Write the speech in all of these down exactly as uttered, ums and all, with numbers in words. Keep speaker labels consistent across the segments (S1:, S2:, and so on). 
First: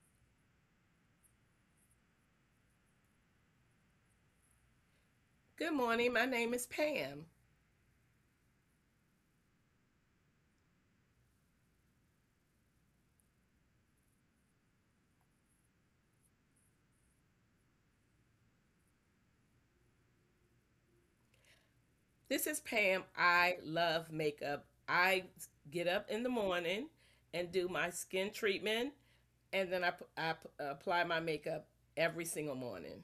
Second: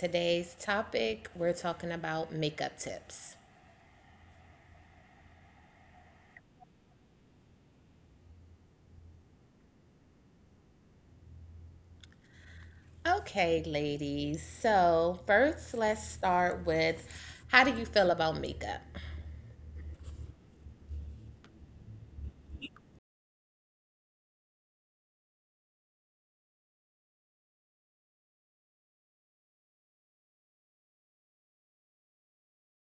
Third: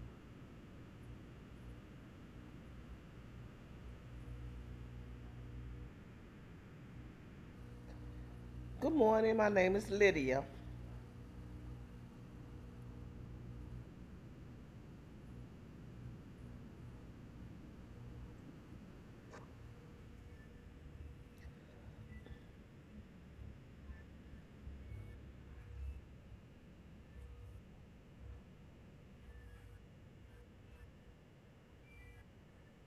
S1: today's topic we're talking about makeup tips.
S2: Good morning. My name is Pam.
S3: Good morning. My name is Lydia.
S1: Okay, ladies, so first let's start with how do you feel about makeup?
S2: This is Pam. I love makeup. I get up in the morning and do my skin treatment, and then I, p- I p- apply my makeup every single morning.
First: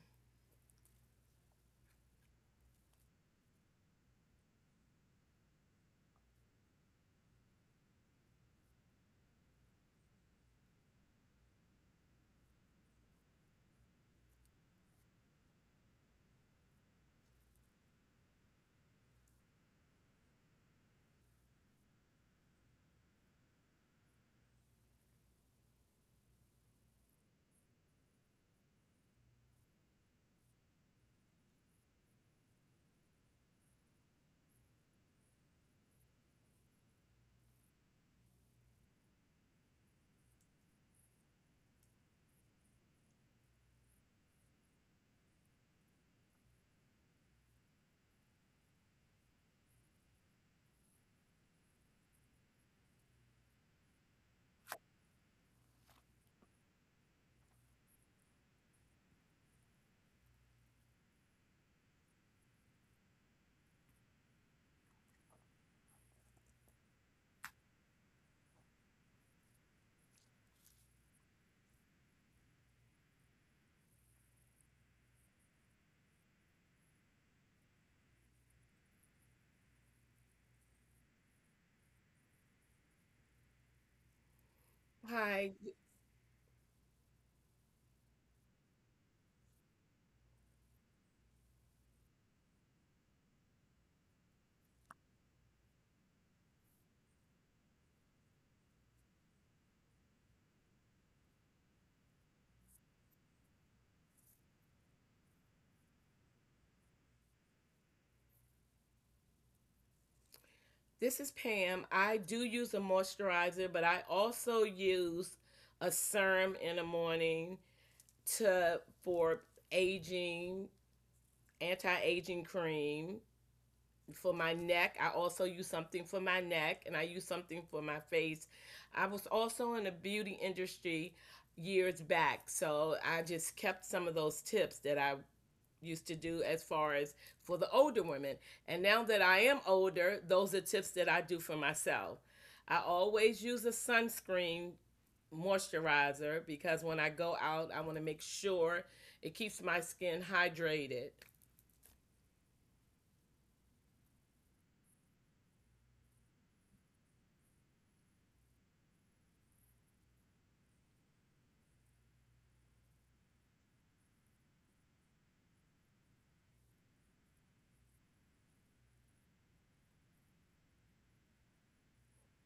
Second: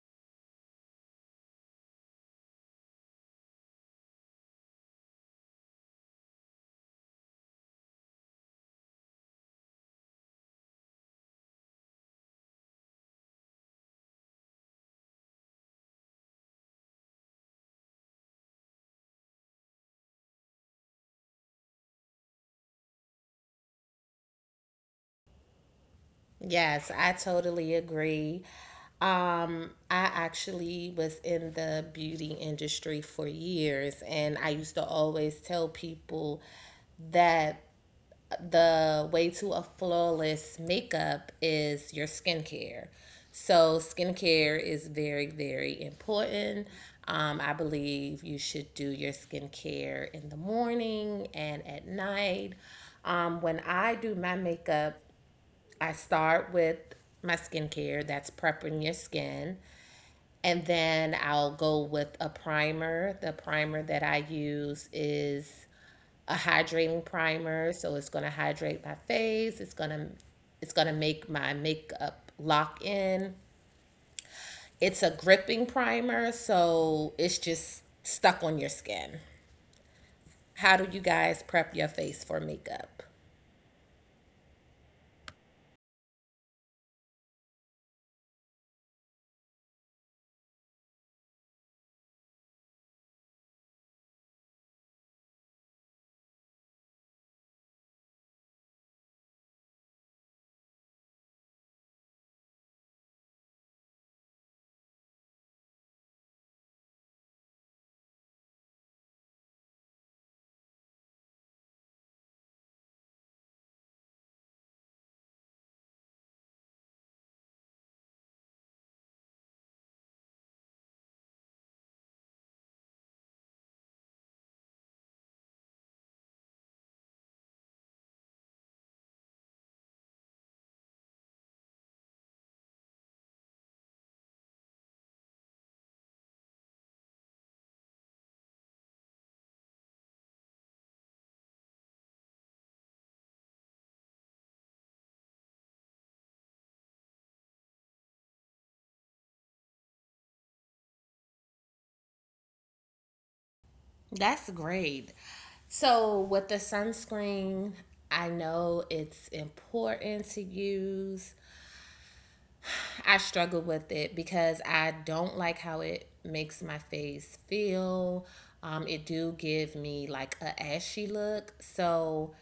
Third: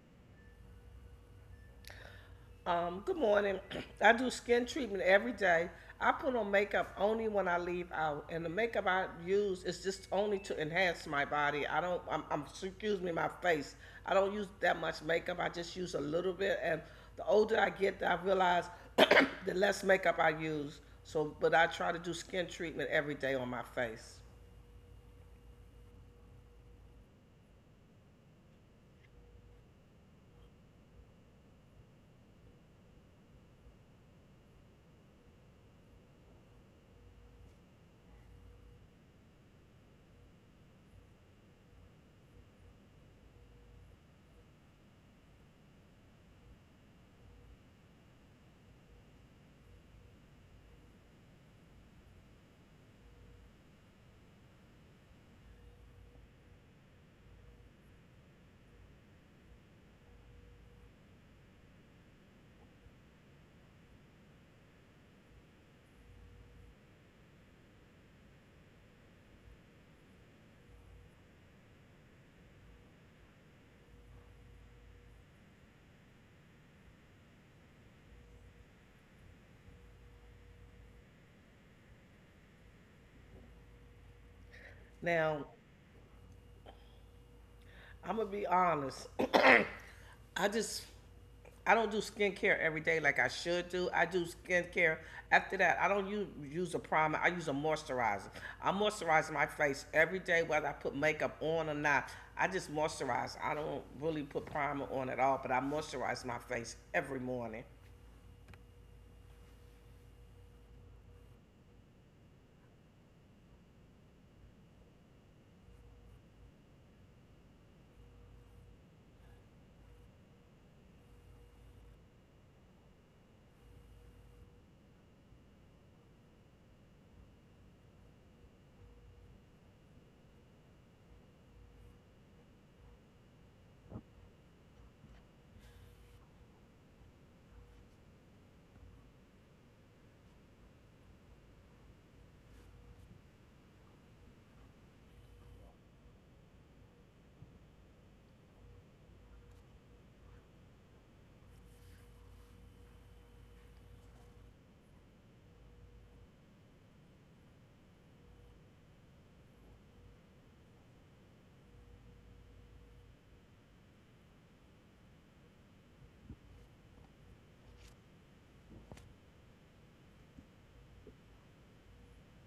S3: Um, good morning. I do skin treatment every day. I put on makeup only when I leave out, and the makeup I use is just only to enhance my body. I don't. I'm, I'm Excuse me, my face. I don't use that much makeup. I just use a little bit, and the older I get, I realize the less makeup I use. So, but I try to do skin treatment every day on my face.
S1: Yes, I totally agree. Um, I actually was in the beauty industry for years, and I used to always tell people that The way to a flawless makeup is your skincare. So, skincare is very, very important. Um, I believe you should do your skincare in the morning and at night. Um, when I do my makeup, I start with my skincare that's prepping your skin. And then I'll go with a primer. The primer that I use is a hydrating primer. So it's gonna hydrate my face. It's gonna it's gonna make my makeup lock in. It's a gripping primer, so it's just stuck on your skin. How do you guys prep your face for makeup?
S3: Now,
S2: Hi,
S3: I'm gonna be honest. I just I don't do skincare every day like I should do. I do skincare after that. I don't use, use a primer. I use a moisturizer. I moisturize my face every day, whether I put makeup on or not. I just moisturize. I don't really put primer on at all, but I moisturize my face every morning.
S2: this is Pam. I do use a moisturizer, but I also use a serum in the morning to for aging, anti-aging cream, for my neck. I also use something for my neck and I use something for my face. I was also in the beauty industry years back, so I just kept some of those tips that I used to do as far as for the older women. And now that I am older, those are tips that I do for myself. I always use a sunscreen moisturizer because when I go out, I want to make sure it keeps my skin hydrated.
S1: That's great. So with the sunscreen, I know it's important to use I struggle with it because I don't like how it makes my face feel. Um, it do give me like a ashy look, so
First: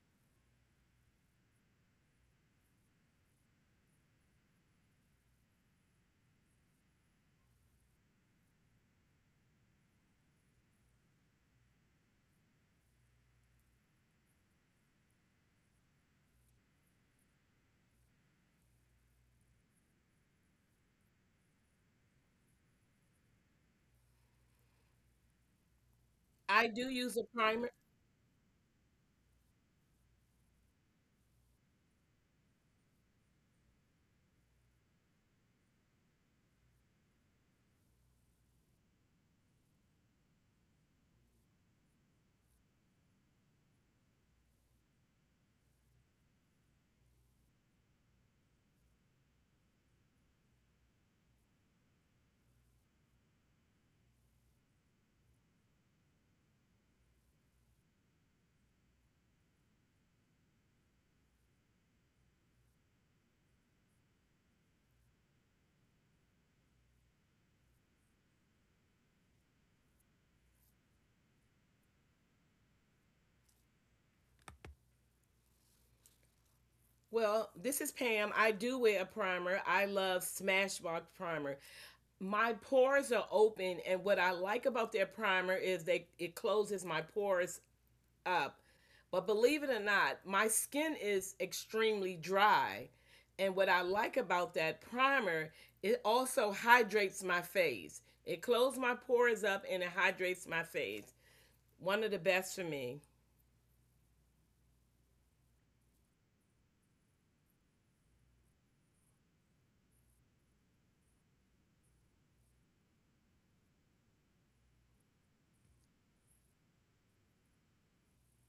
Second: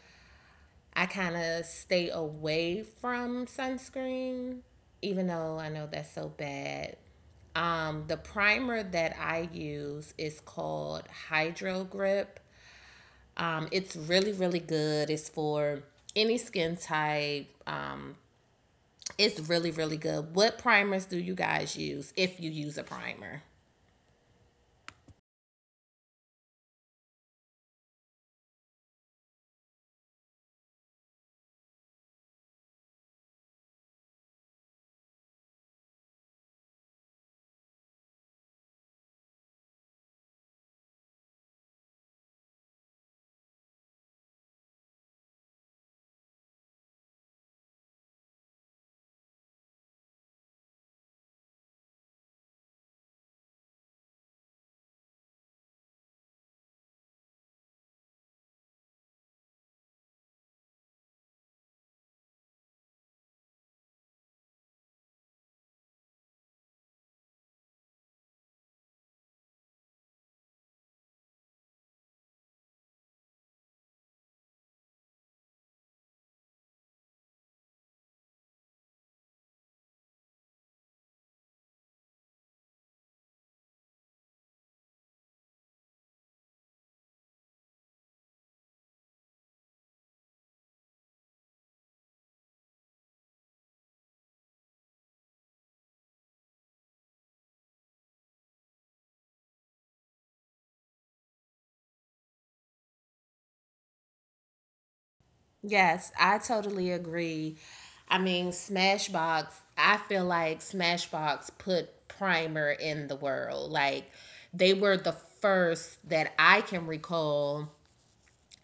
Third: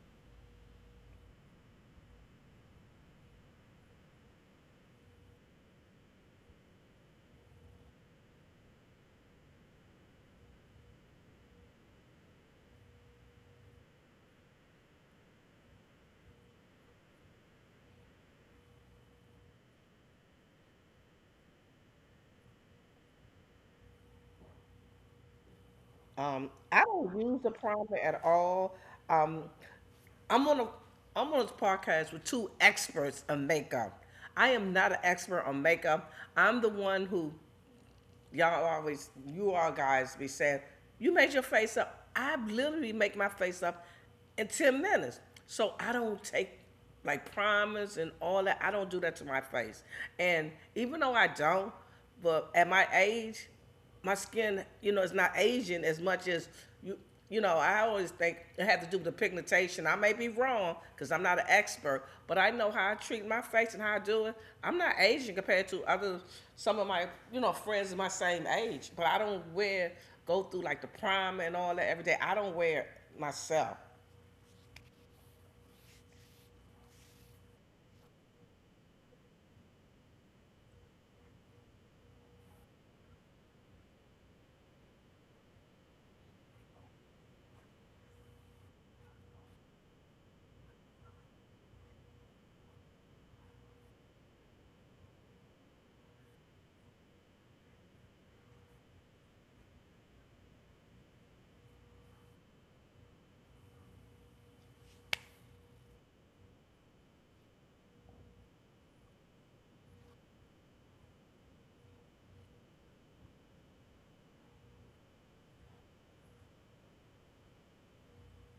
S1: I kind of stay away from sunscreen, even though I know that's so bad. Um, the primer that I use is called Hydro Grip. Um, it's really, really good. It's for any skin type, um, it's really, really good. What primers do you guys use if you use a primer?
S3: Um,
S2: I
S3: I
S2: do
S3: don't
S2: use a
S3: use the
S2: primer.
S3: primer at all. Um, I'm on a I'm on this podcast with two experts on makeup. I am not an expert on makeup. I'm the one who y'all always, you all guys be saying, you made your face up. I literally make my face up in ten minutes. So I don't take like primers and all that. I don't do that to my face. And even though I don't, but at my age, my skin, you know, it's not aging as much as you you you know, I always think it had to do with the pigmentation. I may be wrong because I'm not an expert, but I know how I treat my face and how I do it. I'm not Asian compared to other some of my you know friends of my same age, but I don't wear go through like the primer and all that every day. I don't wear it myself.
S2: Well, this is Pam. I do wear a primer. I love Smashbox primer. My pores are open, and what I like about their primer is they it closes my pores up. But believe it or not, my skin is extremely dry. And what I like about that primer, it also hydrates my face. It closes my pores up and it hydrates my face. One of the best for me.
S1: Yes, I totally agree. I mean, Smashbox, I feel like Smashbox put primer in the world. Like, they were the first that I can recall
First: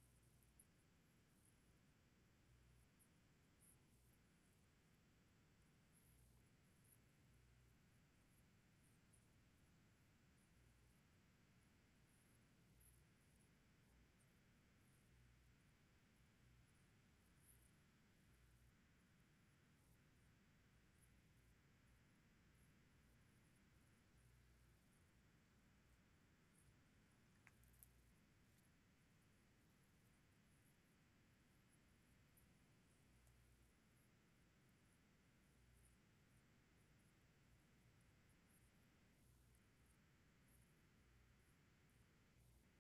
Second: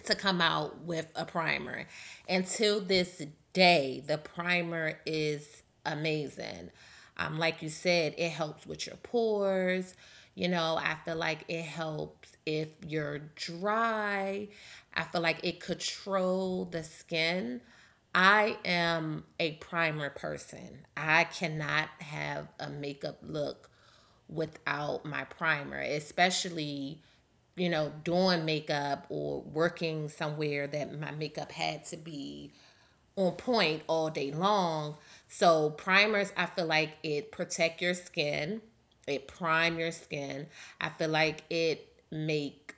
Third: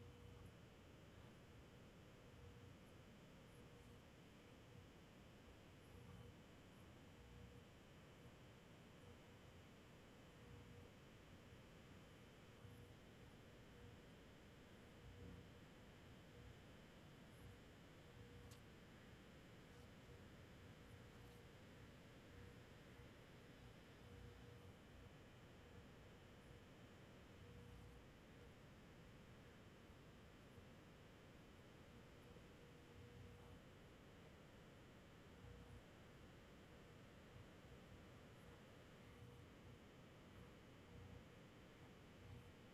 S1: to come out with a primer. Until this day, the primer is amazing. Um, like you said, it helps with your pores. You know, I feel like it helps if you're dry. I feel like it controls the skin. I am a primer person. I cannot have a makeup look without my primer, especially you know doing makeup or working somewhere that my makeup had to be on point all day long. So primers, I feel like it protect your skin, it prime your skin. I feel like it make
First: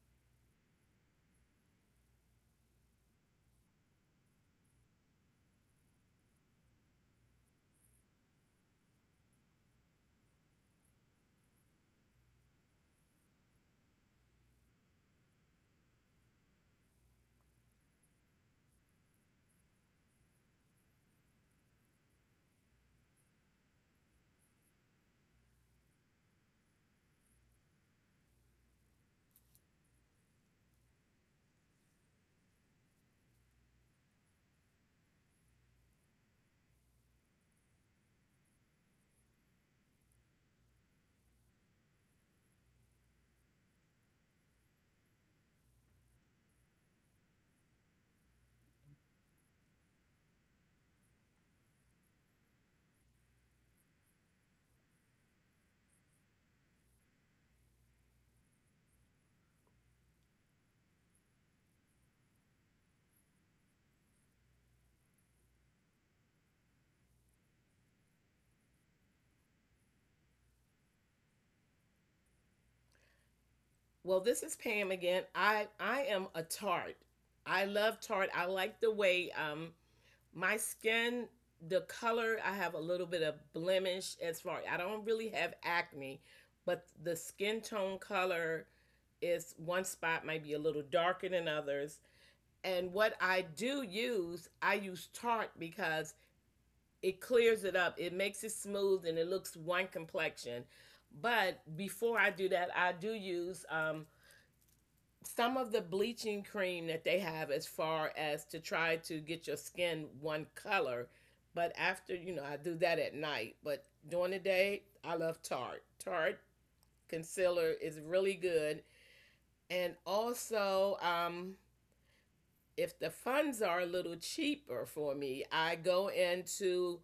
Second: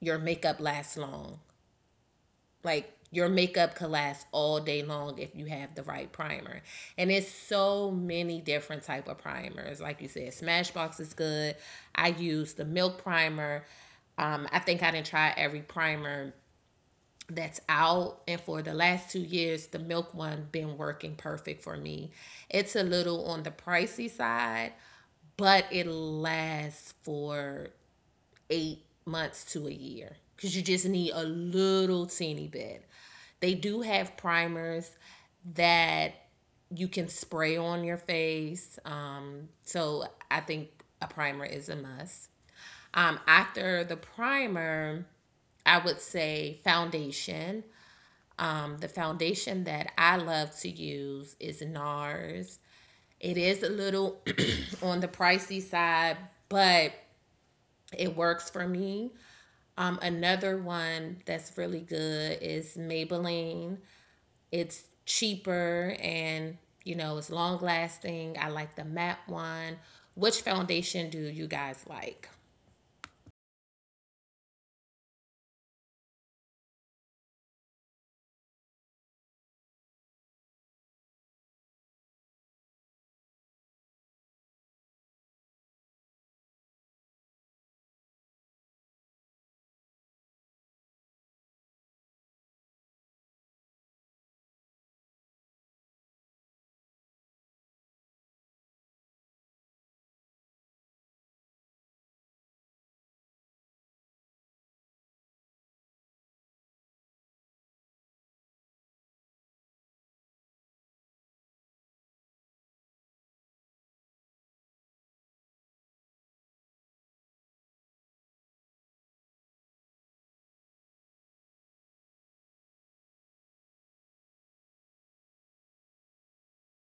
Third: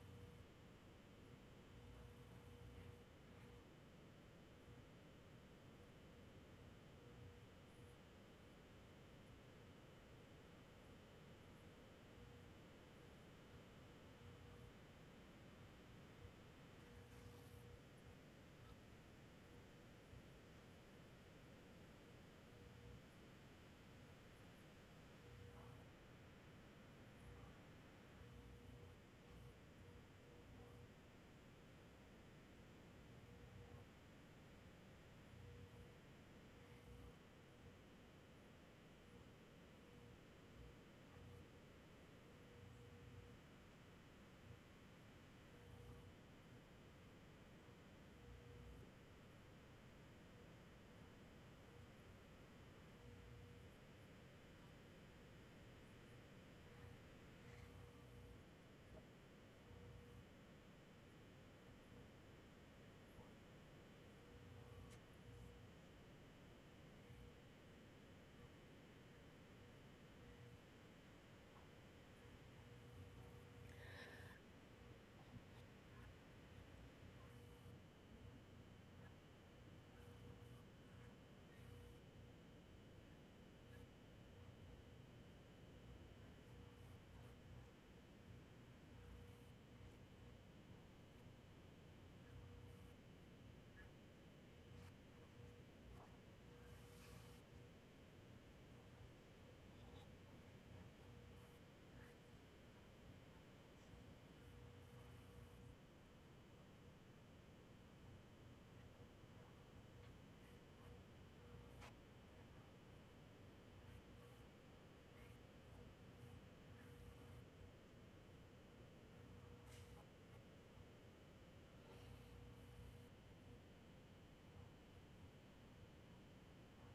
S1: your makeup last long. Like your makeup could last all day long if you have the right primer. And it's so many different type of primers. Like you said, Smashbox is good. I use the Milk primer. Um, I think I didn't try every primer that's out, and for the last two years the milk one been working perfect for me. It's a little on the pricey side, but it lasts for eight months to a year because you just need a little teeny bit. They do have primers that you can spray on your face. Um, so I think a primer is a must. Um, after the primer, I would say foundation. Um, the foundation that I love to use is NARS. It is a little on the pricey side, but it works for me. Um, another one that's really good is Maybelline. It's cheaper, and you know it's long lasting. I like the matte one. Which foundation do you guys like?
S2: Well, this is Pam again. I I am a tart. I love tart. I like the way um my skin, the color. I have a little bit of blemish as far. I don't really have acne, but the skin tone color is one spot might be a little darker than others. And what I do use, I use Tarte because it clears it up. It makes it smooth and it looks one complexion. But before I do that, I do use um, some of the bleaching cream that they have as far as to try to get your skin one color, but after, you know I do that at night, but during the day I love Tarte. Tarte concealer is really good. And also, um if the funds are a little cheaper for me, I go into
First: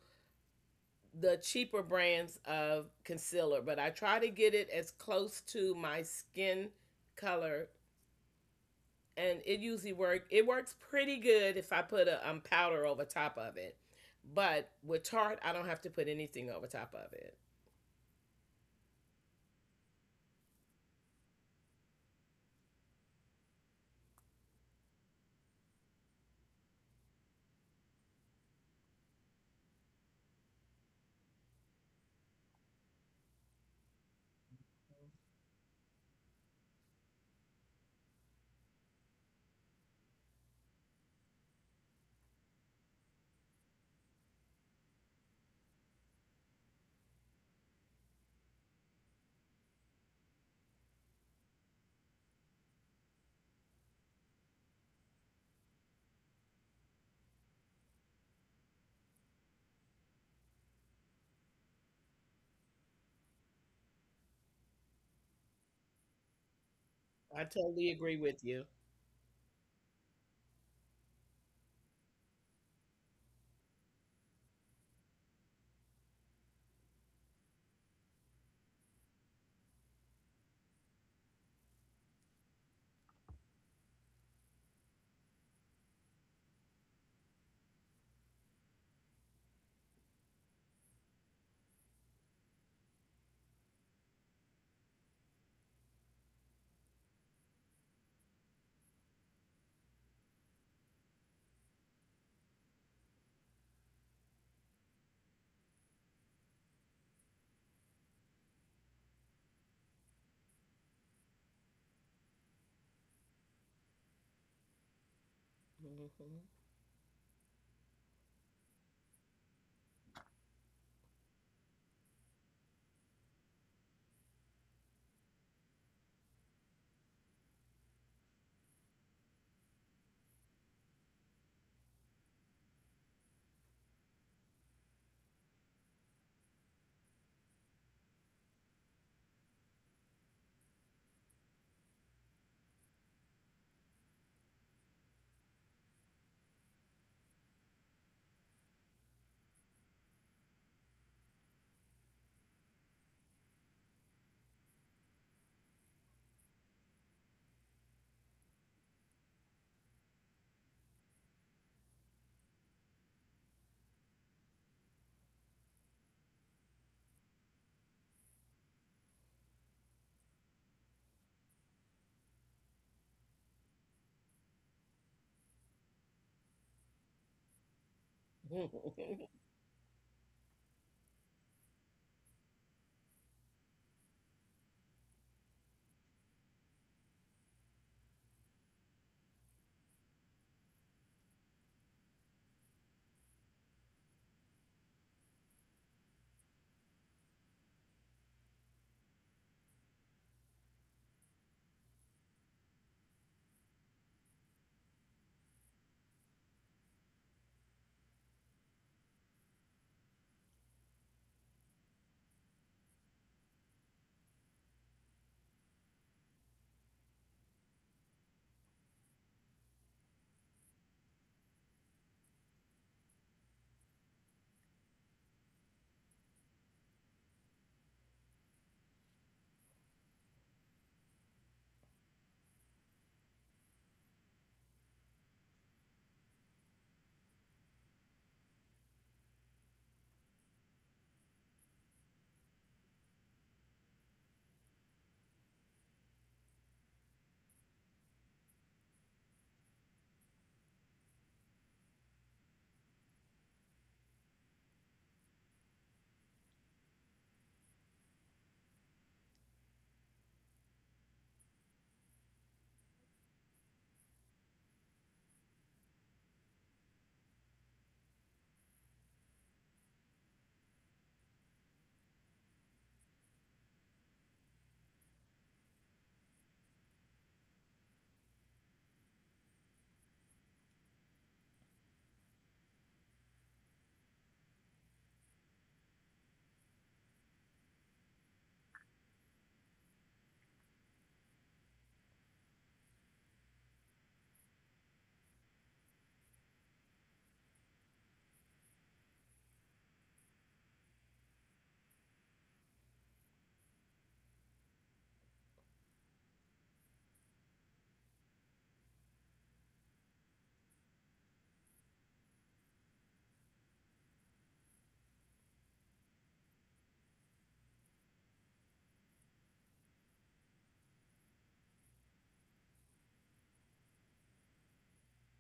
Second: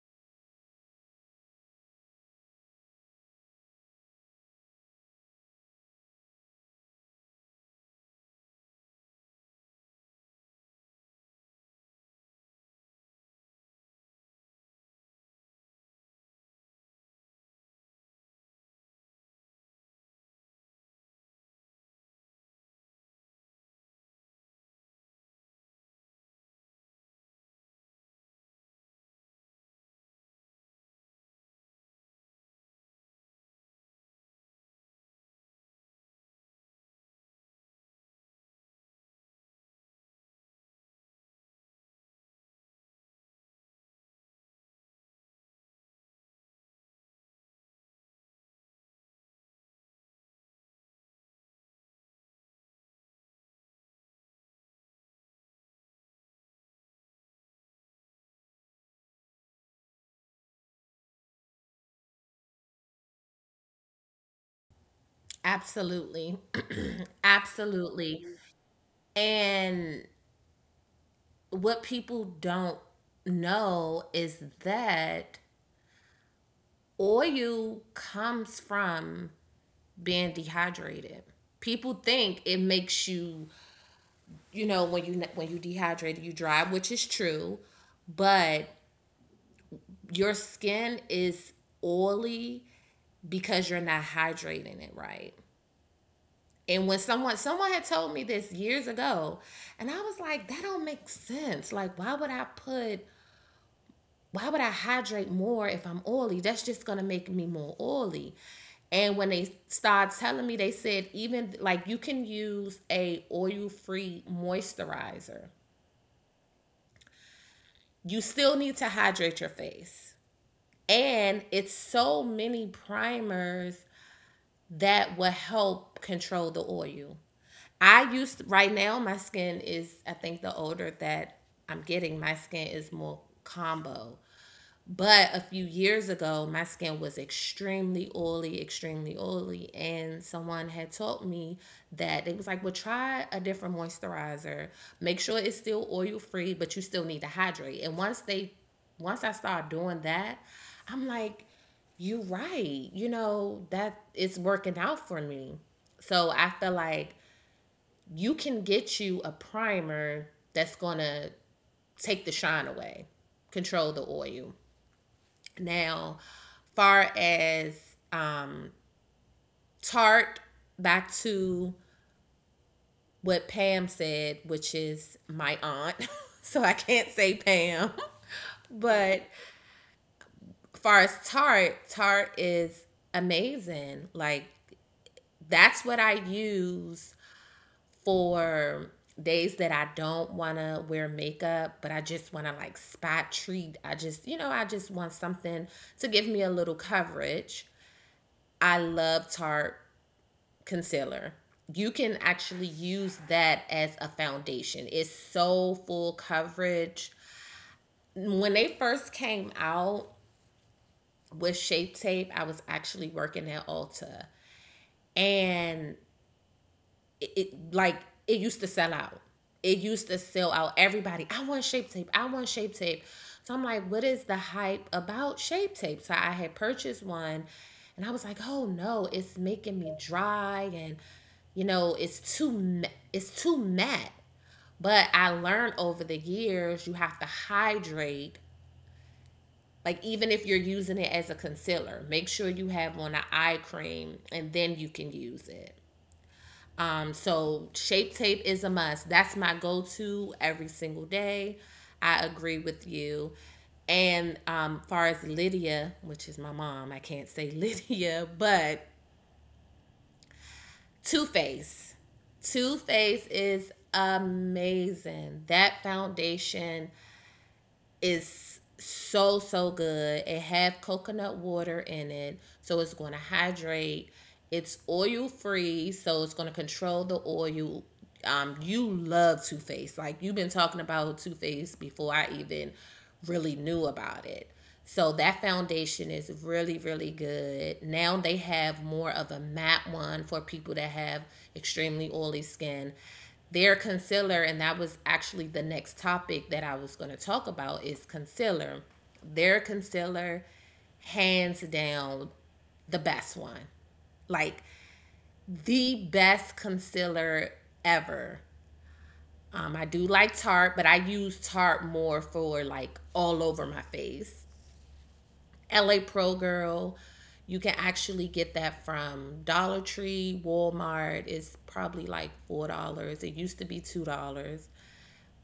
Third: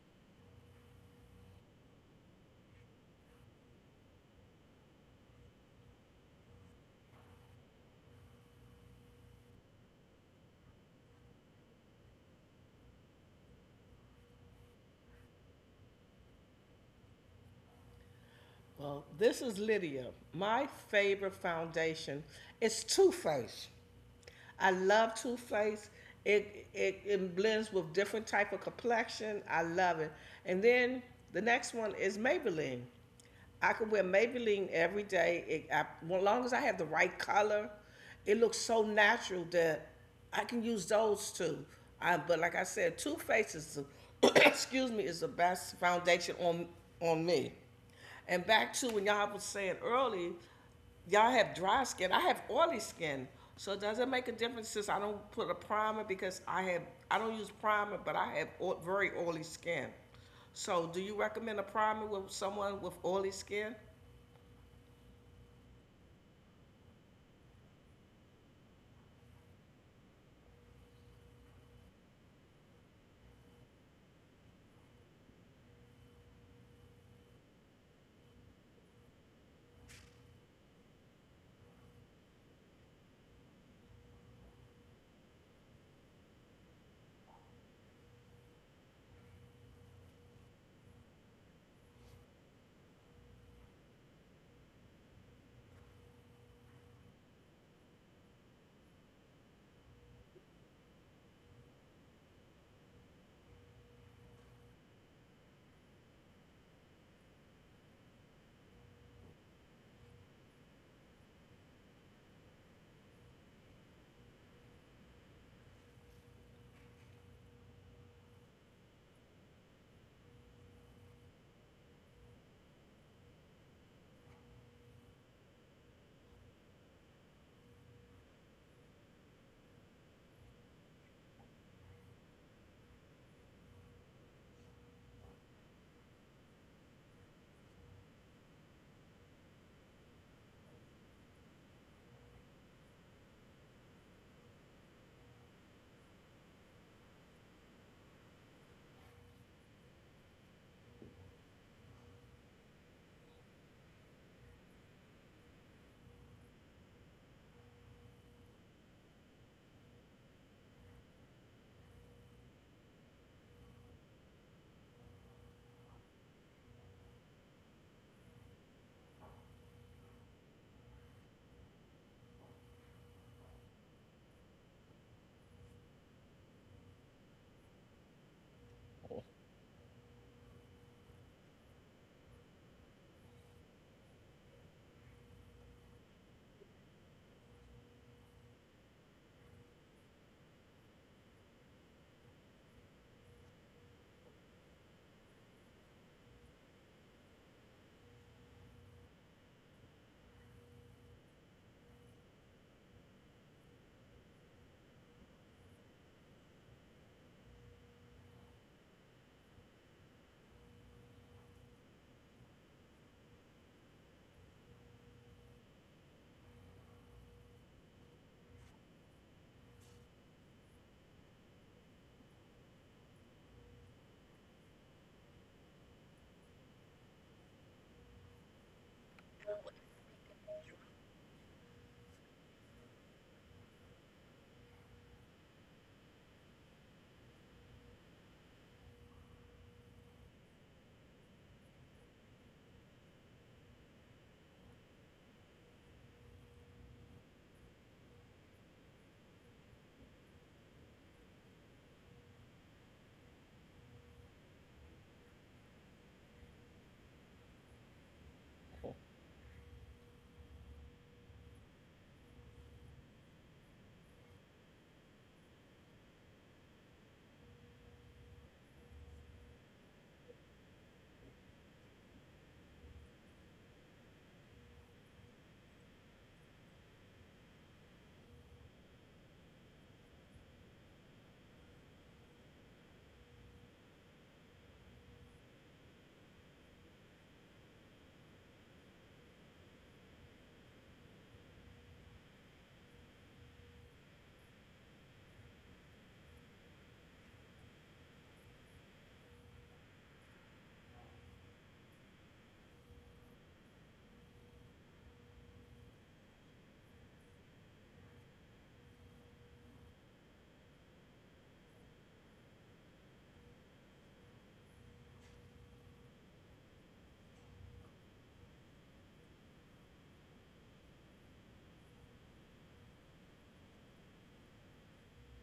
S2: the cheaper brands of concealer, but I try to get it as close to my skin color, and it usually work. It works pretty good if I put a um, powder over top of it, but with tart, I don't have to put anything over top of it.
S3: Well, this is Lydia. My favorite foundation is Too Faced. I love Too Faced. It, it it blends with different type of complexion. I love it. And then the next one is Maybelline. I could wear Maybelline every day. It, I, well, as long as I have the right color, it looks so natural that I can use those two. I, but like I said, Too Faced is the excuse me, is the best foundation on on me. And back to when y'all was saying early, y'all have dry skin. I have oily skin. So does it make a difference since I don't put a primer because I have I don't use primer, but I have o- very oily skin. So do you recommend a primer with someone with oily skin?
S1: Absolutely.
S2: I totally agree
S1: Absolutely.
S2: with you.
S1: And what people don't know is that oil comes from being dehydrated. People think it makes you you know when you when you dehydrate you dry, which is true, but your skin is oily because you're not hydrating it right. And when someone someone had told me this years ago, and I was like, that don't make sense. Like, why would i put why would i hydrate more if I'm oily? That's just gonna make me more oily. And when they started telling me, they said, even like, you can use a oil free moisturizer, you still need to hydrate your face. And it's so many primers that will help control the oil. I used to, right now my skin is, I think the older that I'm getting my skin is more combo. But a few years ago, my skin was extremely oily, extremely oily. And someone had told me that, it was like, well, try a different moisturizer. Make sure it's still oil free, but you still need to hydrate. And once they, once I started doing that, I'm like, you're right. You know, that it's working out for me. So I feel like you can get you a primer that's going to take the shine away, control the oil. Now, far as um, Tart, back to what Pam said, which is my aunt. So I can't say Pam. But
S2: Mhm.
S1: far as Tart, Tart is amazing. Like that's what I use for days that I don't want to wear makeup, but I just want to like spot treat. I just, you know, I just want something to give me a little coverage. I love Tarte concealer. You can actually use that as a foundation. It's so full coverage. When they first came out with Shape Tape, I was actually working at Ulta, and it, it like it used to sell out. It used to sell out. Everybody, I want shape tape. I want shape tape. So I'm like, what is the hype about shape tape? So I had purchased one, and I was like, oh no, it's making me dry, and you know, it's too it's too matte. But I learned over the years you have to hydrate. Like even if you're using it as a concealer, make sure you have on an eye cream and then you can use it. Um, so shape tape is a must. That's my go to every single day. I agree with you. And um, far as Lydia, which is my mom, I can't say Lydia, but Too Faced. Too Faced is amazing. That foundation is so so good. It have coconut water in it, so it's going to hydrate. It's oil free, so it's going to control the oil. Um, you love Too Faced. Like you've been talking about Too Faced before I even really knew about it. So that foundation is really, really good. Now they have more of a matte one for people that have extremely oily skin, their concealer, and that was actually the next topic that I was going to talk about is concealer. Their concealer, hands down, the best one. Like the best concealer ever. Um, I do like Tarte, but I use Tarte more for like all over my face. L A Pro Girl, you can actually get that from Dollar Tree, Walmart. It's probably like four dollars. It used to be two dollars.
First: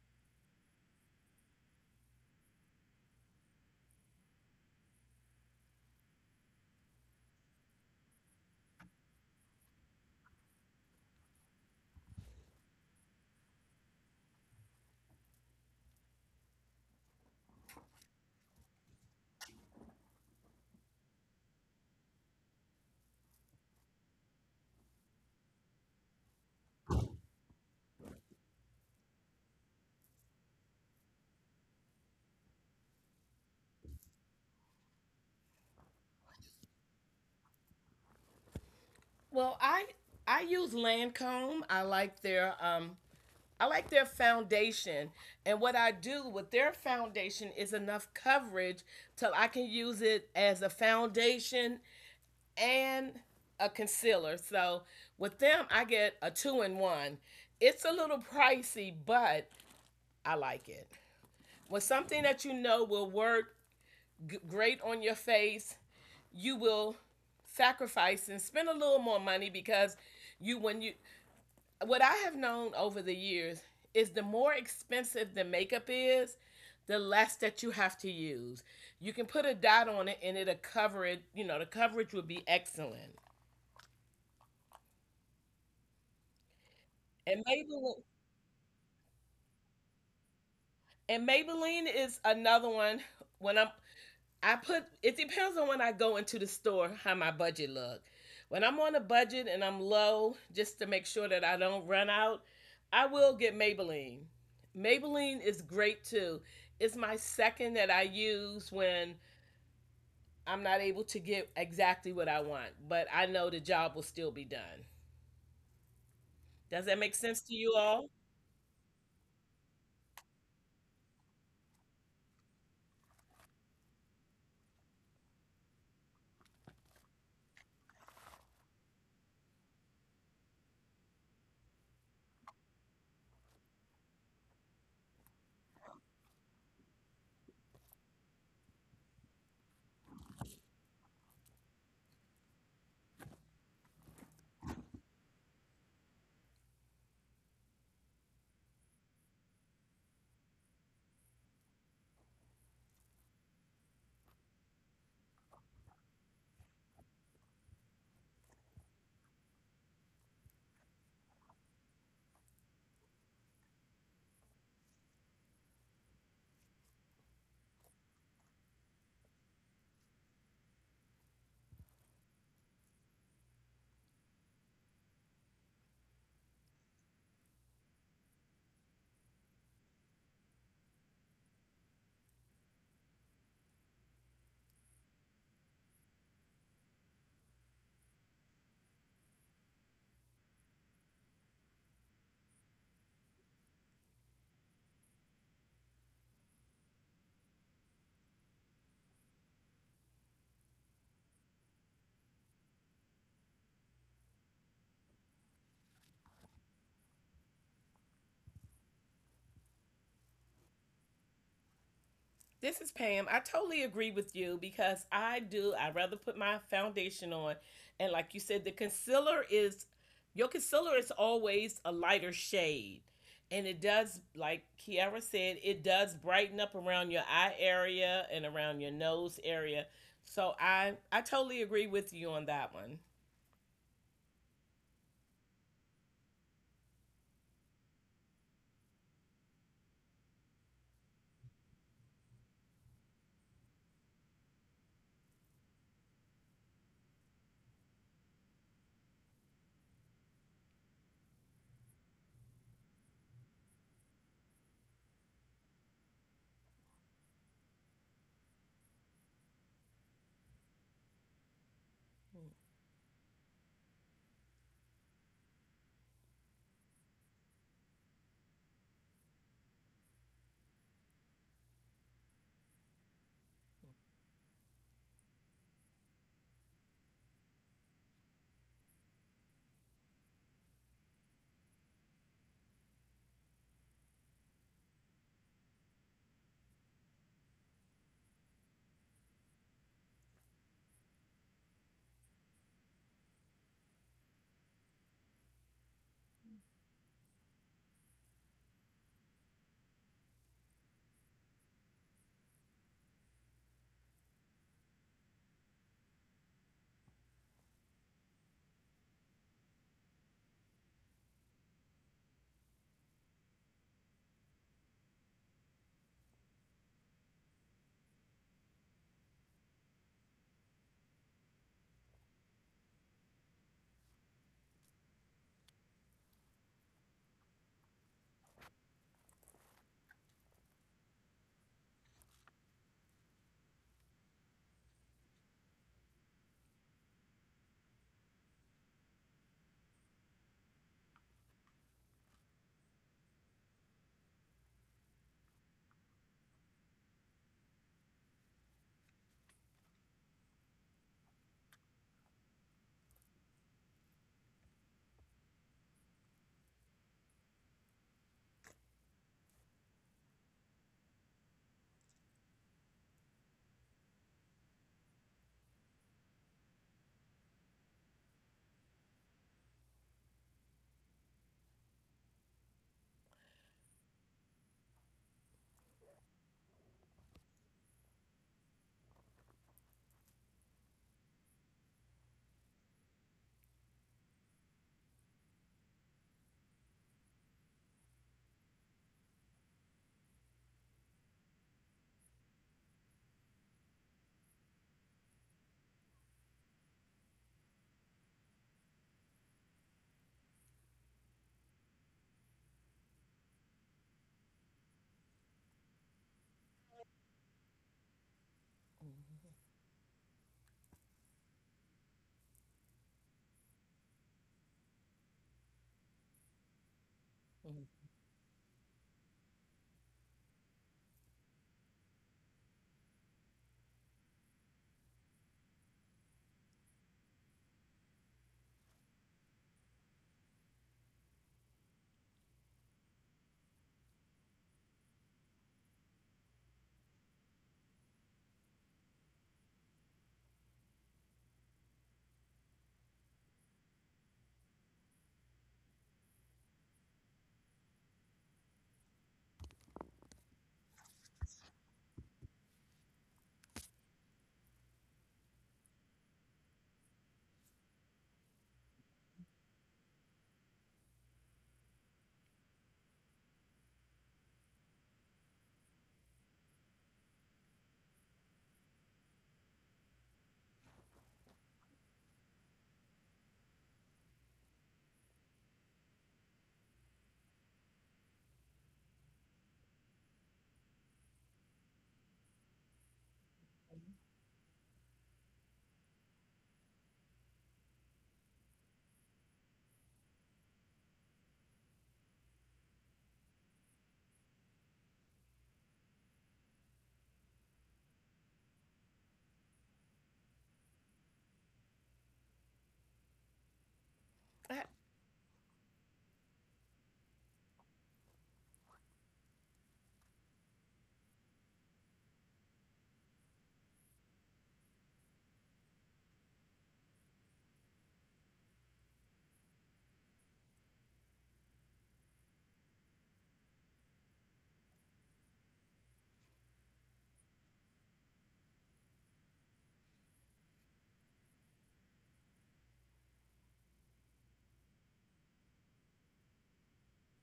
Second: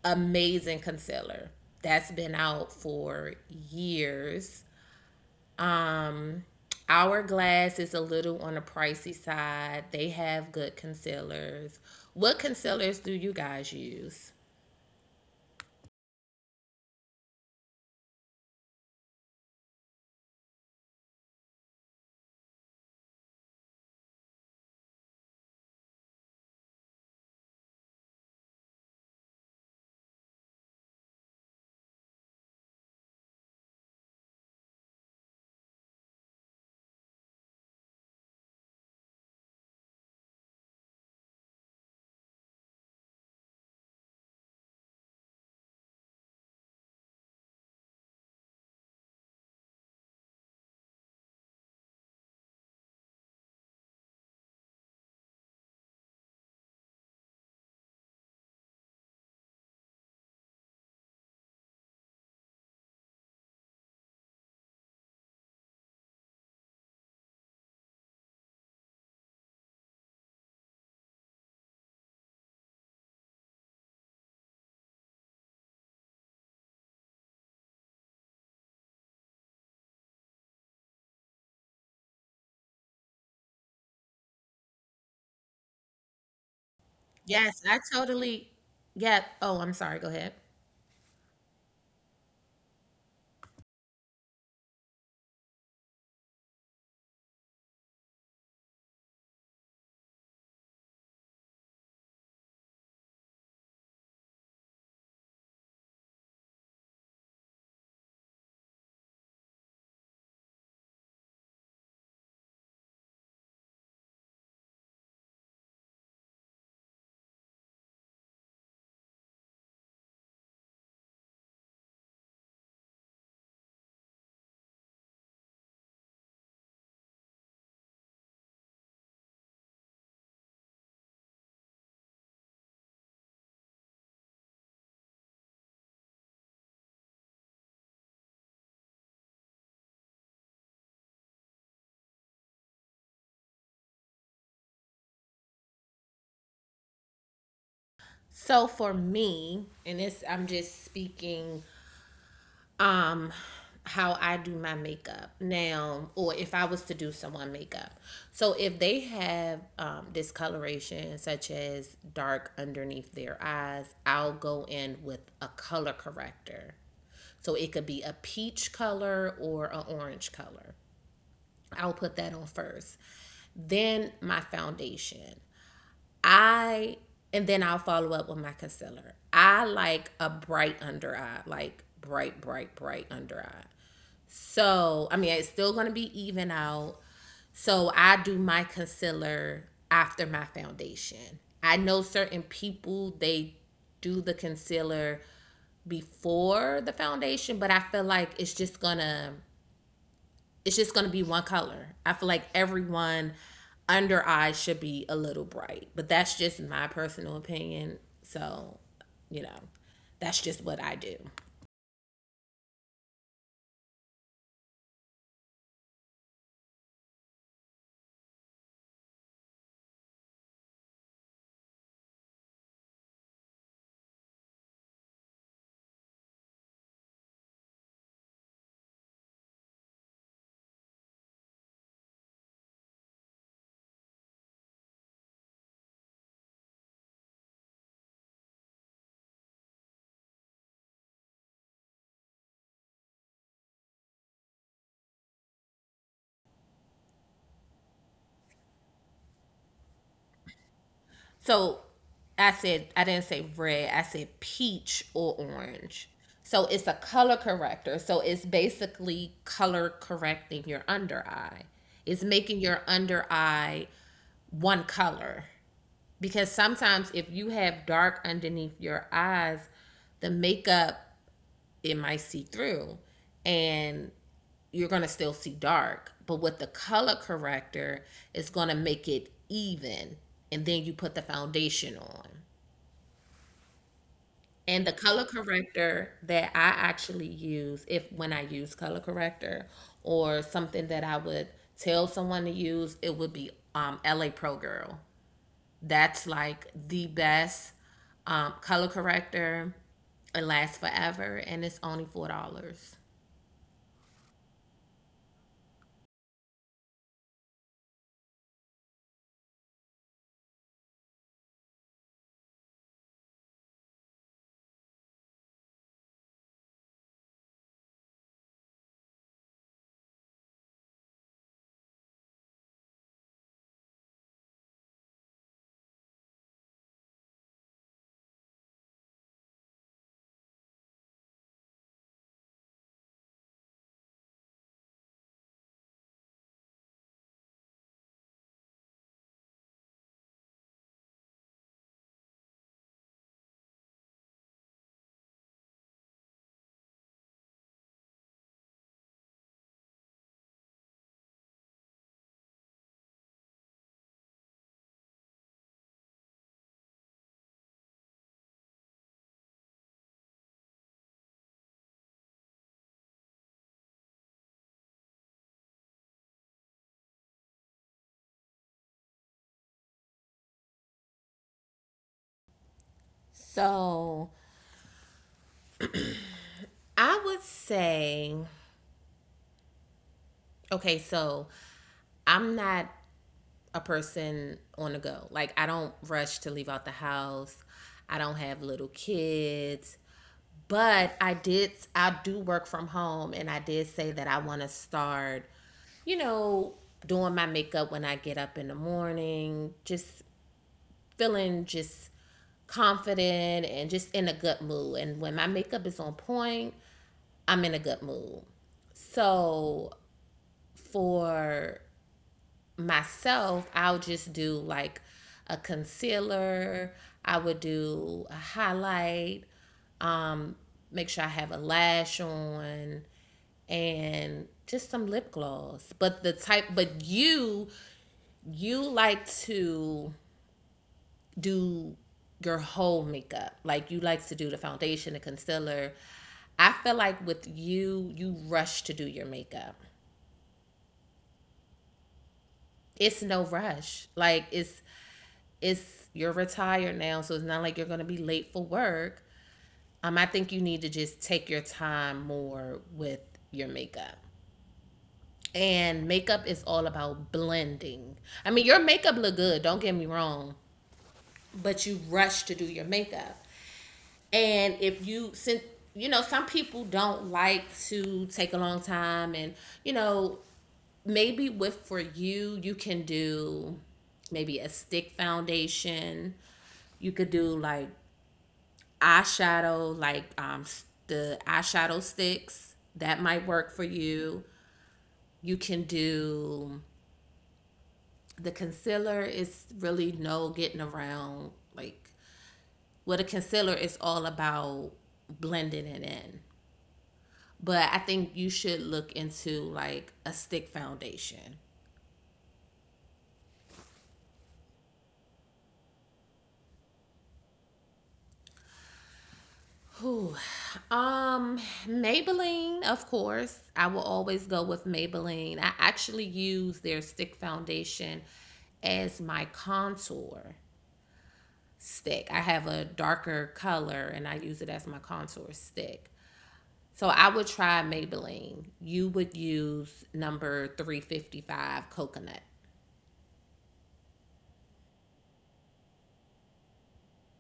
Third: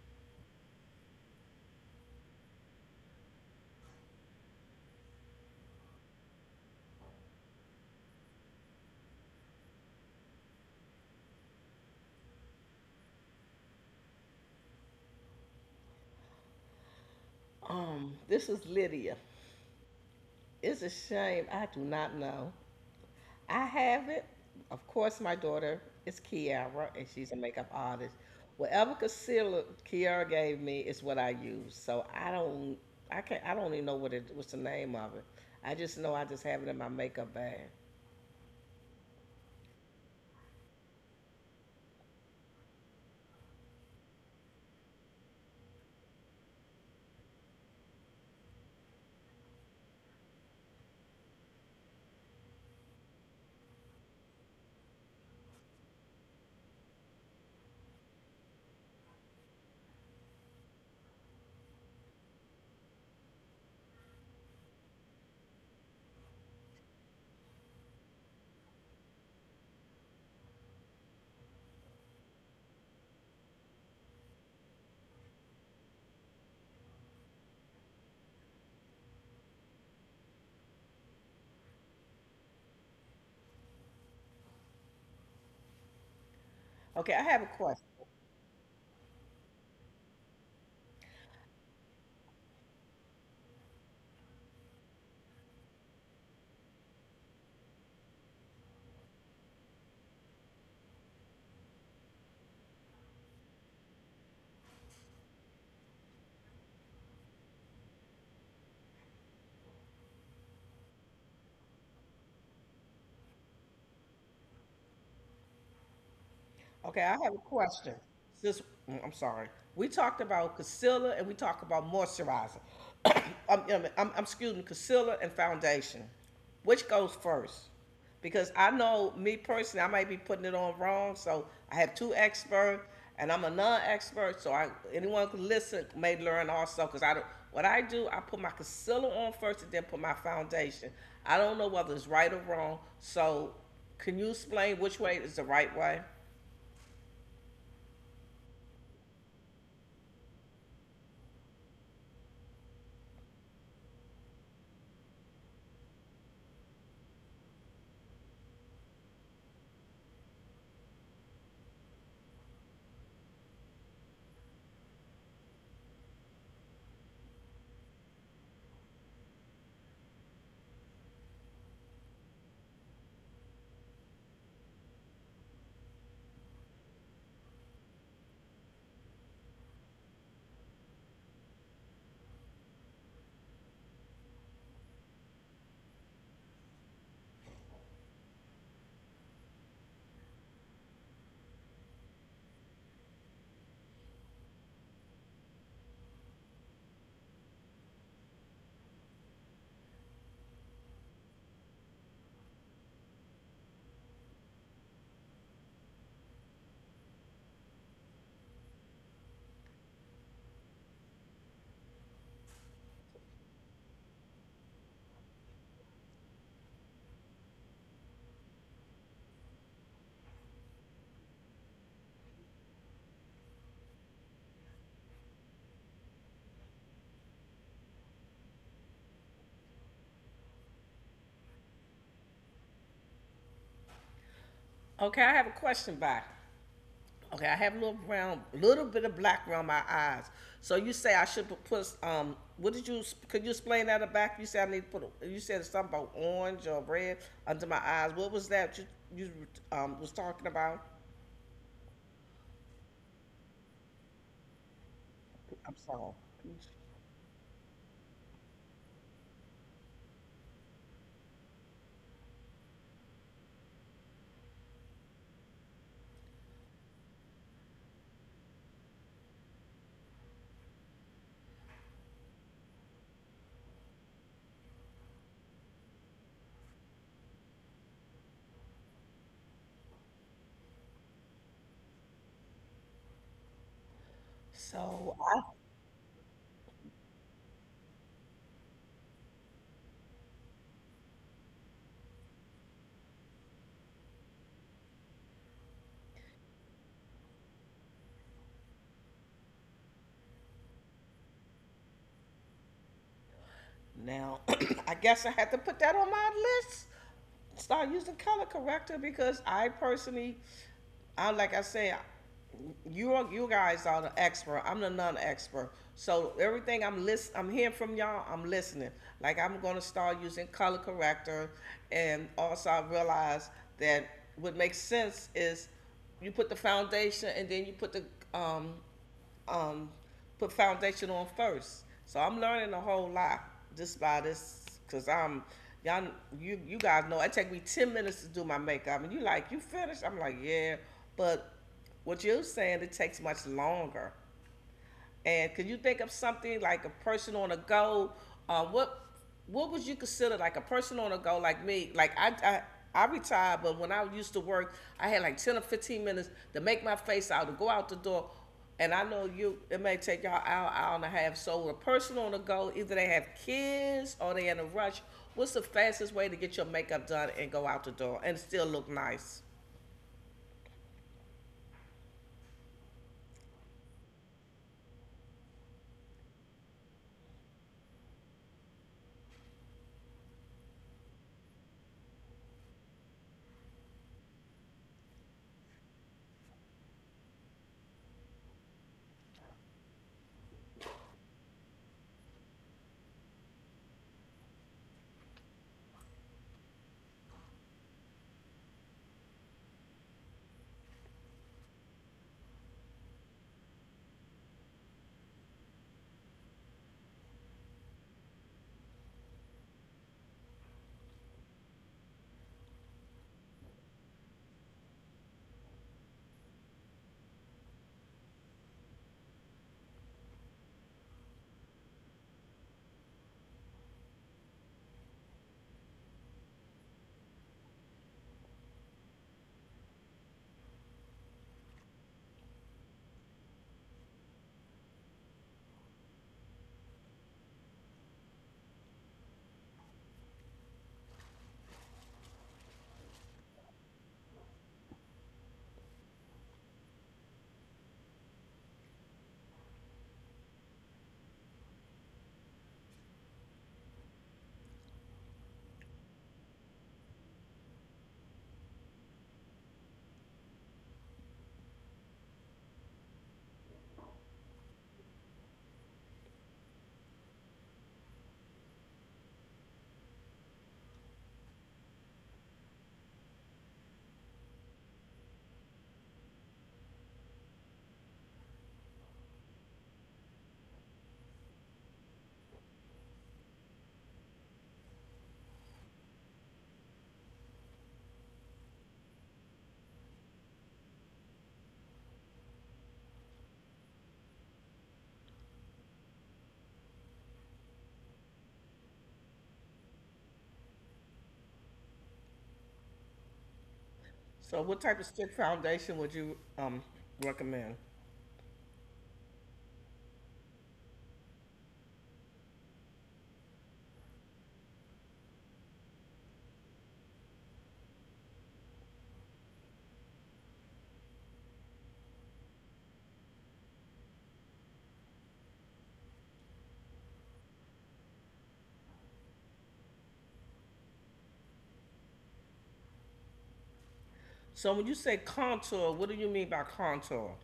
S1: Amazing concealer that's been out for years. Um, Hourglass is a little on the pricey side. They have good concealers. What concealers do you guys use?
S3: Um, this is Lydia. It's a shame I do not know. I have it. Of course, my daughter is Kiara, and she's a makeup artist. Whatever concealer Kiara gave me is what I use. So I don't, I can't, I don't even know what it, what's the name of it. I just know I just have it in my makeup bag.
S2: Well, I I use Lancome. I like their um I like their foundation. And what I do with their foundation is enough coverage till I can use it as a foundation and a concealer. So with them, I get a two in one. It's a little pricey, but I like it. With something that you know will work great on your face, you will sacrifice and spend a little more money because you, when you, what I have known over the years is the more expensive the makeup is, the less that you have to use. You can put a dot on it and it'll cover it, you know, The coverage would be excellent.
S3: Okay, I
S2: And
S3: have a
S1: Yes,
S2: maybe
S1: I
S3: question.
S1: totally. Yeah. Oh, I'm sorry. Go ahead.
S2: And Maybelline is another one. When I'm, I put, It depends on when I go into the store, how my budget look. When I'm on a budget and I'm low, just to make sure that I don't run out, I will get Maybelline. Maybelline is great too. It's my second that I use when I'm not able to get exactly what I want, but I know the job will still be done. Does that
S3: Okay,
S2: make
S3: I have
S2: sense
S3: a
S2: to you
S3: question.
S2: all?
S3: Since mm, I'm sorry, we talked about concealer and we talked about moisturizer. I'm, I'm, I'm, I'm- Excuse me, concealer and foundation. Which goes first? Because I know me personally, I might be putting it on wrong. So I have two experts, and I'm a non-expert. So I anyone can listen may learn also. Because I don't. What I do, I put my concealer on first, and then put my foundation. I don't know whether it's right or wrong. So can you explain which way is the right way?
S1: So for me, and this, I'm just speaking um how I do my makeup now, or if I was to do someone makeup. So if they have um discoloration such as dark underneath their eyes, I'll go in with a color corrector. So it could be a peach color or an orange color. I'll put that on first. Then my foundation. I and then I'll follow up with my concealer. I like a bright under eye, like bright, bright, bright under eye. So, I mean, it's still going to be even out. So, I do my concealer after my foundation. I know certain people, they do the concealer before the foundation, but I feel like it's just going to it's just going to be one color. I feel like everyone under eye should be a little bright, but that's just my personal opinion. So, you know, that's just what I do.
S2: This is Pam. I totally agree with you because I do. I rather put my foundation on, and like you said, the concealer is your concealer is always a lighter shade, and it does, like Kiara said, it does brighten up around your eye area and around your nose area. So I I totally agree with you on that one.
S3: Okay, I have a question, By Okay, I have a little brown, little bit of black around my eyes. So you say I should put- um. What did you? Could you explain that or back? You said I need to put. a- You said something about orange or red under my eyes. What was that you you um was talking about?
S1: So I said I didn't say red. I said peach or
S3: I'm sorry.
S1: orange. So it's a color corrector. So it's basically color correcting your under eye. It's making your under eye one color, because sometimes if you have dark underneath your eyes, the makeup, it might see through, and you're going to still see dark. But with the color corrector, it's going to make it even. And then you put the foundation on. And the
S3: So
S1: color corrector that I actually use, if when I use color corrector or something that I would tell someone to use, it would be um, L A Pro Girl. That's like the best um, color corrector. It lasts forever, and it's only four dollars.
S3: now, I guess I had to put that on my list. Start using color corrector because I personally, I like I said, you are, you guys are the expert. I'm the non-expert. So everything I'm list, I'm hearing from y'all. I'm listening. Like I'm gonna start using color corrector, and also I realized that what makes sense is you put the foundation and then you put the um, um, put foundation on first. So I'm learning a whole lot just by this, cause I'm y'all. You you guys know it take me ten minutes to do my makeup, and you like, you finished. I'm like, yeah, but what you're saying it takes much longer. And can you think of something like a person on a go? Uh, what what would you consider like a person on a go like me? Like I, I I retired, but when I used to work, I had like ten or fifteen minutes to make my face out to go out the door. And I know, you, it may take y'all hour, hour and a half. So a person on the go, either they have kids or they in a rush. What's the fastest way to get your makeup done and go out the door and still look nice?
S1: So I would say, okay, so I'm not a person on the go. Like, I don't rush to leave out the house. I don't have little kids. But I did, I do work from home, and I did say that I want to start, you know, doing my makeup when I get up in the morning, just feeling just confident and just in a good mood. And when my makeup is on point, I'm in a good mood. So for myself, I'll just do like a concealer. I would do a highlight, make sure I have a lash on, and just some lip gloss. But the type, but you, you like to do your whole makeup. Like you like to do the foundation, the concealer. I feel like with you, you rush to do your makeup. It's no rush. Like it's it's you're retired now, so it's not like you're gonna be late for work. Um, I think you need to just take your time more with your makeup. And makeup is all about blending. I mean, your makeup look good, don't get me wrong, but you rush to do your makeup. And if you since you know, some people don't like to take a long time and you know, maybe with for you, you can do maybe a stick foundation. You could do like eyeshadow, like um the eyeshadow sticks. That might work for you. You can do the concealer is really no getting around like well the concealer is all about blending it in. But I think you should look into like a stick foundation.
S3: So what
S2: I,
S3: type of stick foundation would you um recommend?
S1: Um, Maybelline, of course. I will always go with Maybelline. I actually use their stick foundation as my contour stick. I have a darker color and I use it as my contour stick. So I would try Maybelline. You would use number three fifty-five coconut.
S3: So when you say contour, what do you mean by contour?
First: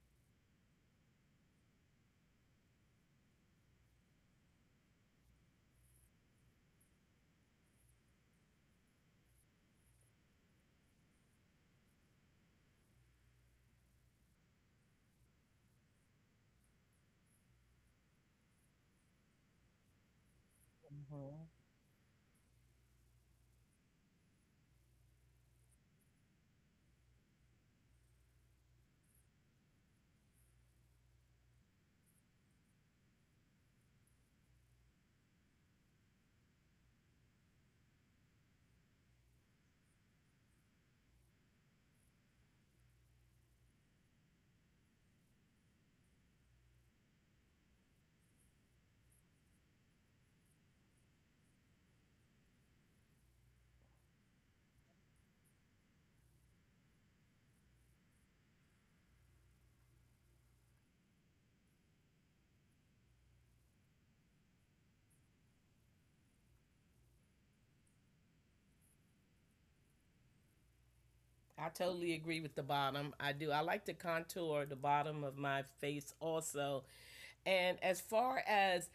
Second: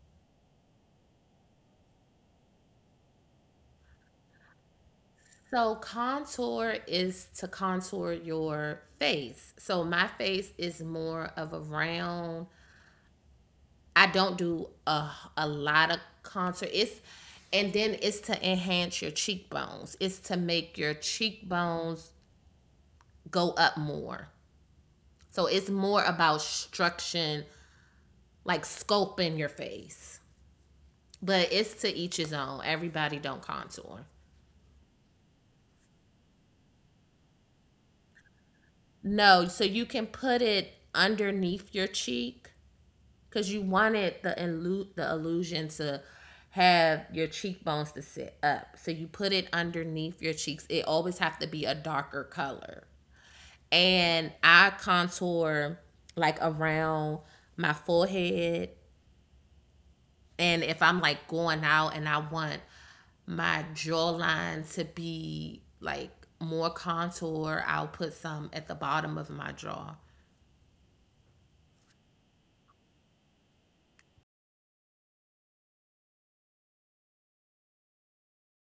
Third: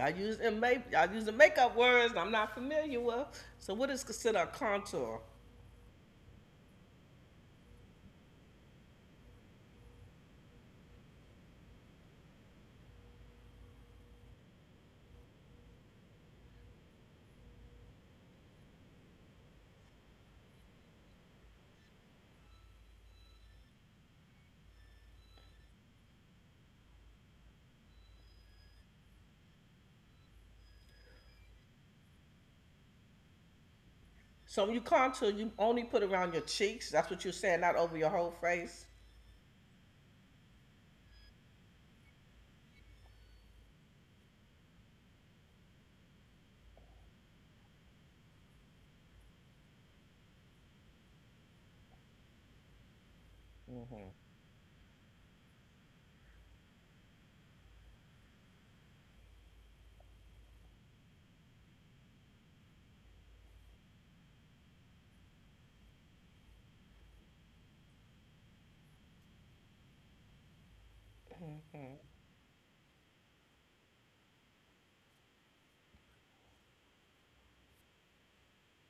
S3: I use in make I use the makeup words I'm not familiar with. So what is considered a contour?
S1: So contour is to contour your face. So my face is more of a round. I don't do a a lot of contour. It's and then it's to enhance your cheekbones. It's to make your cheekbones go up more. So it's more about structuring, like sculpting your face. But it's to each his own. Everybody don't contour.
S3: So when you contour, you only put around your cheeks. That's what you're saying, not over your whole face.
S1: No, so you can put it underneath your cheek because you wanted the illu- the illusion to have your cheekbones to sit up. So you put it underneath your cheeks. It always have to be a darker color. And I contour like around my forehead. And if I'm like going out and I want my jawline to be like more contour, I'll put some at the bottom of my jaw.
S2: I totally agree with the bottom. I do. I like to contour the bottom of my face also. And as far as,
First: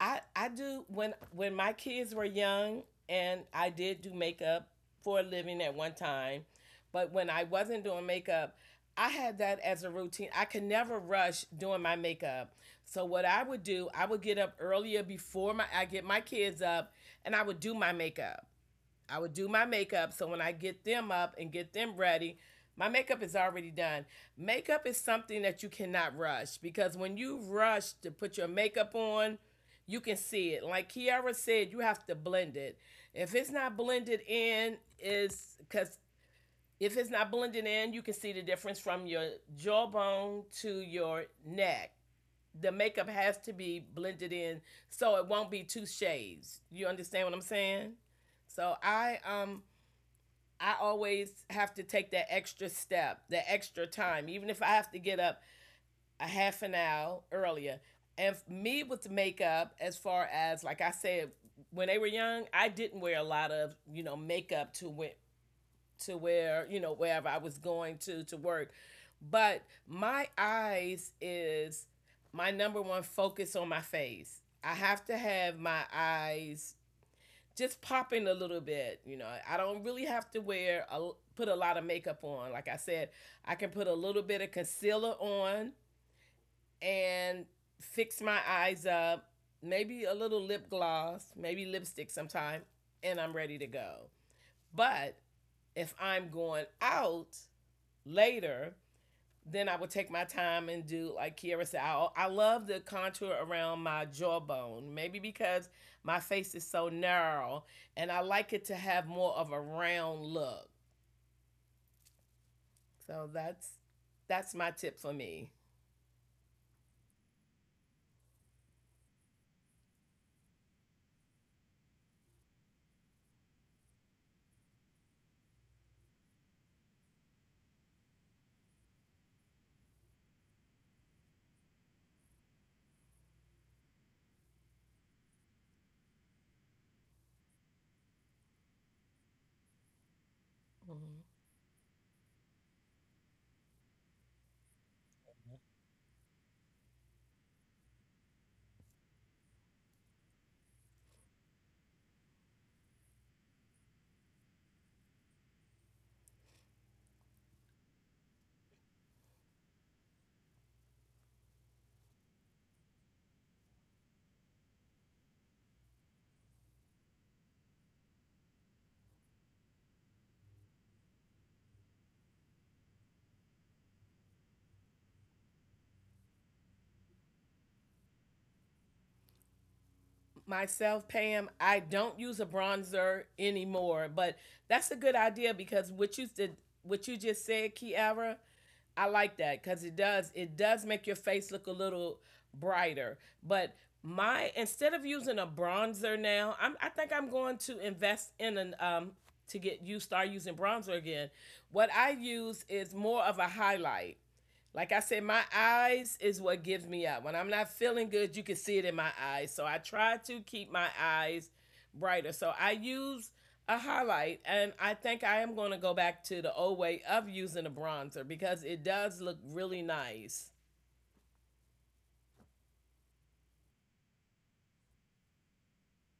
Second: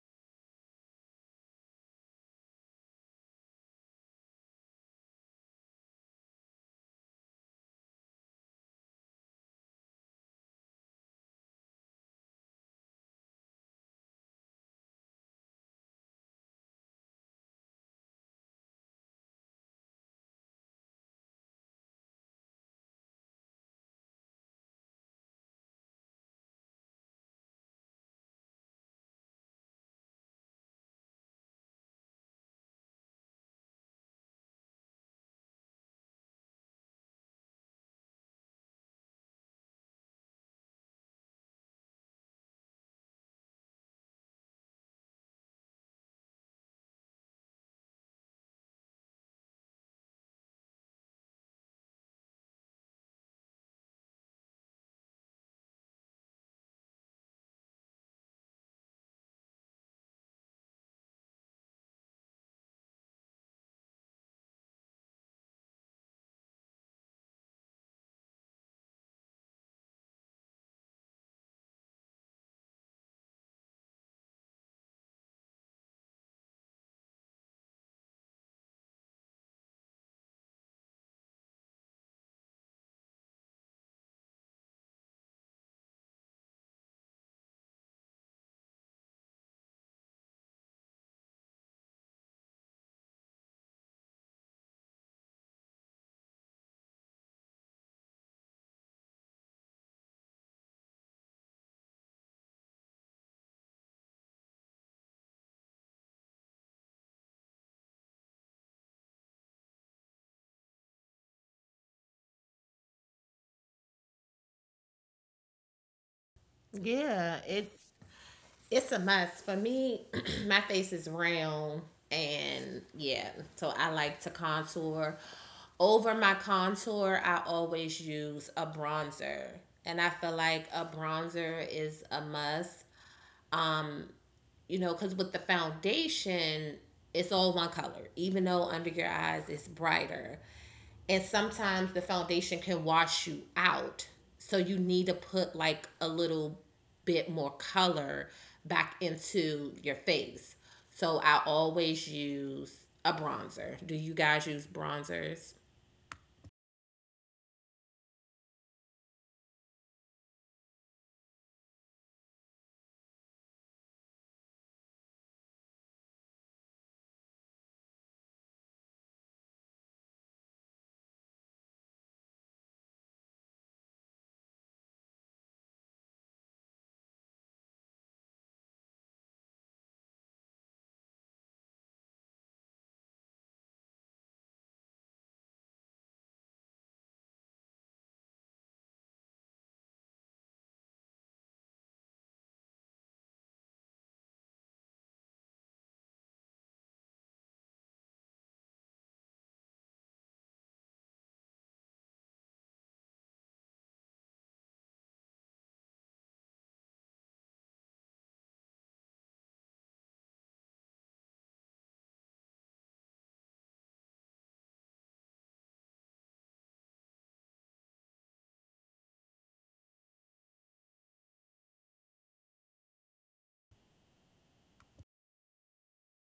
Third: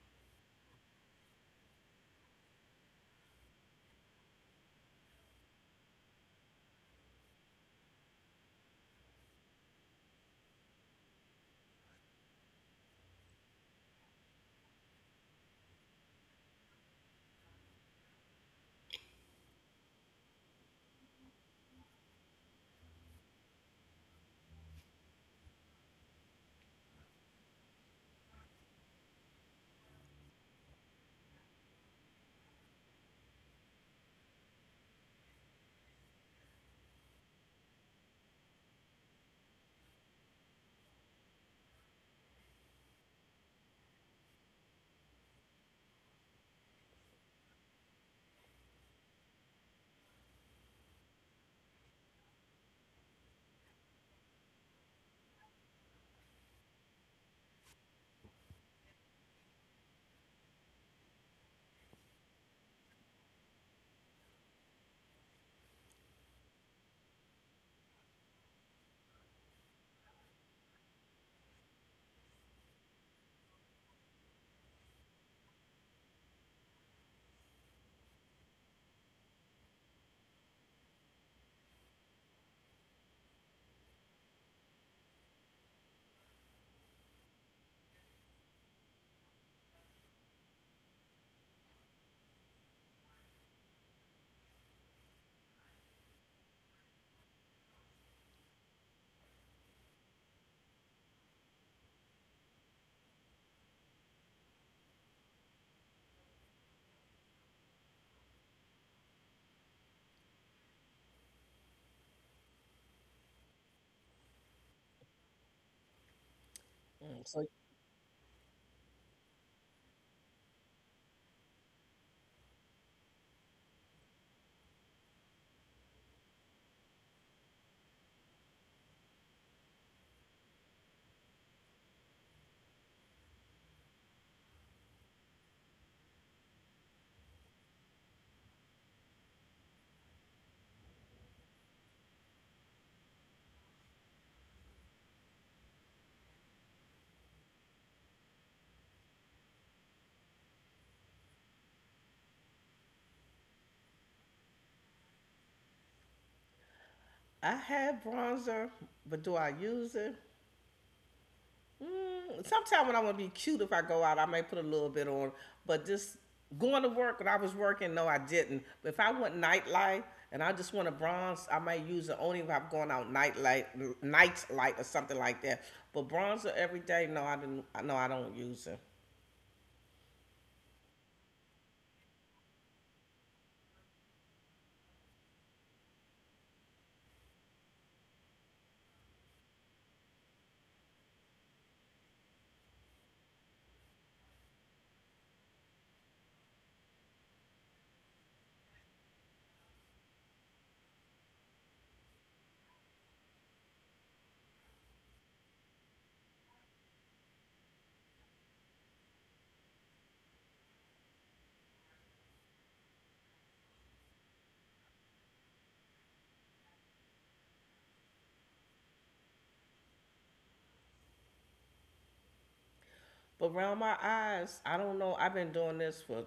S2: I I do when when my kids were young and I did do makeup for a living at one time, but when I wasn't doing makeup, I had that as a routine. I could never rush doing my makeup. So what I would do, I would get up earlier before my I get my kids up, and I would do my makeup. I would do my makeup. So when I get them up and get them ready, my makeup is already done. Makeup is something that you cannot rush because when you rush to put your makeup on, you can see it. Like Kiara said, you have to blend it. If it's not blended in, is because if it's not blended in, you can see the difference from your jawbone to your neck. The makeup has to be blended in so it won't be two shades. You understand what I'm saying? So I um I always have to take that extra step, the extra time, even if I have to get up a half an hour earlier. And me with makeup, as far as, like I said, when they were young, I didn't wear a lot of you know makeup to where, to where you know wherever I was going to to work, but my eyes is my number one focus on my face. I have to have my eyes just popping a little bit. You know, I don't really have to wear a put a lot of makeup on. Like I said, I can put a little bit of concealer on and fix my eyes up, maybe a little lip gloss, maybe lipstick sometime, and I'm ready to go. But if I'm going out later, then I would take my time and do like Kiara said. I, I love the contour around my jawbone, maybe because my face is so narrow, and I like it to have more of a round look. So that's that's my tip for me.
S1: Yeah,
S3: So
S1: it it's a must. For me, my face is round and yeah, so I like to contour. Over my contour, I always use a bronzer. And I feel like a bronzer is a must. Um you know, because with the foundation, it's all one color, even though under your eyes it's brighter. And
S2: Mm-hmm.
S1: sometimes the foundation can wash you out. So you need to put like a little bit more color back into your face. So I always use a bronzer. Do you guys use bronzers?
S3: I have bronzer, but do I use it? Mm, sometimes when I want to be cute, if I go out, I may put a little bit on. But just going to work when I was working, no, I didn't. But if I want nightlife and I just want a bronze, I might use it only if I'm going out nightlight, night light or something like that. But bronzer every day, no, I didn't. No, I don't use it.
S2: Myself, Pam, I don't use a bronzer anymore, but that's a good idea because what you did, what you just said, Kiara, I like that because it does it does make your face look a little brighter. But my instead of using a bronzer now, I'm I think I'm going to invest in an um to get you start using bronzer again. What I use is more of a highlight. Like I said, my eyes is what gives me up. When I'm not feeling good, you can see it in my eyes. So I try to keep my eyes brighter. So I use a highlight, and I think I am going to go back to the old way of using a bronzer because it does look really nice.
S3: But around my eyes, I don't know. I've been doing this for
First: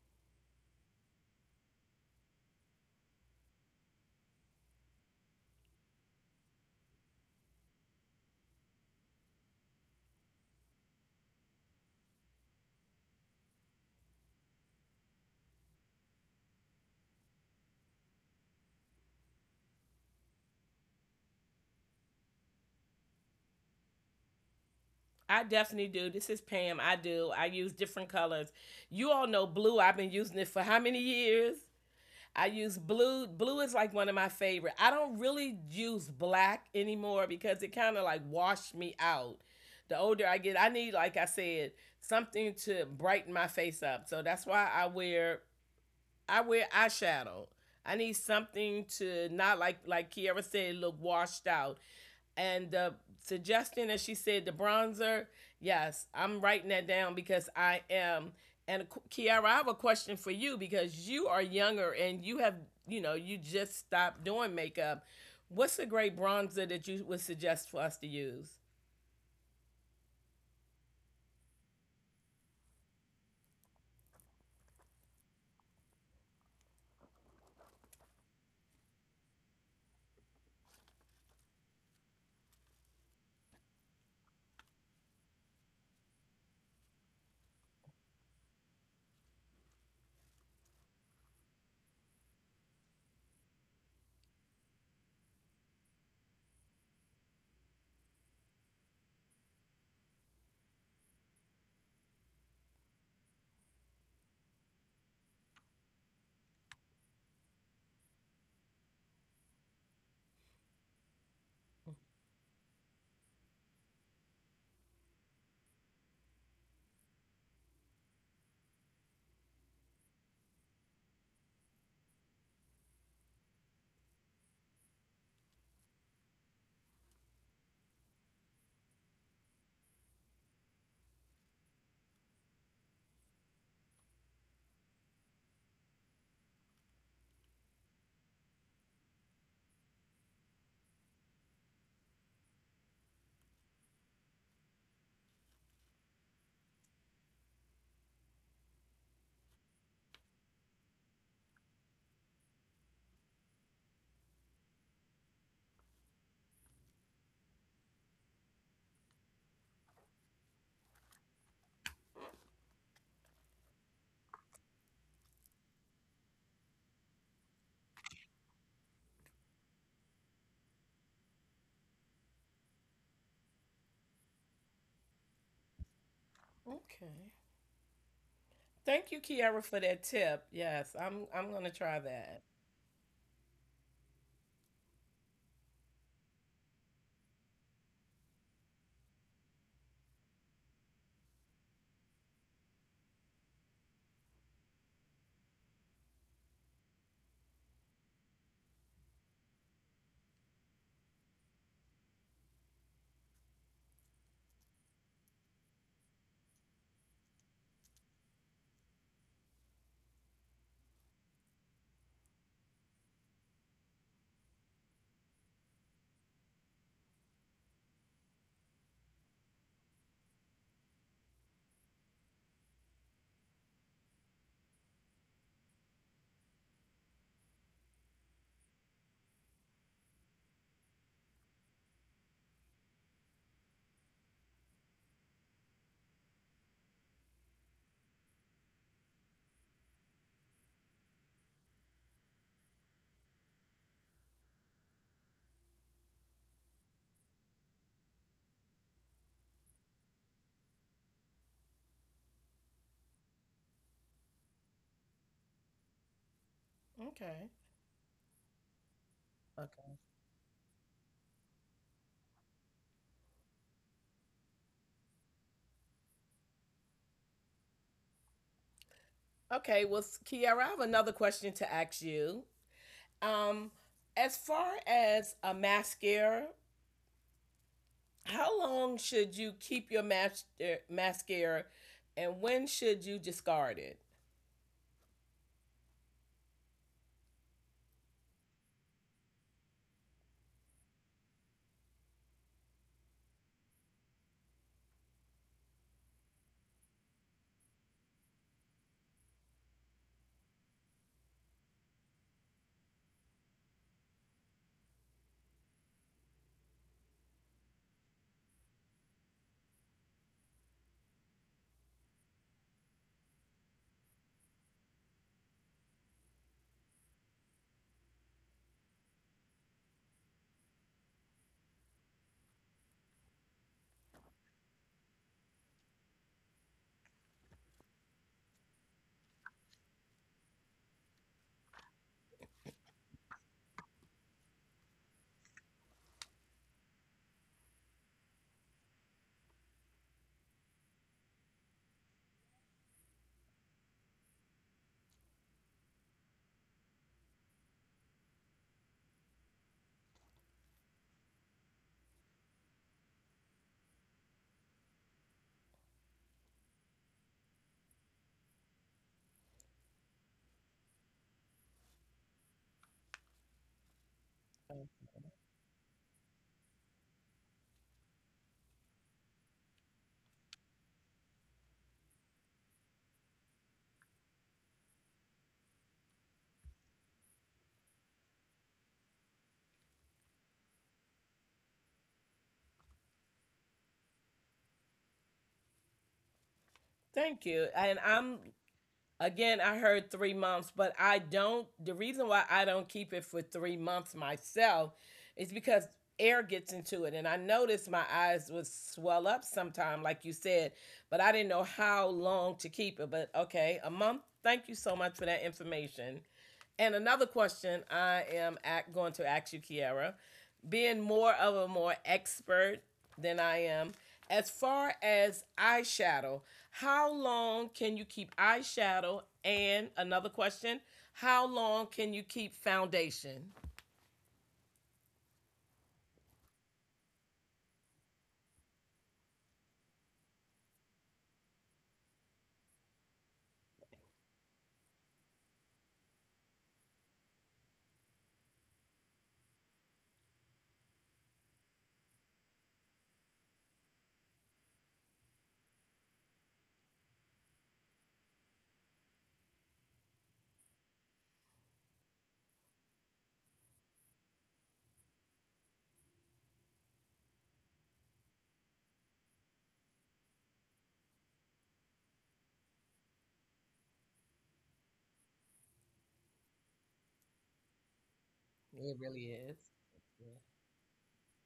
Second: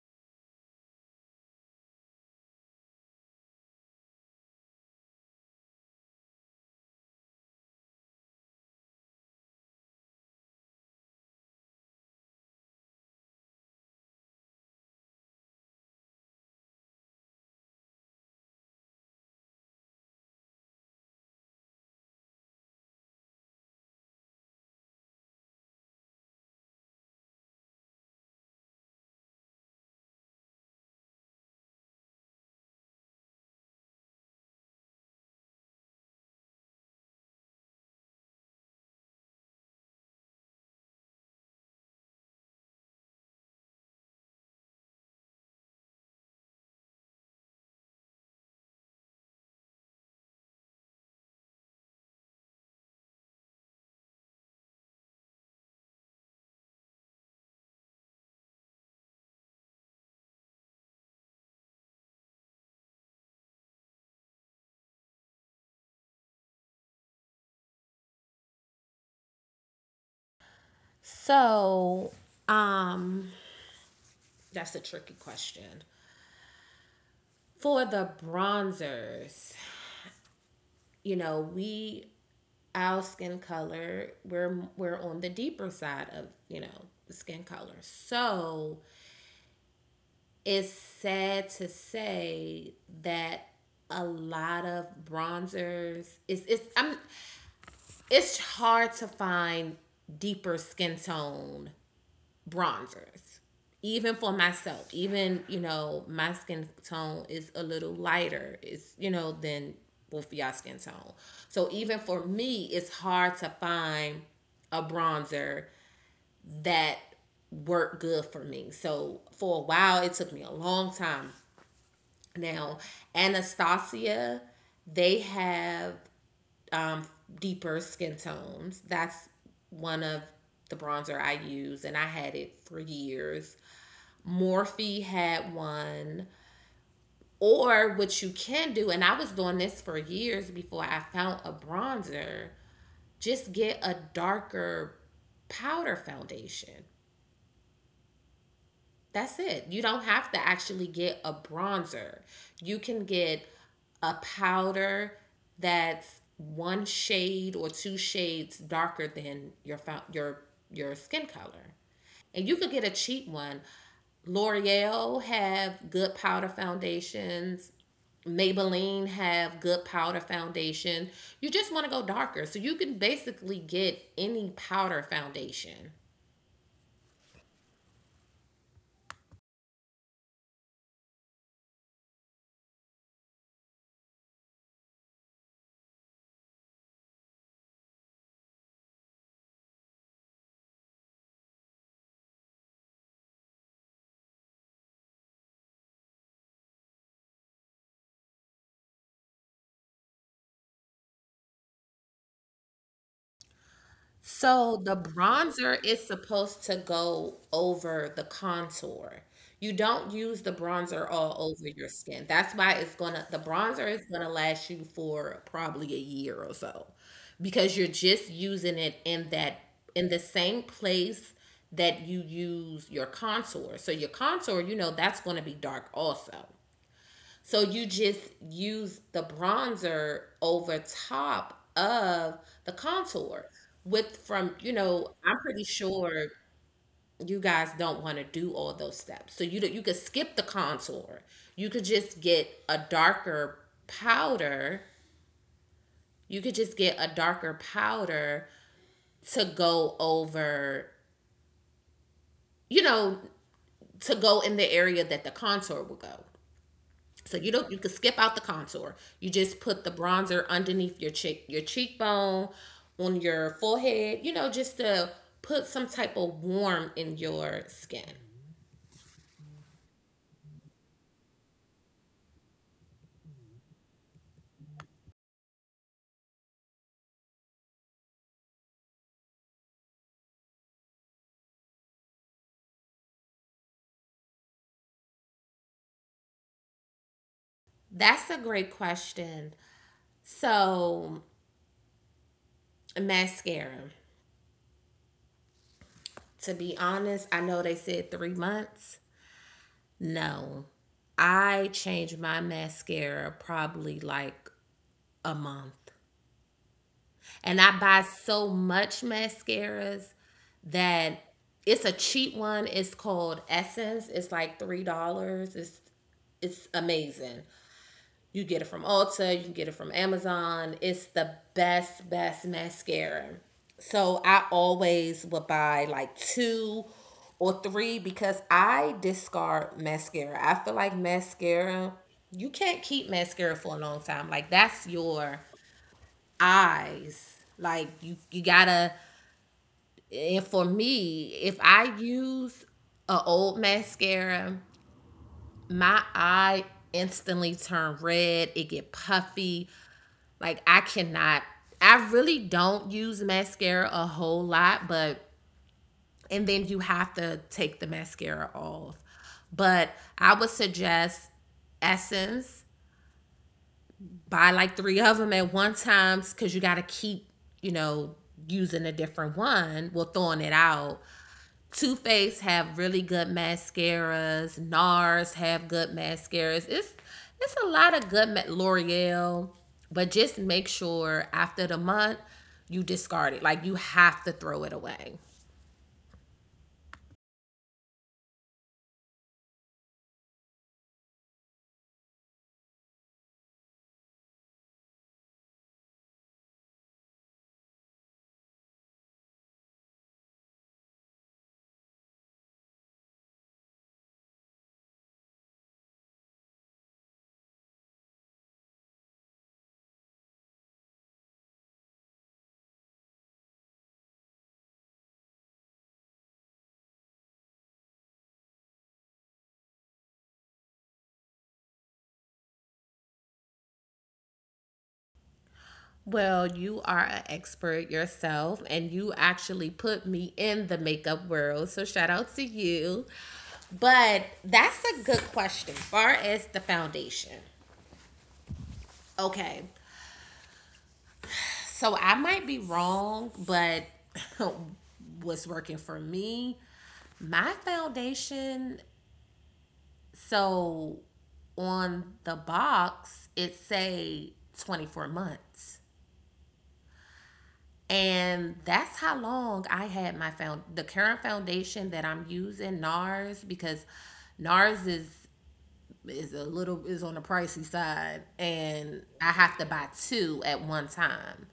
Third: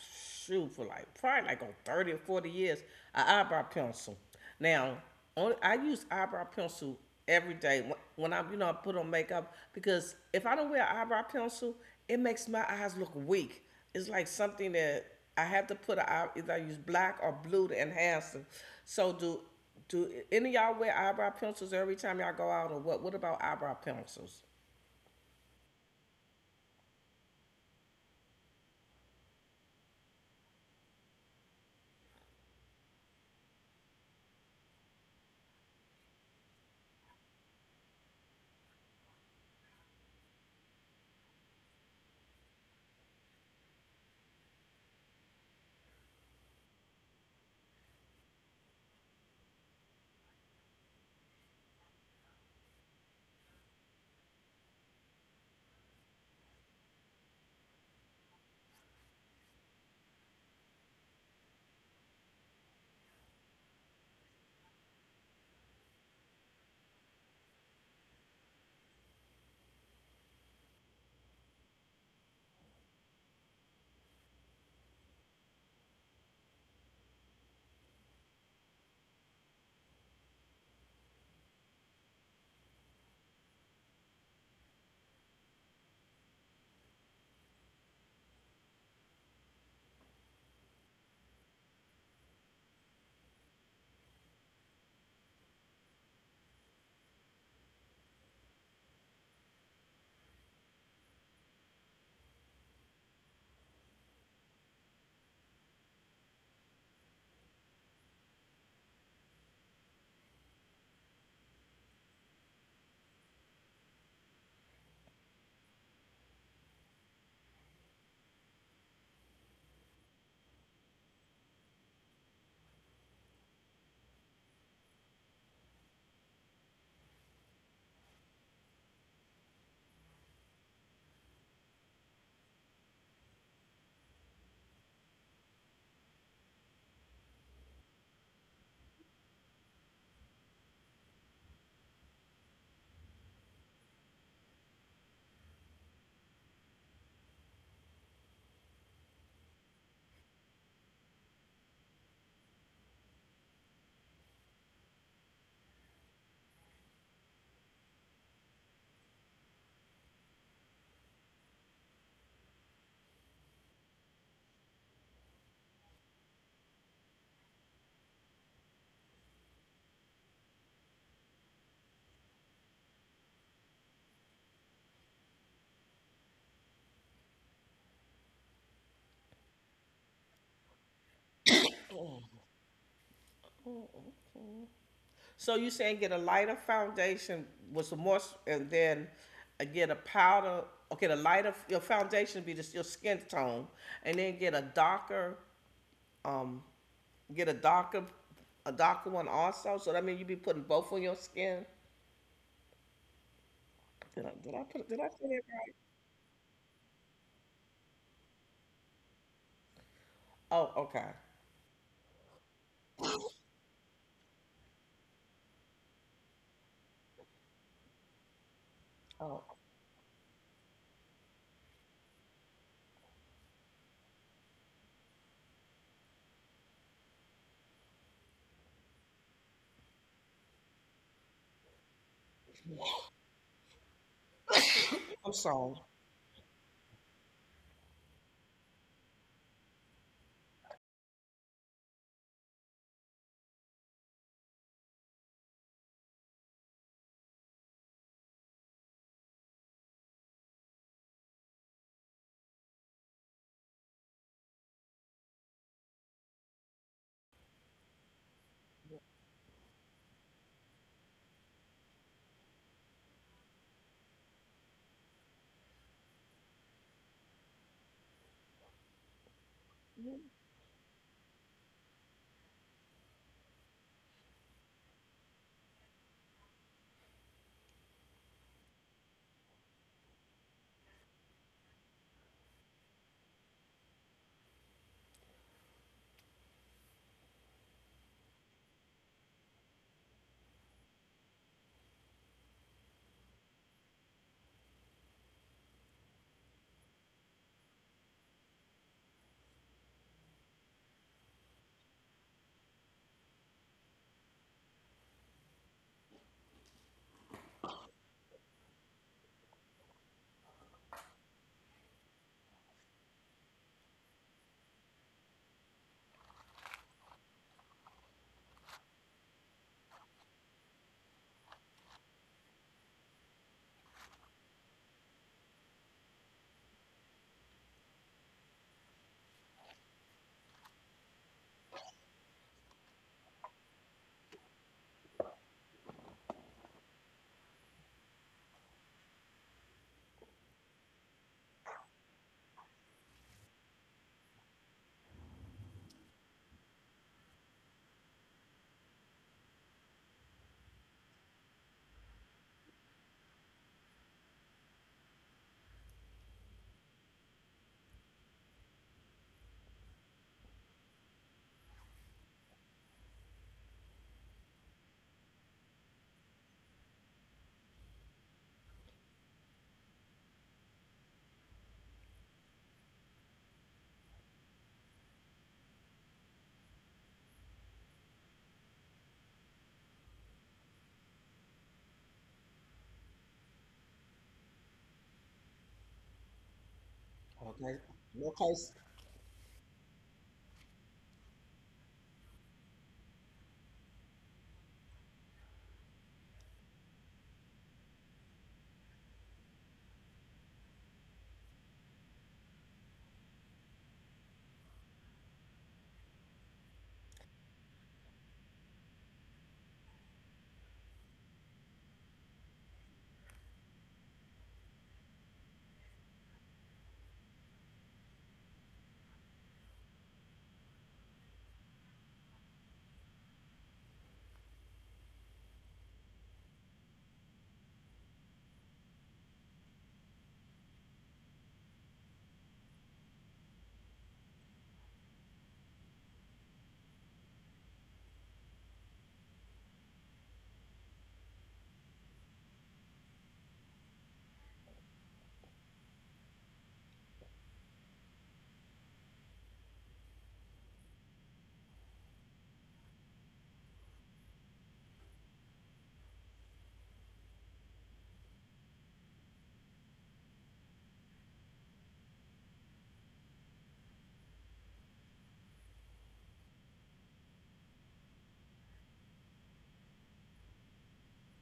S3: shoot for like probably like on thirty or forty years. An eyebrow pencil. Now, on, I use eyebrow pencil every day when, when I you know I put on makeup because if I don't wear an eyebrow pencil, it makes my eyes look weak. It's like something that I have to put. A, eye- either I use black or blue to enhance them. So do do any of y'all wear eyebrow pencils every time y'all go out or what? What about eyebrow pencils?
S2: I definitely do. This is Pam. I do. I use different colors. You all know blue. I've been using it for how many years? I use blue. Blue is like one of my favorite. I don't really use black anymore because it kind of like washed me out. The older I get, I need, like I said, something to brighten my face up. So that's why I wear I wear eyeshadow. I need something to not like like Kiara said, look washed out. And the suggestion that she said, the bronzer. Yes, I'm writing that down because I am. And Kiara, I have a question for you because you are younger and you have, you know, you just stopped doing makeup. What's a great bronzer that you would suggest for us to use?
S1: So, Um, that's a tricky question. For the bronzers, you know, we our skin color, we're we're on the deeper side of, you know, the skin color. So, it's sad to say that a lot of bronzers it's it's I'm it's hard to find deeper skin tone bronzers, even for myself. Even, you know, my skin tone is a little lighter, it's, you know, than both y'all skin tone. So even for me it's hard to find a bronzer that worked good for me. So for a while, it took me a long time. Now Anastasia, they have um, deeper skin tones. That's one of the bronzer I use, and I had it for years. Morphe had one. Or what you can do, and I was doing this for years before I found a bronzer, just get a darker powder foundation. That's it. You don't have to actually get a bronzer. You can get a powder that's one shade or two shades darker than your your your skin color. And you could get a cheap one. L'Oreal have good powder foundations. Maybelline have good powder foundation. You just want to go darker. So you can basically get any powder foundation.
S2: Okay. Thank you, Kiara, for that tip. Yes, I'm I'm gonna try that.
S3: So you saying get a lighter foundation with some more, and then uh, get a powder. Okay, the lighter your foundation be just your skin tone, and then get a darker, um, get a darker, a darker one also. So that means you be putting both on your skin. Did I, did I
S1: So the
S3: put did I put it
S1: bronzer
S3: right?
S1: is supposed to go over the contour. You don't use the
S3: Oh,
S1: bronzer
S3: okay.
S1: all over your skin. That's why it's gonna, the bronzer is gonna last you for probably a year or so, because you're just using it in
S3: Oh,
S1: that, in the same place that you use your contour. So your contour, you know, that's gonna be dark also. So you just use the bronzer over top of the contour with from, you know, I'm
S3: I'm
S1: pretty
S3: sorry.
S1: sure you guys don't want to do all those steps. So you do- you could skip the contour. You could just get a darker powder. You could just get a darker powder to go over, you know, to go in the area that the contour will go. So
S2: Okay.
S1: you don't you can skip out the contour. You just put the
S2: Okay.
S1: bronzer underneath your cheek your cheekbone, on your forehead, you know, just to put some type of warmth in your skin.
S2: Okay, well, Kiara, I have another question to ask you. Um, as far as a mascara, how long should you keep your mas- er, mascara, and when should you discard it?
S1: That's a great question. So mascara. To be honest, I know they said three months. No. I change my mascara probably like a month. And I buy so much mascaras that it's a cheap one. It's called Essence. It's like three dollars. It's it's amazing. You get it from Ulta. You can get it from Amazon. It's the best best mascara. So I always would buy like two or three because I discard mascara. I feel like mascara, you can't keep mascara for a long time. Like that's your eyes. Like you you gotta, and for me, if I use a old mascara, my eye instantly turn red. It get puffy. Like I cannot. I really don't use mascara a whole lot, but and then you have to take the mascara off. But I would suggest Essence. Buy like three of them at one time because you got to keep, you know, using a different one. Well, throwing it out. Too Faced have really good mascaras. NARS have good mascaras. It's it's a lot of good L'Oreal, but just make sure after the month you discard it. Like you have to throw it away.
S2: Thank you. And I'm
S3: Okay,
S2: Again, I heard three months, but I don't. The reason why I don't keep it for three months myself is because air gets into it. And I noticed my eyes would swell up sometime, like you said, but I didn't know how long to keep it. But okay, a month. Thank you so much for that information. And another question I am at, going to ask you, Kiara, being more of a more expert than I am. As far as eyeshadow, how long can you keep eyeshadow? And another question, how long can you keep foundation?
S1: Well, you are an expert yourself, and you actually put me in the makeup world. So shout out to you. But that's a good question. As far as the foundation, okay. So I might be wrong, but what's working for me, my foundation, so on the box it say twenty-four months. And that's how long I had my found the current foundation that I'm using, NARS, because NARS is is a little is on the pricey side,
S2: It
S1: and I
S2: really
S1: have
S2: is.
S1: to buy
S2: Yeah.
S1: two at one time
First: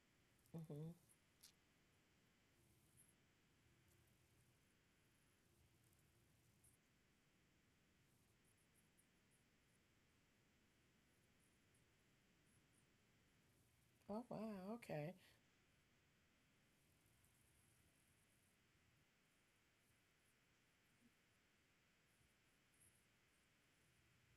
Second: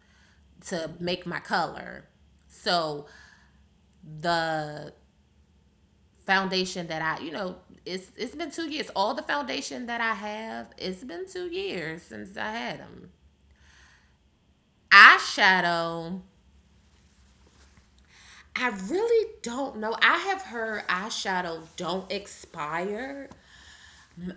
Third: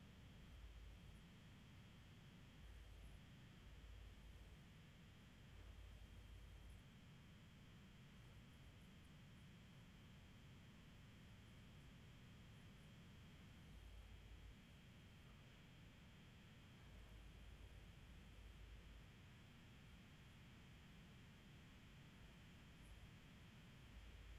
S1: to
S2: Hmm.
S1: make my color. So the foundation that I, you know, it's it's been two years. All the foundation that I have, it's been two years since I had them.
S2: Oh, wow. Okay.
S1: Eyeshadow, I really don't know. I have heard eyeshadow don't expire.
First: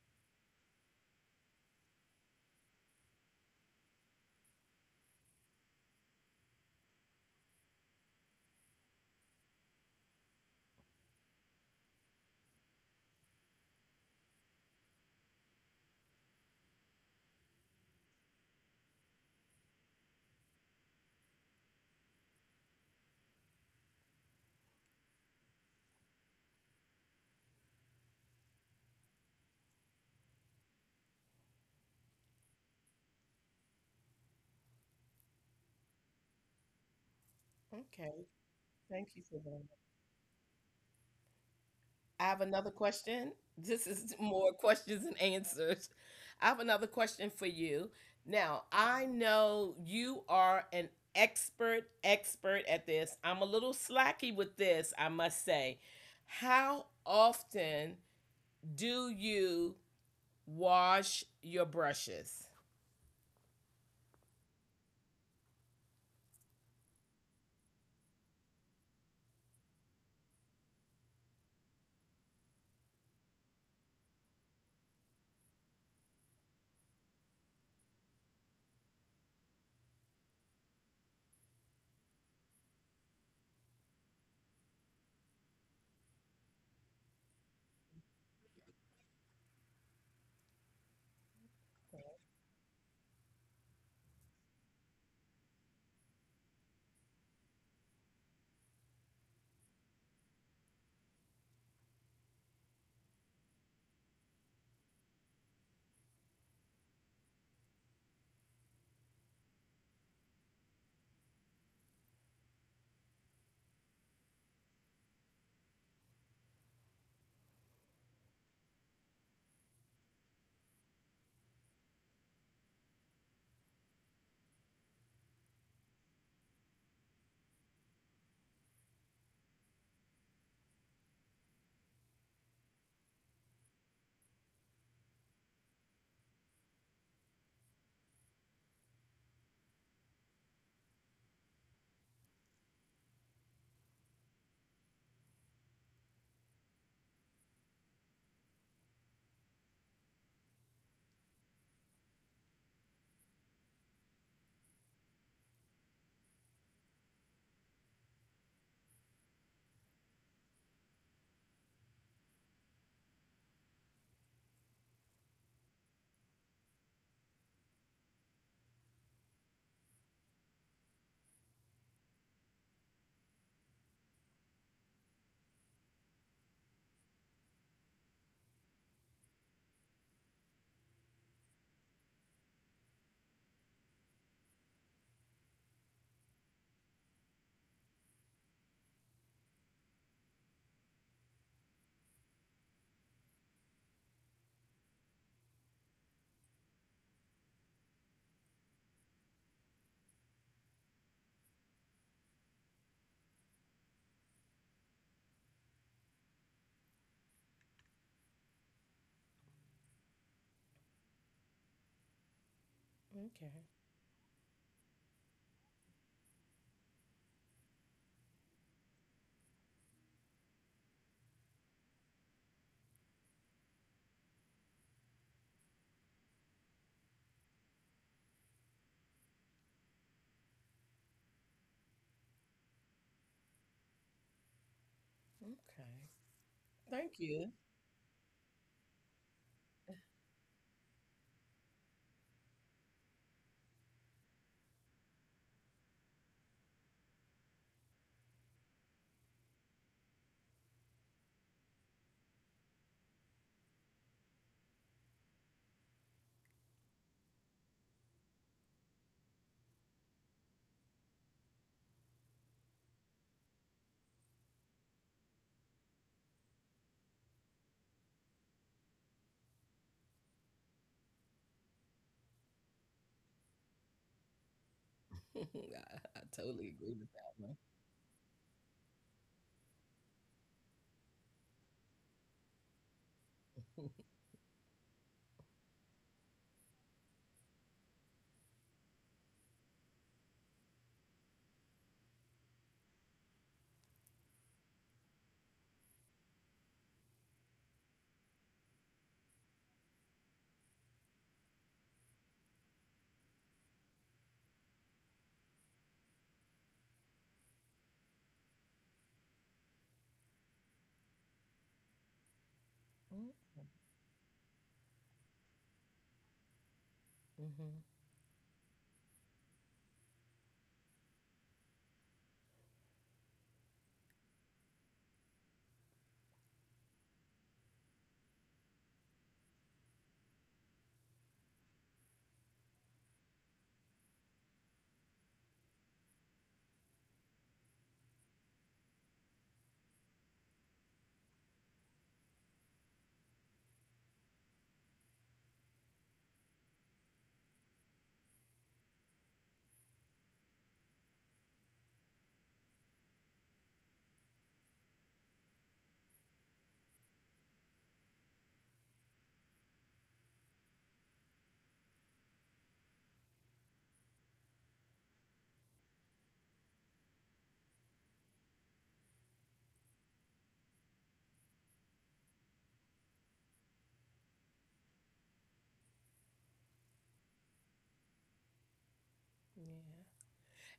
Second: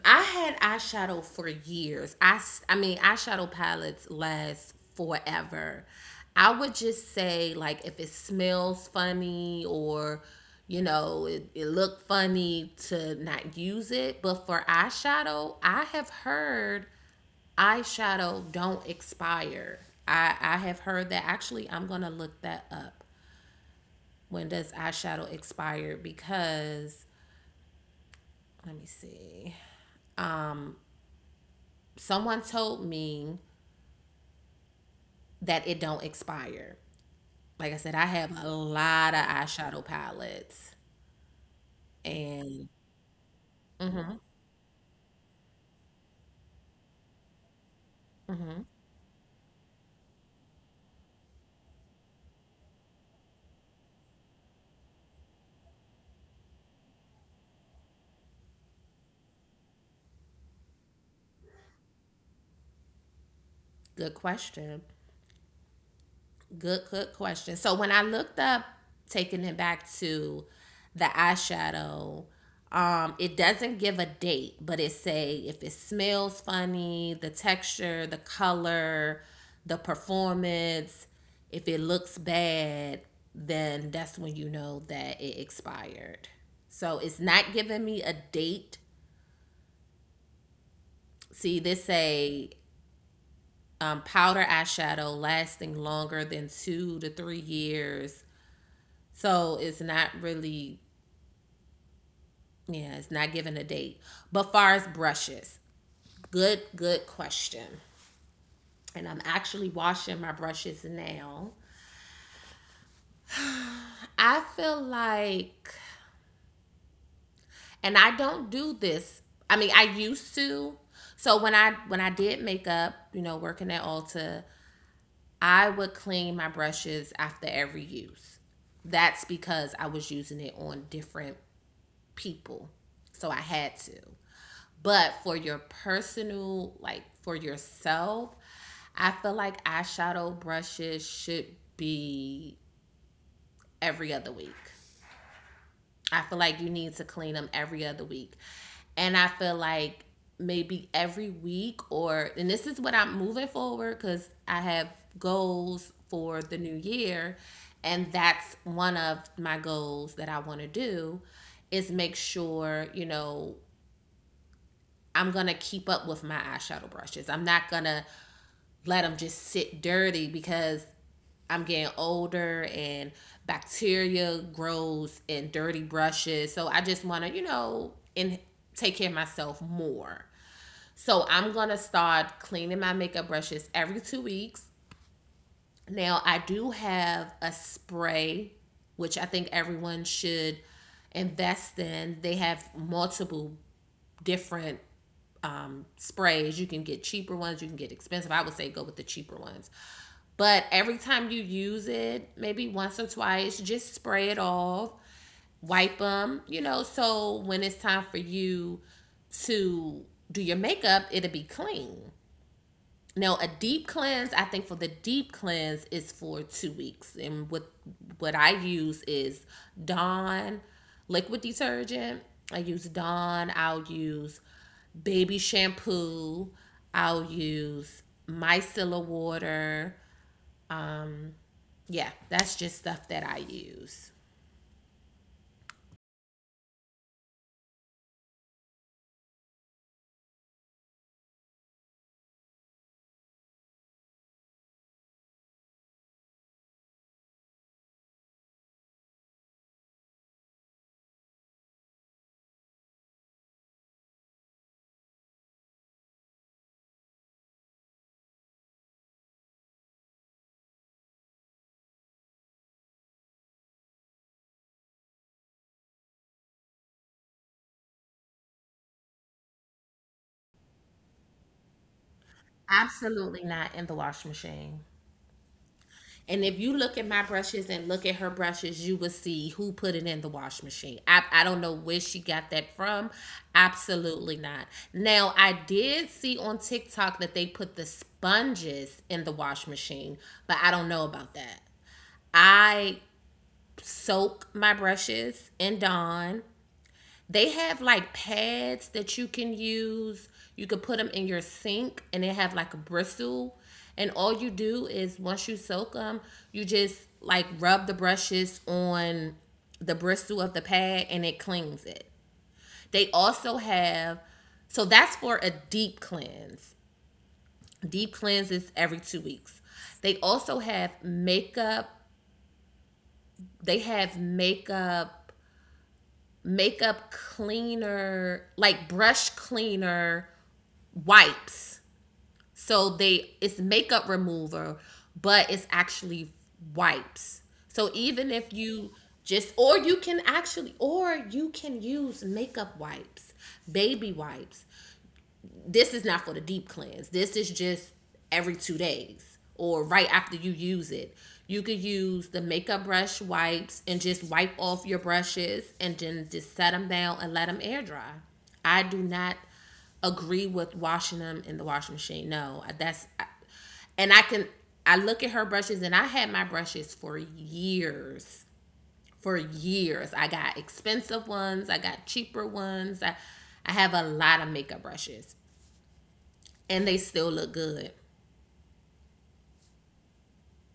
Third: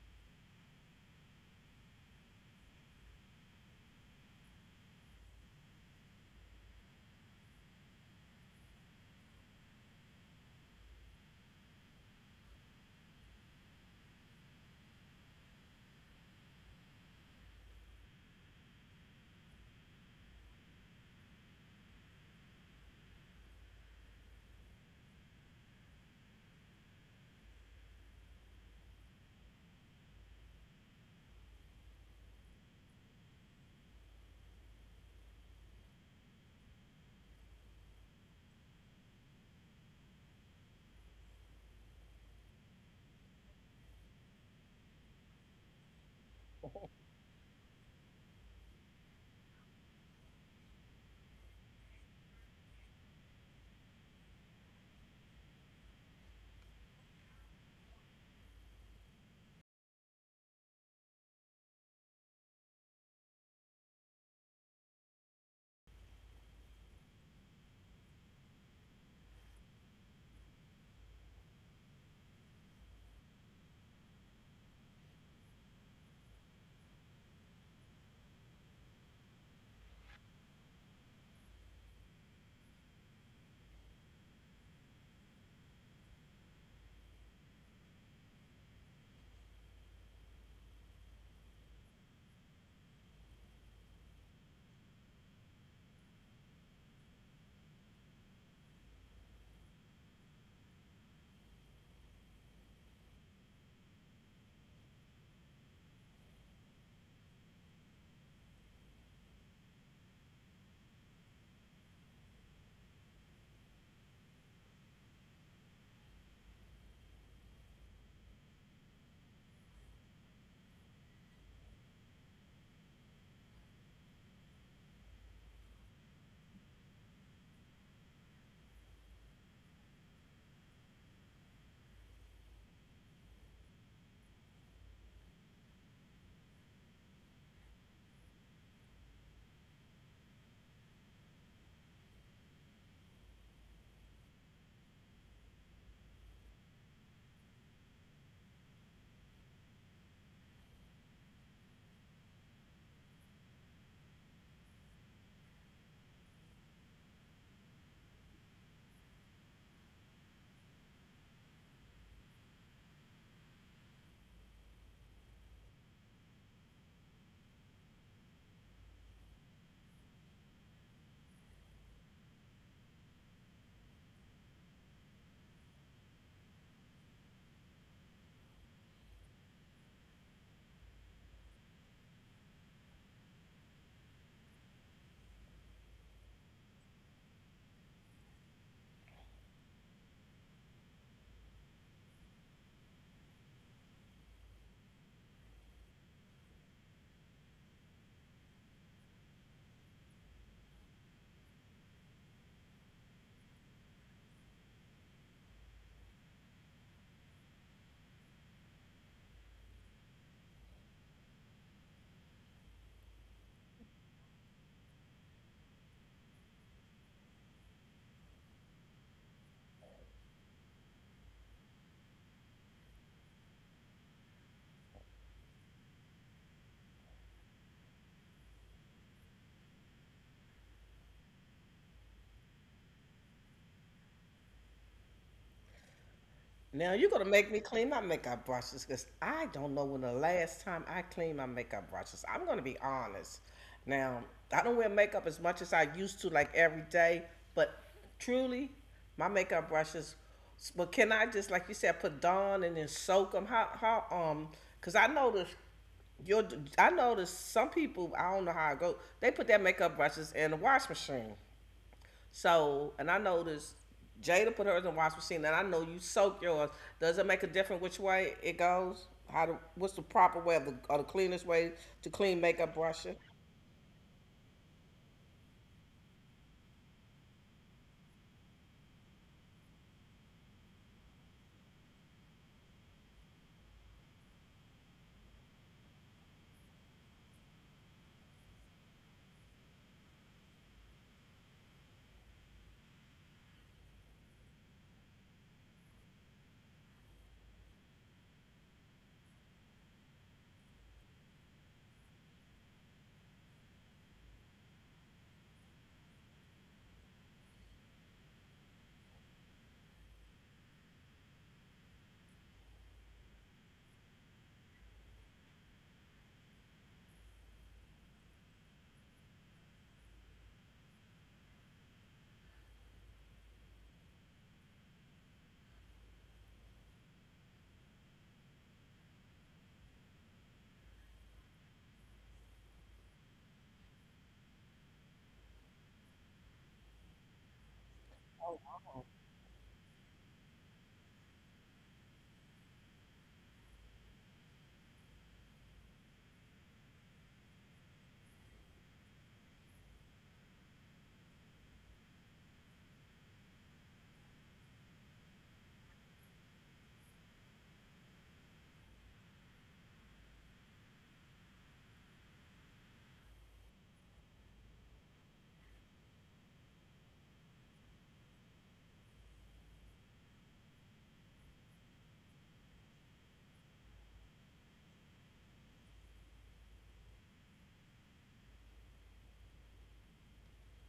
S1: I had eyeshadow for years. I I mean, eyeshadow palettes last forever. I would just say, like, if it smells funny or, you know, it, it looked funny, to not use it. But for eyeshadow, I have heard eyeshadow don't expire. I, I have heard that. Actually, I'm going to look that up. When does eyeshadow expire? Because, let me see. Someone told me that it don't expire. Like I said, I
S2: Okay.
S1: have a
S2: Thank
S1: lot of
S2: you for that.
S1: eyeshadow palettes.
S2: I have
S1: And
S2: another question. This is, more questions and answers. I have another question for you. Now, I know you are an expert, expert at this. I'm a little slacky with this, I must say. How often do you wash your brushes?
S1: good question. Good, good question. So when I looked up taking it back to the eyeshadow, um, it doesn't give a date, but it say if it smells funny, the texture, the color, the performance, if it looks bad, then that's when you know that it expired. So it's not giving me a date. See, this say um, powder eyeshadow lasting longer than two to three years. So it's not really, yeah, it's not given a date. But far as brushes, good, good question. And I'm actually washing my brushes now. I feel like, and I don't do this. I mean, I used to. So when I when I did makeup, you know, working at Ulta, I would clean my brushes after every use. That's because I was using it on different people. So I had to. But for your personal, like for yourself, I feel like eyeshadow brushes should be every other week. I feel like you need to clean them every other week. And I feel like maybe every week, or and this is what I'm moving forward cuz I have goals for the new year, and that's one of my goals that I want to do is make sure, you know, I'm going to keep up with my eyeshadow brushes. I'm not going to let them just sit dirty because I'm getting older and bacteria grows in dirty brushes. So I just want to, you know, and take care of myself more. So I'm going to start cleaning my makeup brushes every two weeks. Now I do have a spray which I think everyone should invest in. They have multiple different um, sprays. You can get cheaper ones, you can get expensive. I would say go with the cheaper ones. But every time you use it, maybe once or twice, just spray it off, wipe them, you know, so when it's time for you to do your makeup, it'll be clean. Now, a
S2: Okay.
S1: deep cleanse, I think for the deep cleanse is for two weeks. And what what I use is Dawn liquid detergent. I use Dawn. I'll use baby shampoo. I'll use micellar water. Um, yeah, that's just stuff that I use.
S2: Okay.
S3: now you're gonna
S2: Thank
S3: make me
S2: you.
S3: clean my makeup brushes because I don't know when the last time I cleaned my makeup brushes. I'm gonna be honest. Now I don't wear makeup as much as I used to, like every day, but truly, my makeup brushes. But can I just, like you said, put Dawn and then soak them? How how um? Because I noticed your I noticed some people I don't know how it go. They put their makeup brushes in the wash machine. So, and I noticed Jada put hers in wash machine, and I know you soak yours. Does it make a difference which way it goes? How to, what's the proper way of the, or the cleanest way to clean makeup brushes?
S1: Absolutely not in the washing machine.
S2: I, I
S1: And if
S2: totally
S1: you look
S2: agree
S1: at
S2: with
S1: my
S2: that one.
S1: brushes and look at her brushes, you will see who put it in the wash machine. I, I don't know where she got that from. Absolutely not. Now, I did see on TikTok that they put the sponges in the wash machine, but I don't know about that. I soak my brushes in Dawn. They have like pads that you can use. You could put them in your sink and they have like a bristle. And all you do is once you soak them, you just like rub the brushes on the bristle of the pad and it cleans it. They also have, so that's for a deep cleanse.
S2: Mm-hmm.
S1: Deep cleanse is every two weeks. They also have makeup. They have makeup, makeup cleaner, like brush cleaner wipes. So they it's makeup remover, but it's actually wipes. So even if you just or you can actually or you can use makeup wipes, baby wipes, this is not for the deep cleanse. This is just every two days or right after you use it. You could use the makeup brush wipes and just wipe off your brushes and then just set them down and let them air dry. I do not agree with washing them in the washing machine. No, that's, and I can, I look at her brushes and I had my brushes for years. For years. I got expensive ones, I got cheaper ones. I I have a lot of makeup brushes and they still look good.
S2: Yeah.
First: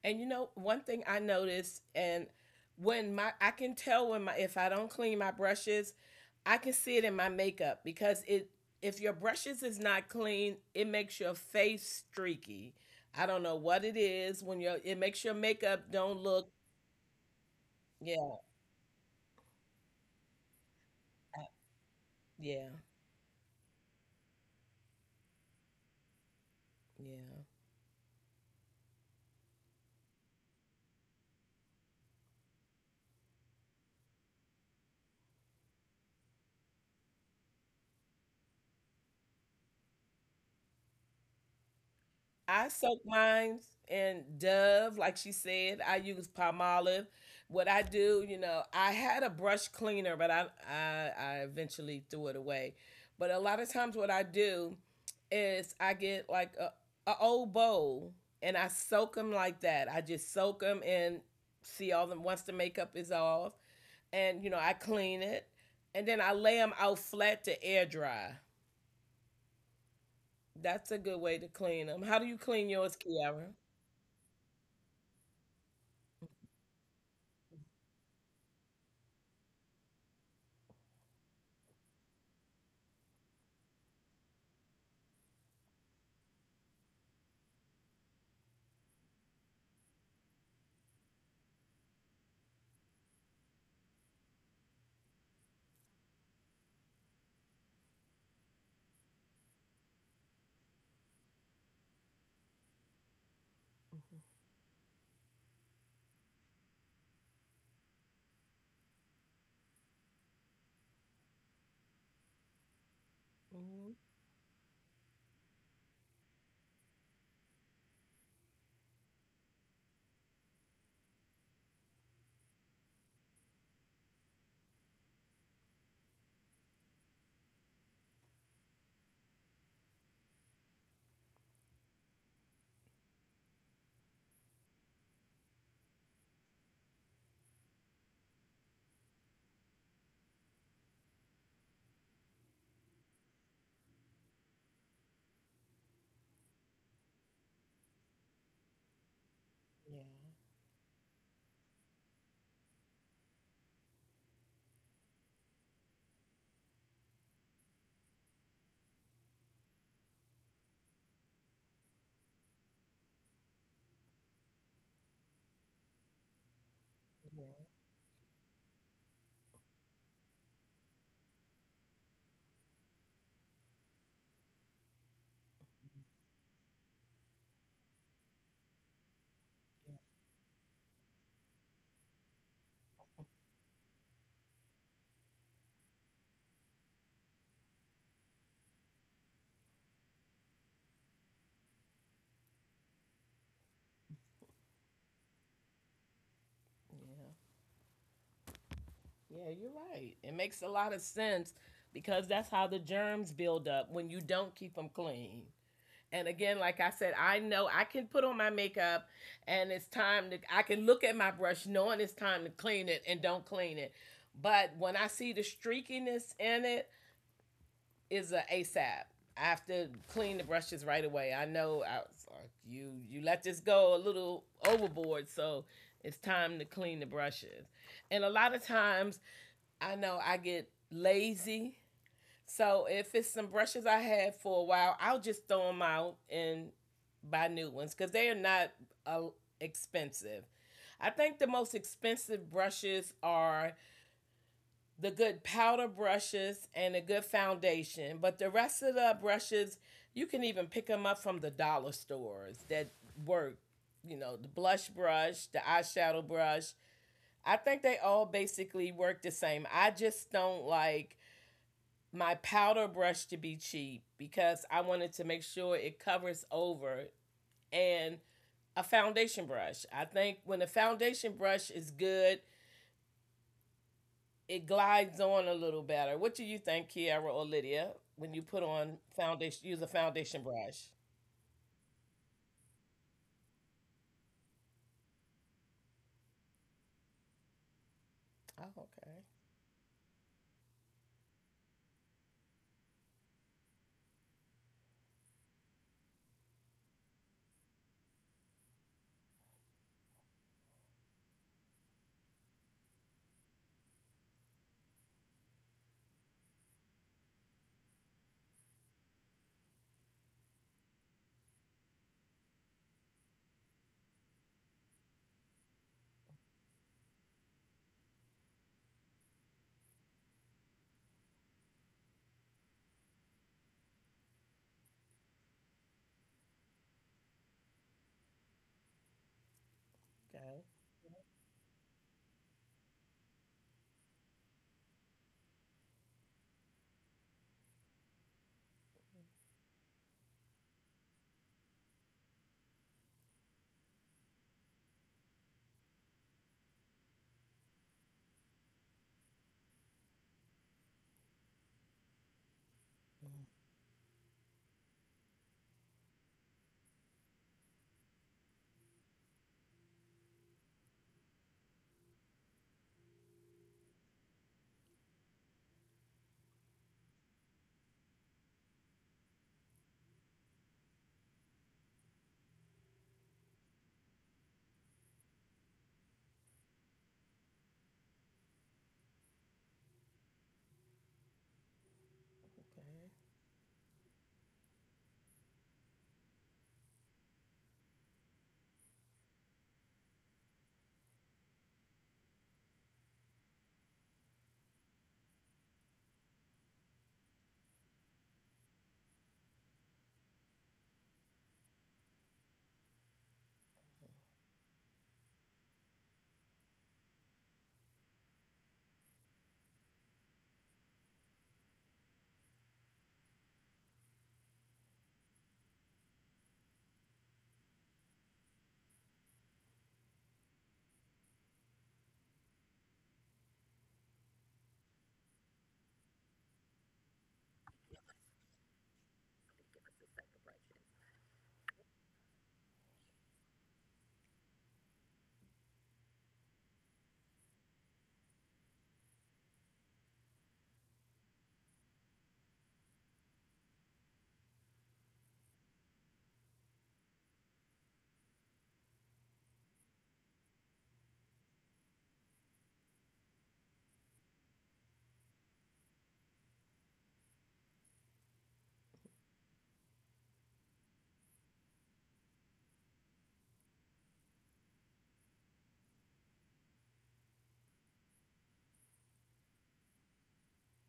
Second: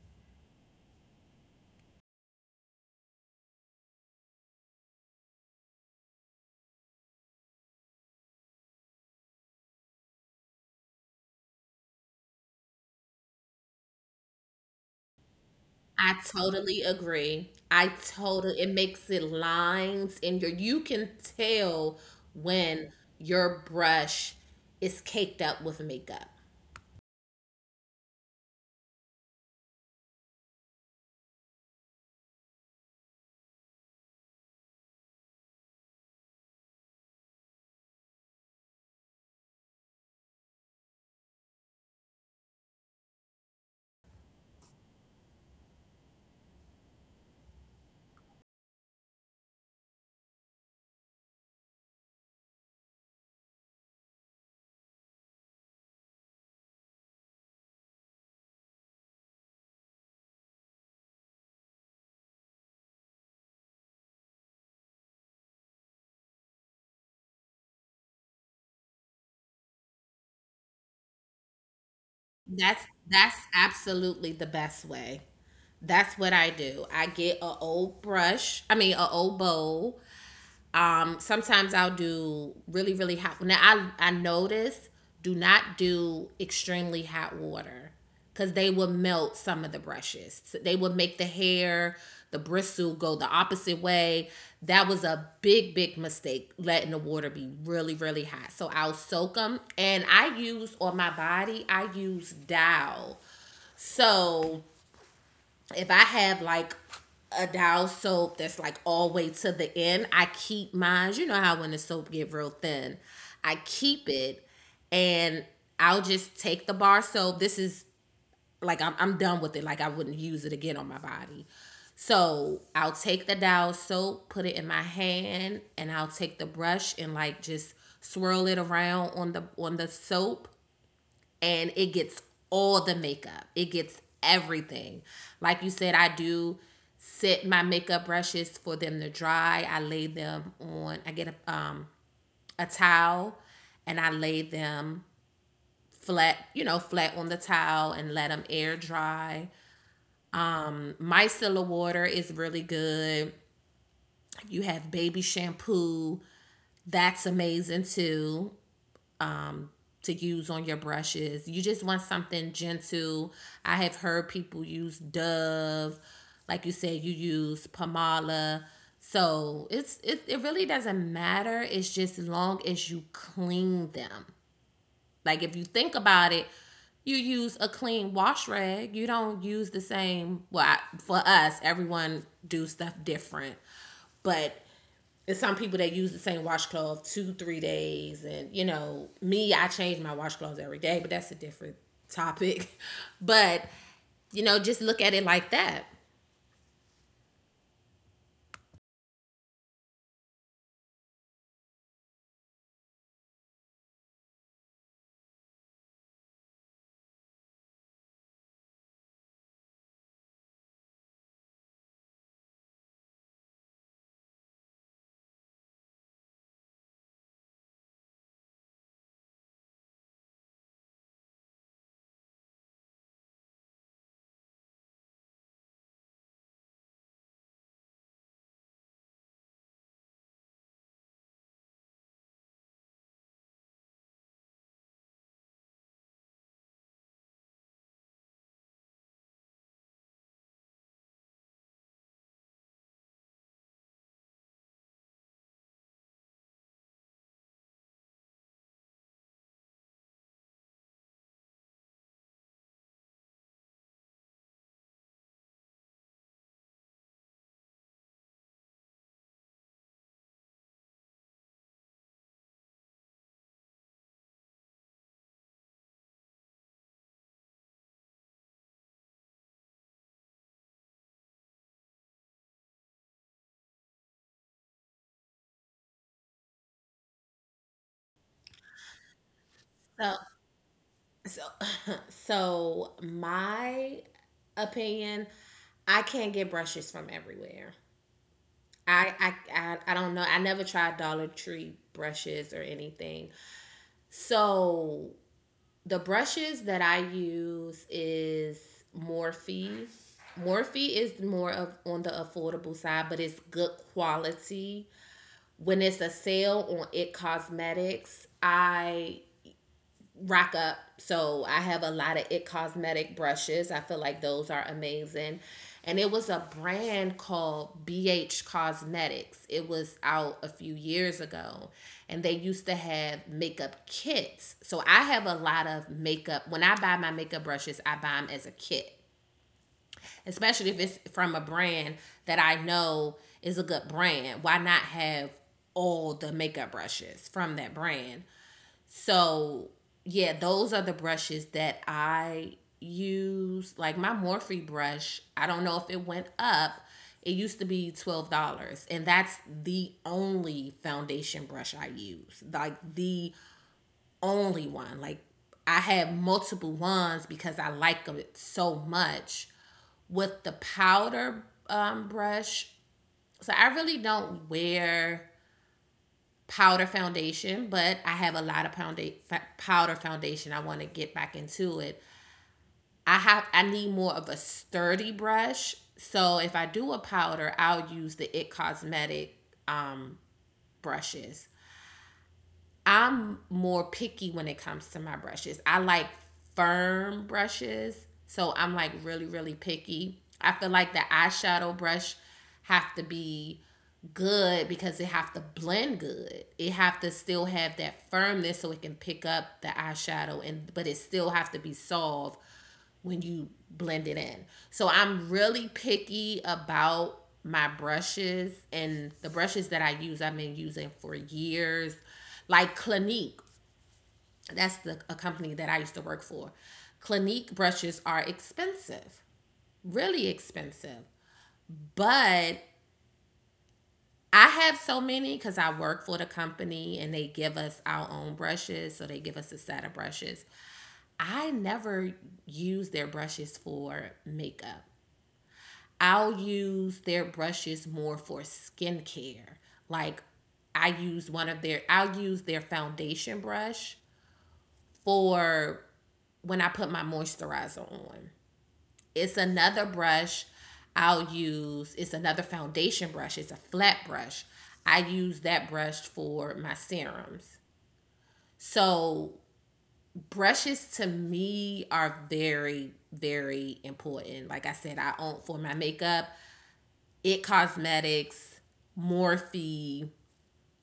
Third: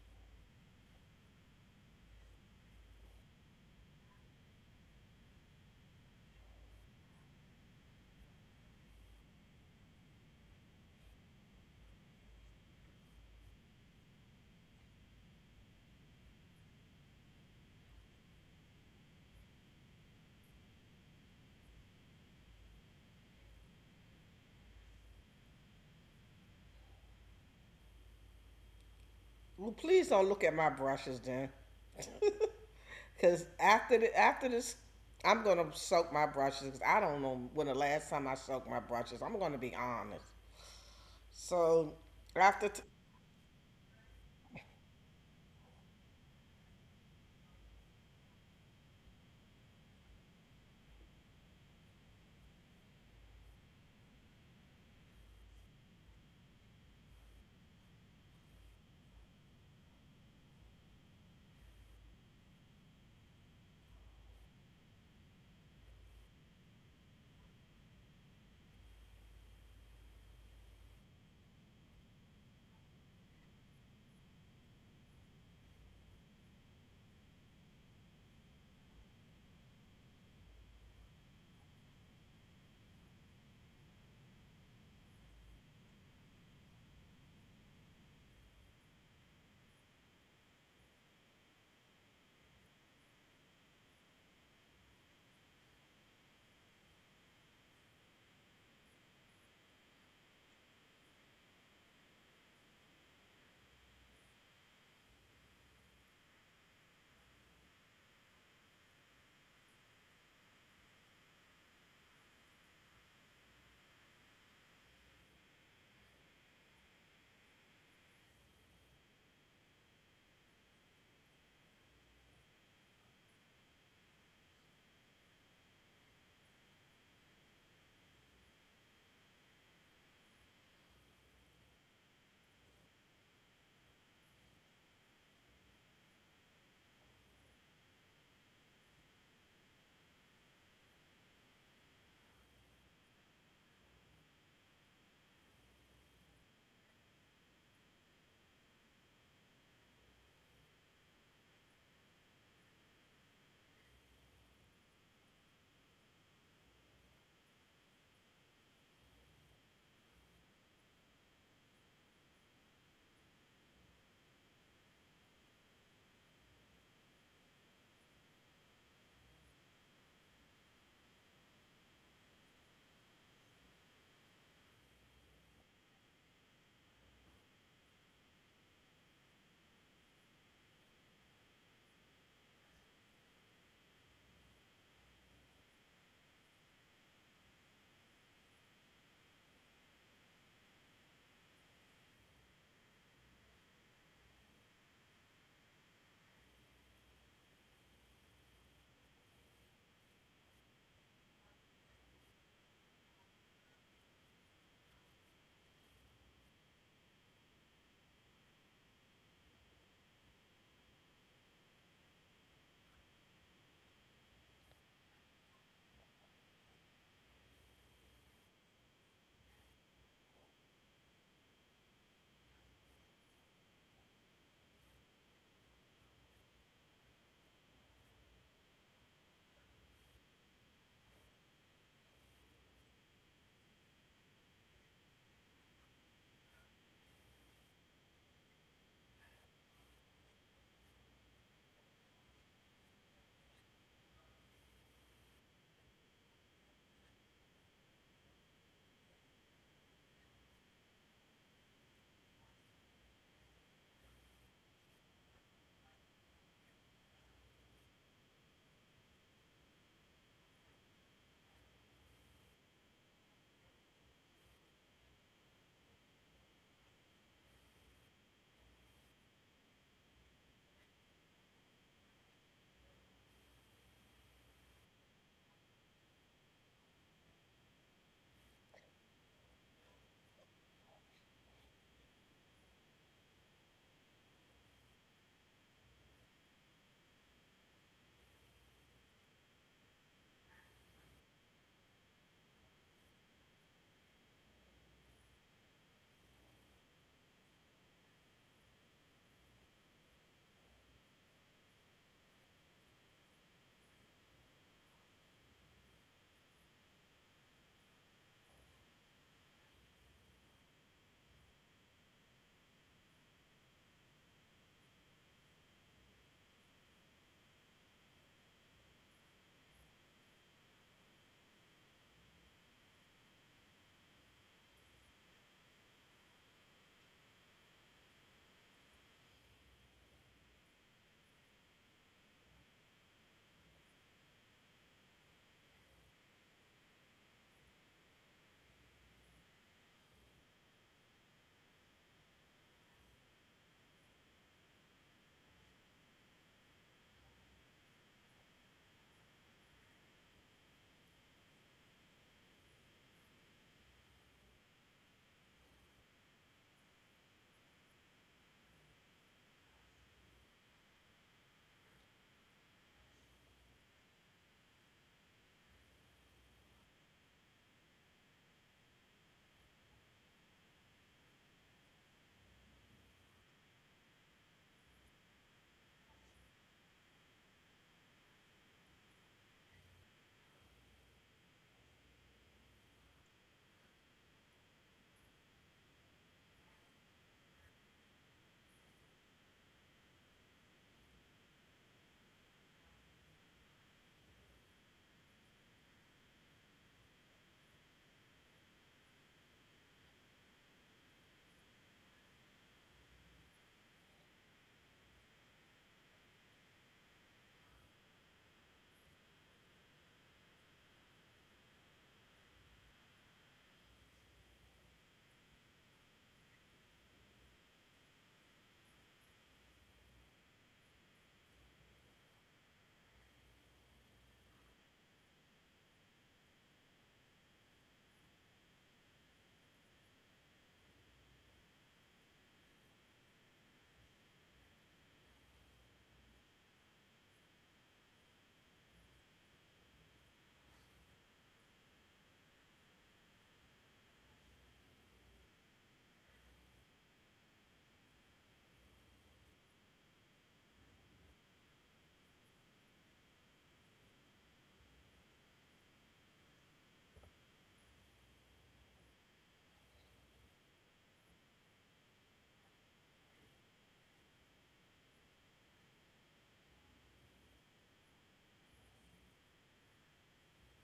S2: And you know, one thing I noticed, and when my I can tell when my if I don't clean my brushes, I can see it in my makeup because it if your brushes is not clean, it makes your face streaky. I don't know what it is when your it makes your makeup
S1: I
S2: don't look
S1: totally agree. I
S2: yeah,
S1: totally, it makes it lines and your you can
S2: I-
S1: tell
S2: yeah,
S1: when your brush is caked up with makeup.
S2: yeah.
S3: Well, please don't look at my brushes then, because after the, after this, I'm gonna soak my brushes because I don't know when the last time I soaked my brushes. I'm gonna be honest. So
S2: I
S3: after t-
S2: soak mine in Dove, like she said. I use palm olive. What I do, you know, I had a brush cleaner, but I, I I eventually threw it away. But a lot of times, what I do is I get like a, a old bowl and I soak them like that. I just soak them and see all them once the makeup is off, and you know, I clean it, and then I lay them out flat to air dry. That's a good way to clean them. How do you clean
S1: That's
S2: yours,
S1: that's
S2: Kiara?
S1: absolutely the best way. That's what I do. I get a old brush, I mean a old bowl. Um, sometimes I'll do really, really hot. Now I I notice do not do extremely hot water because they will melt some of the brushes. So they will make the hair, the bristle go the opposite way. That was a big, big mistake letting the water be really, really hot. So I'll soak them, and I use on my body. I use Dow. So if I have like a dial soap that's like all the way to the end, I keep mine. You know how when the soap get real thin, I
S2: Hmm.
S1: keep it, and I'll just take the bar soap. This is like I'm I'm done with it. Like I wouldn't use it again on my body. So I'll take the dial soap, put it in my hand, and I'll take the brush and like just swirl it around on the on the soap and it gets all the makeup. It gets everything. Like you said, I do set my makeup brushes for them to dry. I lay them on. I get a um a towel and I lay them flat, you know, flat on the towel and let them air dry.
S2: Yeah,
S1: Micellar water is really good. You have baby shampoo. That's amazing too. To use on your brushes, you just want something gentle. I have heard people use Dove, like you said, you use
S2: yeah,
S1: Pomala. So it's it, it really doesn't matter. It's just long as you clean them. Like if you think about it, you use a clean wash rag. You don't use the same. Well, I, for us, everyone do stuff different, but it's some people that use the same washcloth two, three days. And, you know, me, I change my washcloths every day, but that's a different topic. But, you know, just look at it like that.
S2: yeah. Yeah, you're right. It makes a lot of sense because that's how the germs build up when you don't keep them clean. And again, like I said, I know I can put on my makeup and it's time to, I can look at my brush knowing it's time to clean it and don't clean it. But when I see the streakiness in it, is a ASAP. I have to clean the brushes right away. I know I, was, like, you you let this go a little overboard, so it's time to clean the brushes. And a lot of times, I know I get lazy. So if it's some brushes I had for a while, I'll just throw them out and buy new ones because they are not uh, expensive. I think the most expensive brushes are the good powder brushes and a good foundation. But the rest of the brushes, you can even pick them up from the dollar stores that work. You know, the blush brush, the eyeshadow brush. I think they all basically work the same. I just don't like my powder brush to be cheap because I wanted to make sure it covers over and a foundation brush. I think when a foundation brush is good, it glides on a little better. What do you think, Kiara or Lydia, when you put on foundation, use a
S1: So,
S2: foundation brush?
S1: so, so my opinion, I can't get brushes from everywhere.
S2: Oh,
S1: I,
S2: okay,
S1: I, I, I don't know. I never tried Dollar Tree brushes or anything. So the brushes that I use is Morphe. Morphe is more of on the affordable side, but it's good quality. When it's a sale on It Cosmetics, I Rock Up. So I have a lot of It Cosmetic brushes. I feel like those are amazing. And it was a brand called B H Cosmetics. It was out a few years ago. And they used to have makeup kits. So I have a lot of makeup. When I buy my makeup brushes, I buy them as a kit,
S2: okay,
S1: especially if it's from a brand that I know is a good brand. Why not have all the makeup brushes from that brand? So yeah, those are the brushes that I use. Like my Morphe brush, I don't know if it went up. It used to be twelve dollars, and that's the only foundation brush I use. Like the only one. Like I had multiple ones because I like it so much. With the powder um, brush, so I really don't wear powder foundation, but I have a lot of pounda- powder foundation. I want to get back into it. I have, I need more of a sturdy brush. So if I do a powder, I'll use the It Cosmetic um, brushes.
S2: okay,
S1: I'm more picky when it comes to my brushes. I like firm brushes, so I'm like really really picky. I feel like the eyeshadow brush have to be good because it have to blend good. It have to still have that firmness so it can pick up the eyeshadow and but it still have to be soft when you blend it in. So I'm really picky about my brushes and the brushes that I use, I've been using for years. Like Clinique, that's the a company that I used to work for. Clinique brushes are expensive, really expensive. But I have so many because I work for the company and they give us our own brushes. So they give us a set of brushes. I never use their brushes for makeup. I'll use their brushes more for skincare. Like I use one of their, I'll use their foundation brush for when I put my moisturizer on. It's another brush I'll use. It's another foundation brush. It's a flat brush. I use that brush for my serums. So, brushes to me are very, very important. Like I said, I own for my makeup, It Cosmetics, Morphe,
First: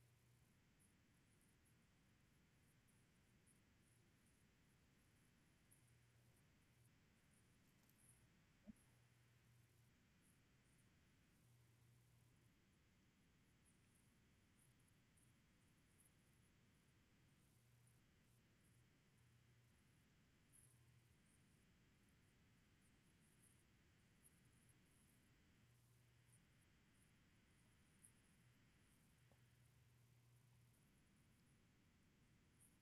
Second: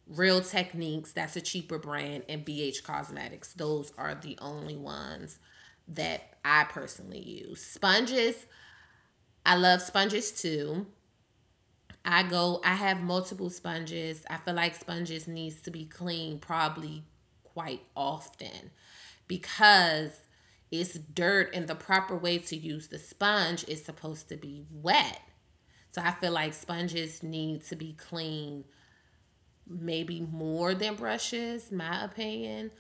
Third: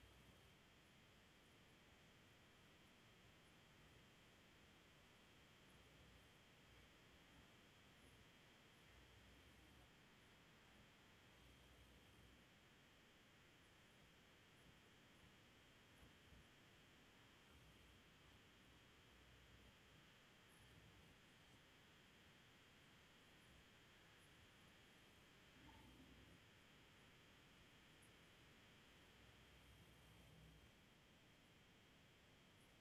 S1: Real Techniques, that's a cheaper brand, and B H Cosmetics. Those are the only ones that I personally use. Sponges, I love sponges too. I go, I have multiple sponges. I feel like sponges needs to be cleaned probably quite often because it's dirt and the proper way to use the sponge is supposed to be wet. So I feel like sponges need to be cleaned maybe more than brushes, my opinion.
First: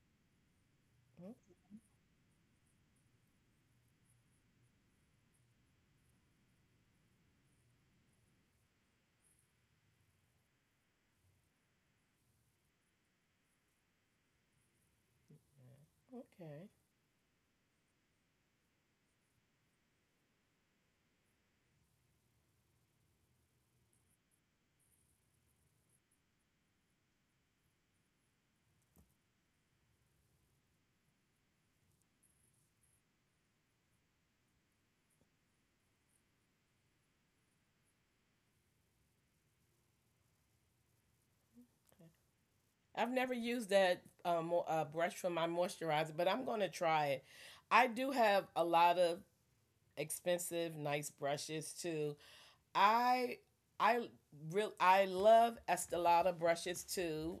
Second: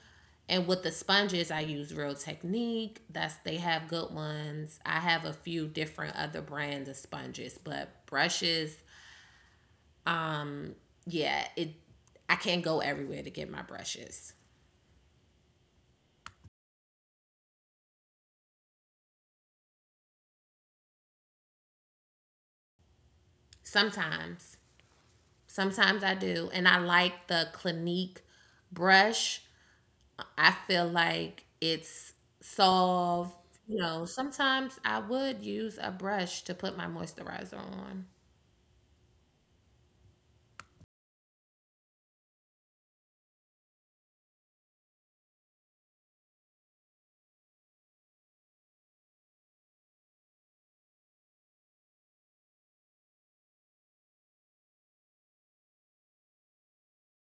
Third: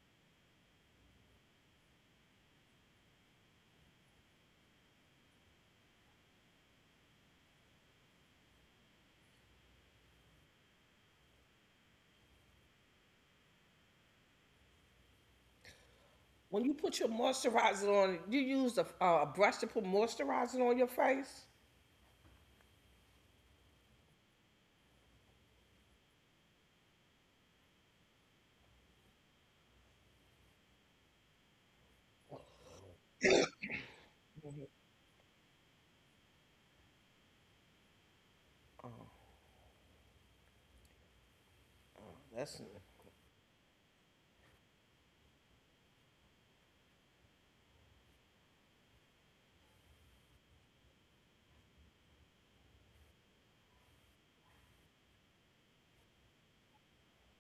S1: And with the
S2: okay.
S1: sponges, I use Real Technique. That's, they have good ones. I have a few different other brands of sponges, but brushes, um, yeah, it, I can't go everywhere to get my brushes.
S3: when
S2: Okay.
S3: you put your moisturizer on, you use a, a brush to put moisturizer on your face.
S1: Sometimes. Sometimes I do. And I like the Clinique brush. I feel like it's soft. You know, sometimes I would use a brush to put my moisturizer on.
S3: That's,
S2: I've never used that um, uh, brush for my moisturizer, but I'm gonna try it. I do have a lot of expensive, nice brushes too. I I real I love Estelada brushes too.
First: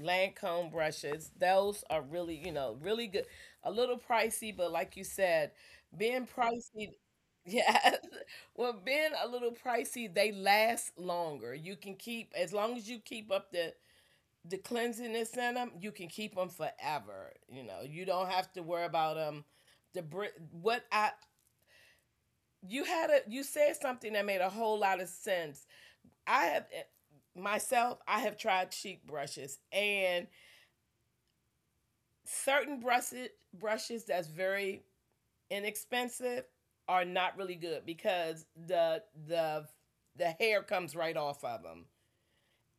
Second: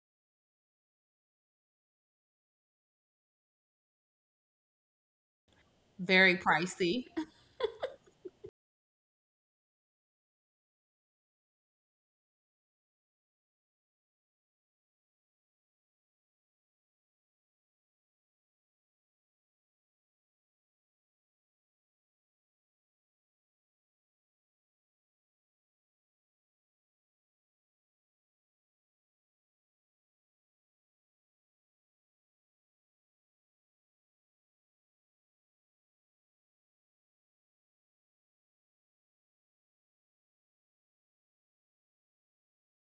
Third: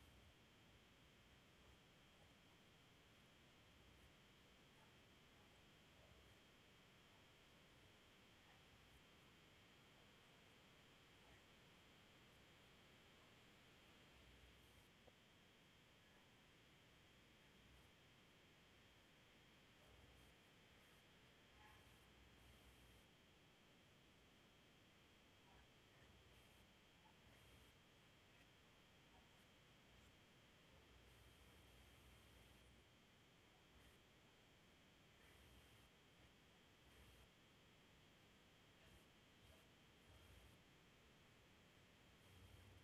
S2: Lancome brushes. Those are really, you know, really good. A little pricey, but like you said, being
S1: Very
S2: pricey,
S1: pricey.
S2: yeah. Well, being a little pricey, they last longer. You can keep as long as you keep up the the cleansiness in them. You can keep them forever. You know, you don't have to worry about them. The br- what I you had a you said something that made a whole lot of sense. I have eh, myself, I have tried cheek brushes and certain brushes brushes that's very inexpensive are not really good because the the the hair comes right off of them.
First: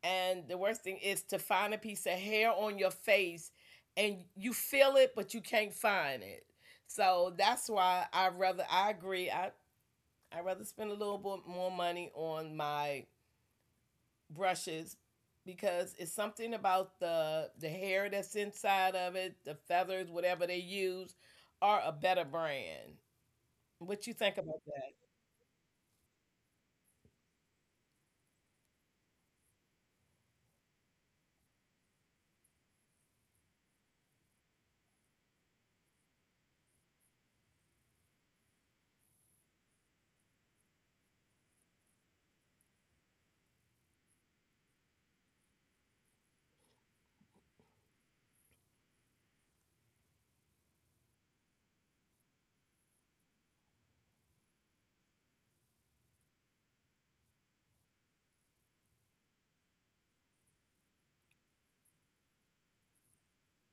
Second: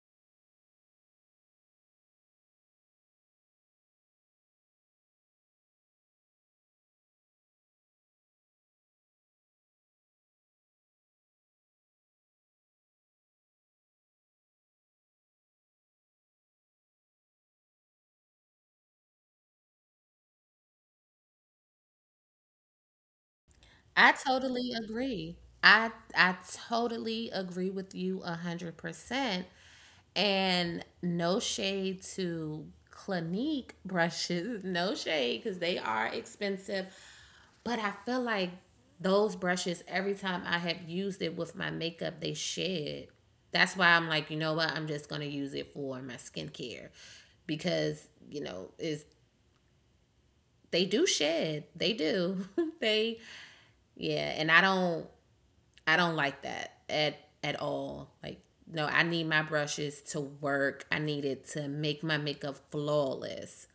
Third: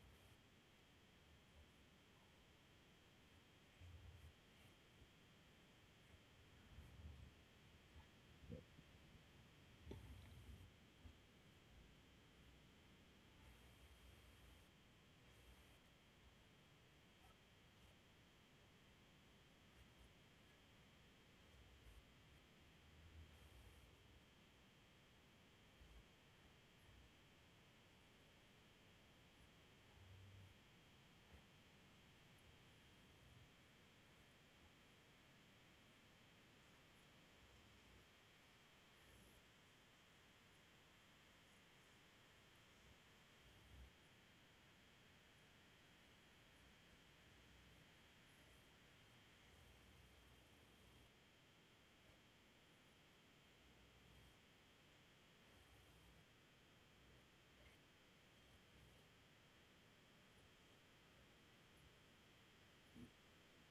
S2: And the worst thing is to find a piece of hair on your face and you feel it but you can't find it. So that's why I rather I agree I I rather spend a little bit more money on my brushes because it's something about the the hair that's inside of it, the feathers, whatever they use, are a better brand. What
S1: I
S2: you think about
S1: totally
S2: that?
S1: agree. I I totally agree with you a hundred percent. And no shade to Clinique brushes, no shade because they are expensive. But I feel like those brushes, every time I have used it with my makeup, they shed. That's why I'm like, you know what? I'm just gonna use it for my skincare because you know is they do shed. They do. they, yeah, and I don't I don't like that at at all. Like no, I need my brushes to work. I need it to make my makeup flawless.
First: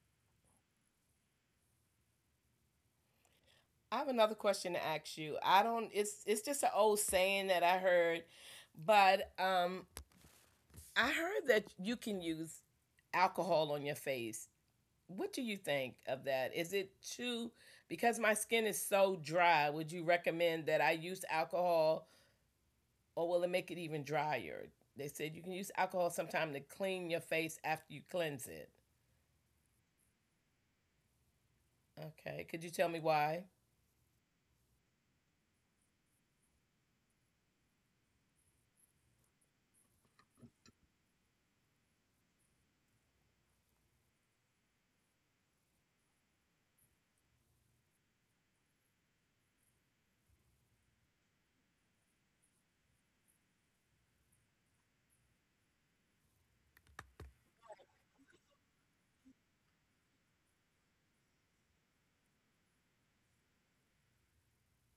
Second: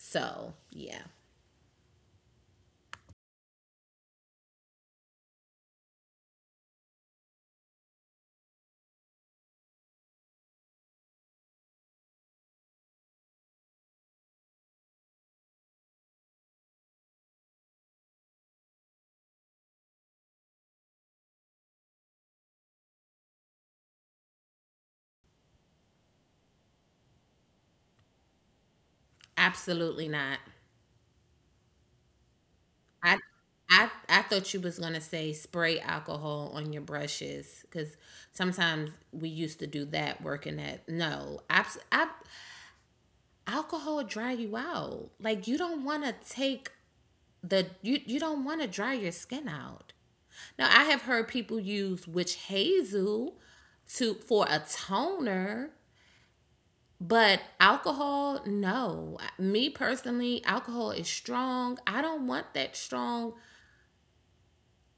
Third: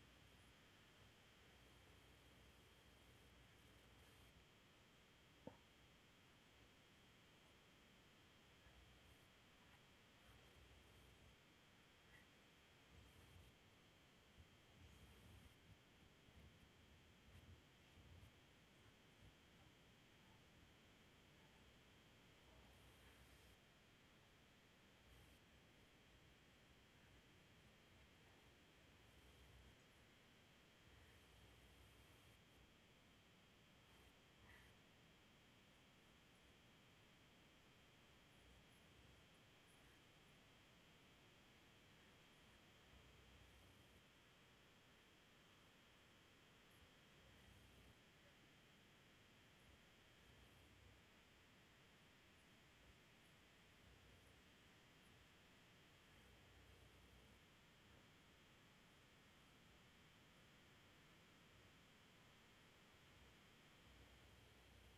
S1: So, yeah.
S2: I have another question to ask you. I don't. It's it's just an old saying that I heard, but um, I heard that you can use alcohol on your face. What do you think of that? Is it too because my skin is so dry? Would you recommend that I use alcohol or will it make it even drier? They said you can use alcohol sometime to clean your face after you cleanse it.
S1: Absolutely not.
S2: Okay, could you tell me why?
S1: I I I thought you was going to say spray alcohol on your brushes cuz sometimes we used to do that working at. No, abs- ab- alcohol dry you out. Like you don't want to take the, you you don't want to dry your skin out. Now I have heard people use witch hazel to for a toner, but alcohol no. Me personally, alcohol is strong. I don't want that strong,